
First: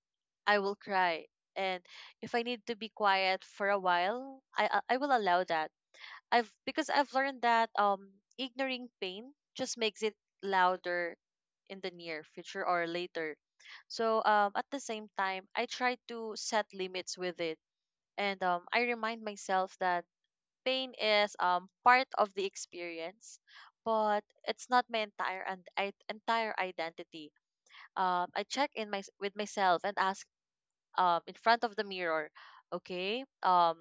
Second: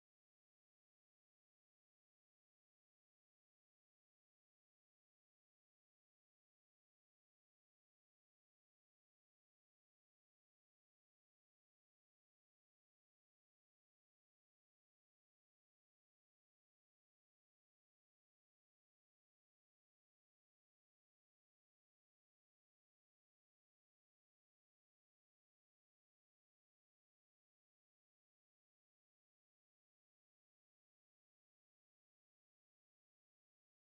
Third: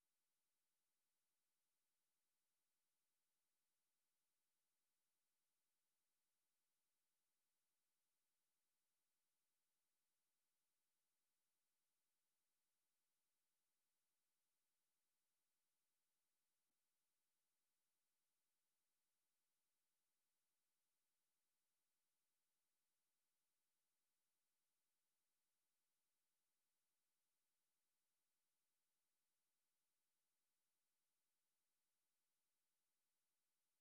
Speaker 3: I will cry. And if I need to be quiet for a while, I will allow that. I've because I've learned that ignoring pain just makes it louder in the near future or later. So at the same time, I try to set limits with it. And I remind myself that pain is part of the experience, but it's not my entire identity. I check in my with myself and ask in front of the mirror, okay, um,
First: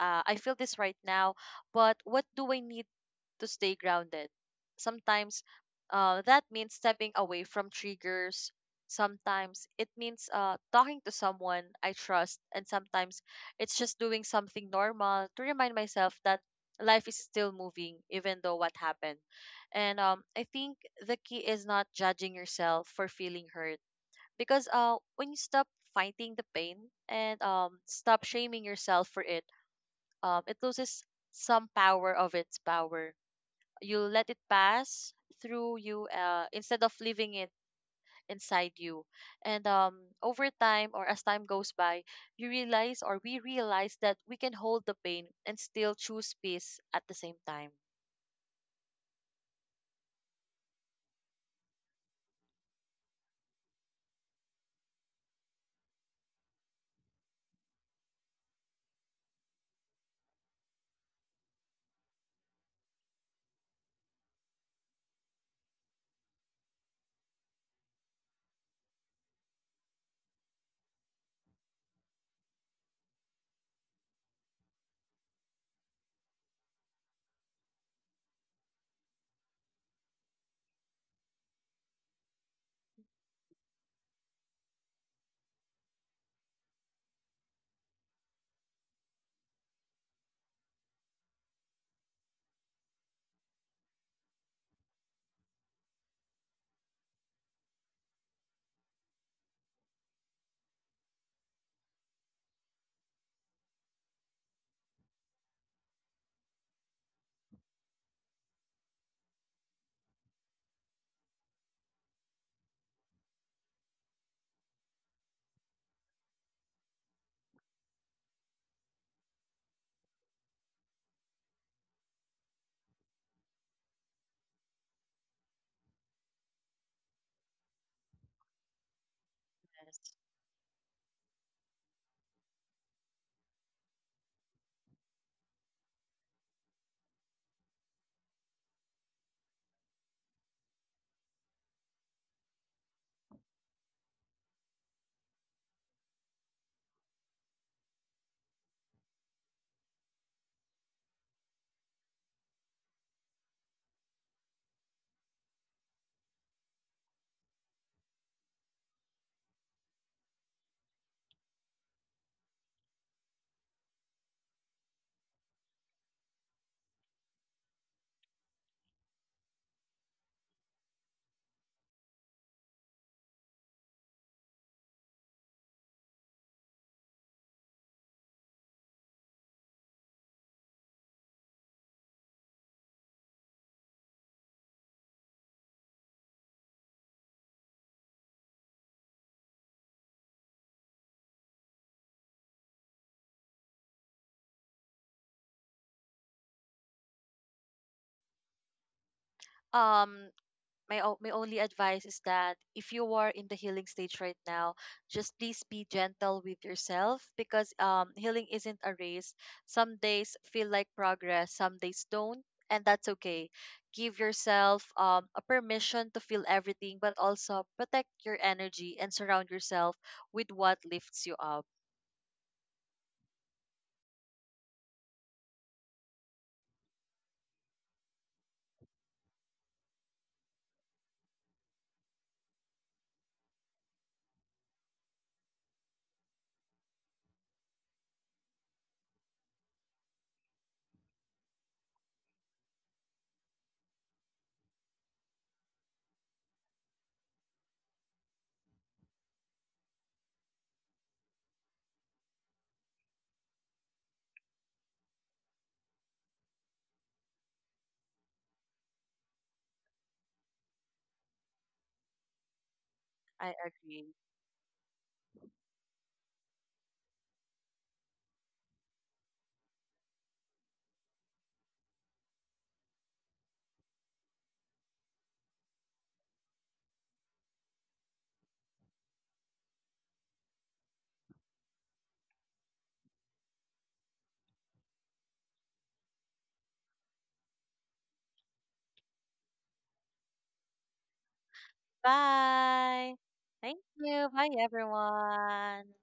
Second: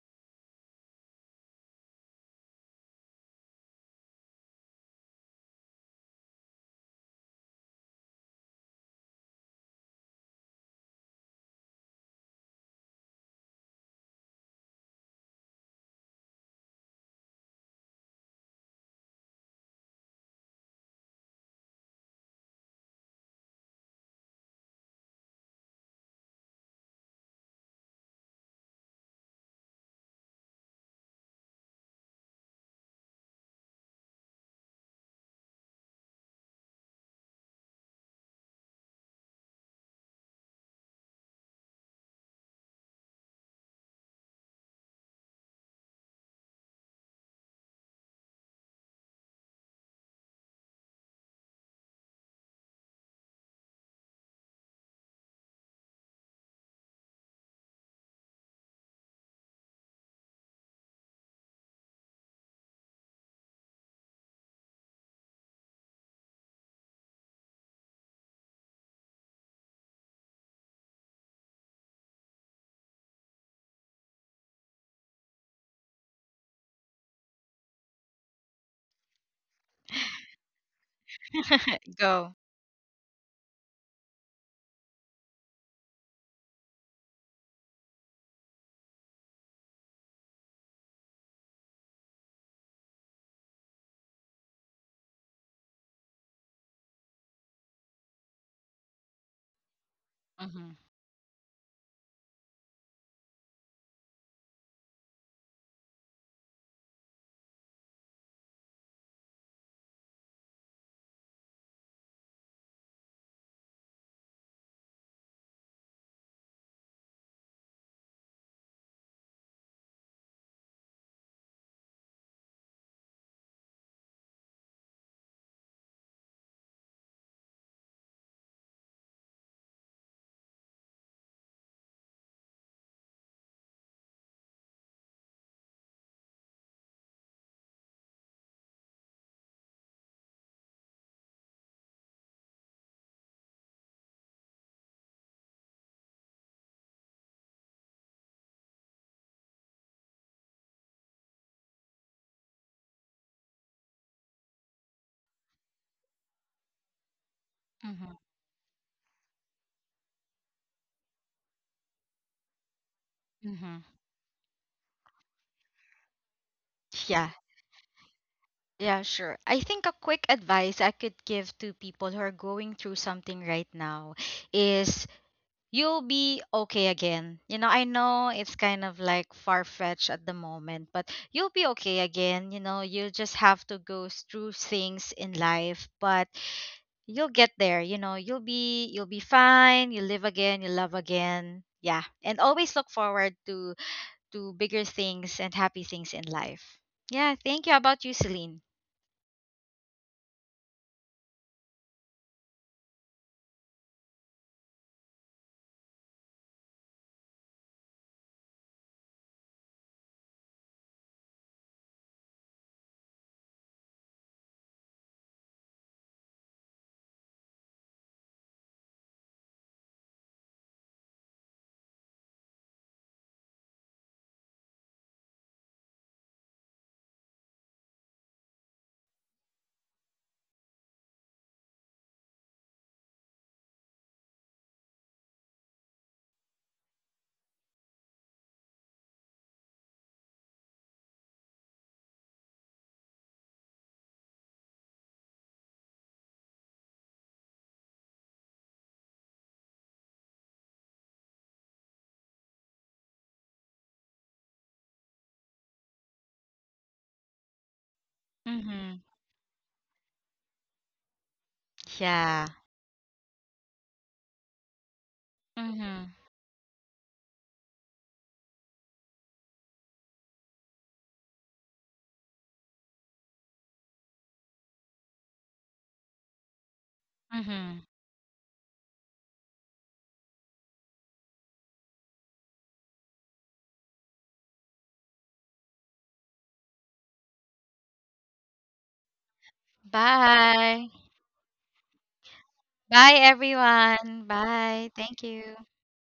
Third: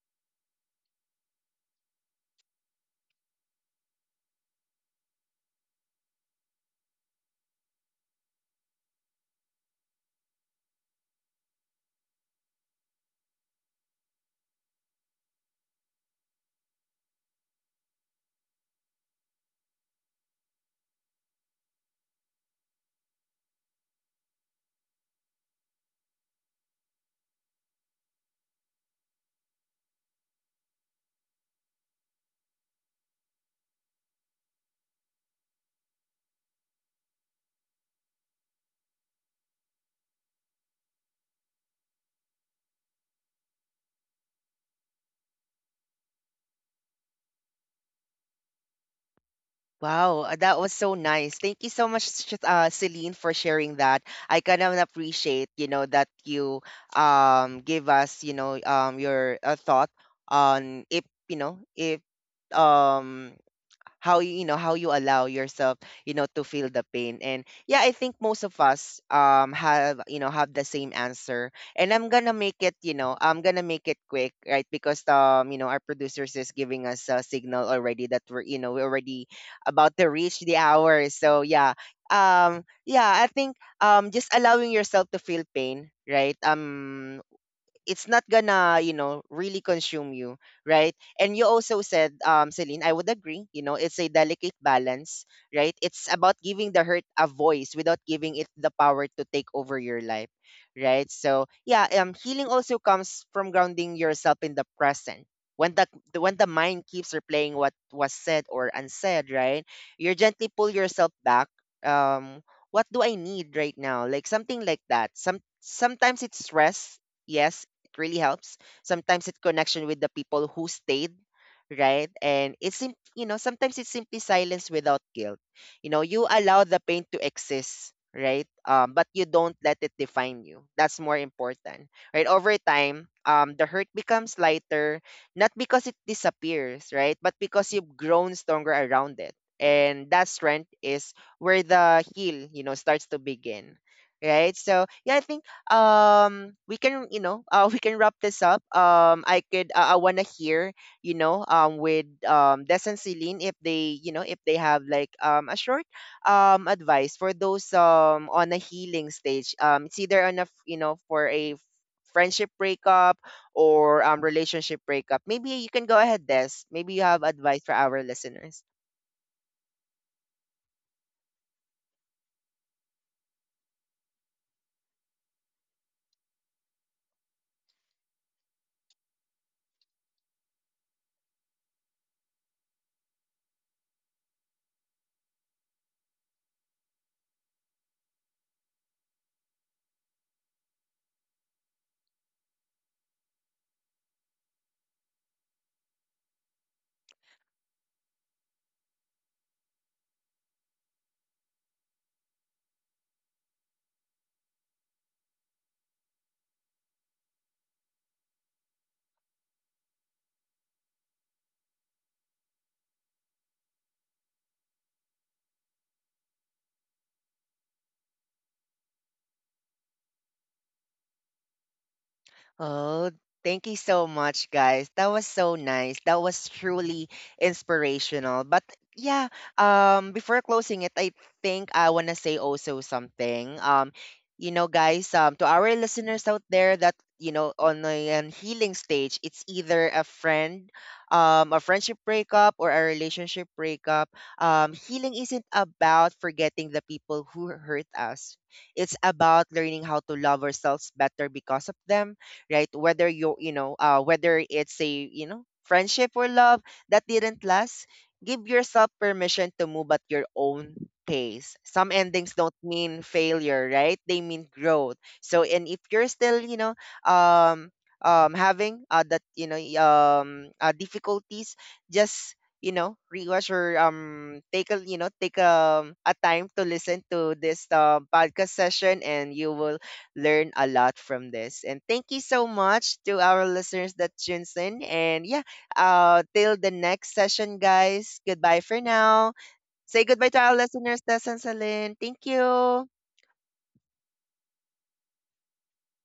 Speaker 3: uh, I feel this right now, but what do I need to stay grounded? Sometimes that means stepping away from triggers. Sometimes it means talking to someone I trust, and sometimes it's just doing something normal to remind myself that life is still moving, even though what happened. And I think the key is not judging yourself for feeling hurt because when you stop fighting the pain and stop shaming yourself for it, it loses some power of its power. You let it pass through you instead of leaving it inside you. And over time, or as time goes by, you realize or we realize that we can hold the pain and still choose peace at the same time.
Speaker 1: Wow, that was so nice. Thank you so much, Celine, for sharing that. I kind of appreciate, you know, that you give us, you know, your thought on if, you know, if, um how you, you know how you allow yourself, you know, to feel the pain. And yeah, I think most of us have, you know, have the same answer, and I'm gonna make it, you know, I'm gonna make it quick, right? Because you know, our producers is giving us a signal already that we're, you know, we're already about to reach the hour. So yeah,
Speaker 2: Go.
Speaker 1: yeah, I think just allowing yourself to feel pain, right? It's not gonna, you know, really consume you, right? And you also said, Celine, I would agree, you know, it's a delicate balance, right? It's about giving the hurt a voice without giving it the power to take over your life,
Speaker 2: Mm-hmm.
Speaker 1: right? So yeah, healing also comes from grounding yourself in the present, when the, when the mind keeps replaying what was said or unsaid, right? You gently pull yourself back. um what do I need right now? Like something like that. Sometimes it's stress, yes, it really helps. Sometimes it's connection with the people who stayed, right? And it's you know, sometimes it's simply silence without guilt. You know, you allow the pain to exist, right? But you don't let it
Speaker 3: Yes.
Speaker 1: define you. That's more important, right? Over time, the hurt becomes lighter, not because it disappears, right? But because you've grown stronger around it. And that strength is where the heal, you know, starts to begin, right? So yeah, I think we can, we can wrap this up. I could, I want to hear, you know, with Des and Celine, if they, you know, if they have like a short advice for those
Speaker 2: Mm-hmm.
Speaker 1: on a healing stage, it's either on a you know, for a friendship breakup
Speaker 2: Mm-hmm.
Speaker 1: or relationship breakup. Maybe you can go ahead, Des. Maybe you have
Speaker 2: Yeah.
Speaker 1: advice for our listeners.
Speaker 2: Yeah, sure. I think a quick advice I could give to people who are going through something right now is, you'll be okay again. You know, I know it's kind of like far fetched at the moment, but you'll be okay again. You know, you just have to go through things in life, but you'll get there. You know, you'll be fine. You live again, you love again. Yeah. And always look forward to bigger things and happy things in life. Yeah, thank you. How about you, Celine?
Speaker 3: um my only advice is that if you are in the healing stage right now, just please be gentle with yourself because healing isn't a race. Some days feel like progress, some days don't, and that's okay. Give yourself a permission to feel everything, but also protect your energy and surround yourself with what lifts you up.
Speaker 1: Oh, thank you so much, guys. That was so nice. That was truly inspirational. But yeah, before closing it, I think I want to say also something. You know, guys, to our listeners out there that, you know, on a, an healing stage, it's either a friend, a friendship breakup or a relationship breakup. Healing isn't about forgetting the people who hurt us. It's about learning how to love ourselves better because of them, right? Whether you, you know, whether it's a, you know, friendship or love that didn't last, give yourself
Speaker 2: Hmm.
Speaker 1: permission to move at your own pace. Some endings
Speaker 2: Yeah.
Speaker 1: don't mean
Speaker 3: I
Speaker 1: failure, right?
Speaker 3: agree.
Speaker 1: They mean growth. So, and if you're
Speaker 2: Mhm.
Speaker 1: still, you know, um having, that, you know, difficulties, just, you know, rewatch or take a, you know, take a time to listen to this
Speaker 2: Mhm.
Speaker 1: podcast session, and you will learn a lot from this. And thank you so much to our listeners that tunes in. And yeah, till the next session, guys. Goodbye for now. Say goodbye to our
Speaker 2: Bye.
Speaker 1: listeners, Tess and Celine. Thank you.
Speaker 2: Bye
Speaker 3: Bye. Thank
Speaker 2: everyone.
Speaker 3: you. Bye
Speaker 2: Bye. Thank you.
Speaker 3: everyone.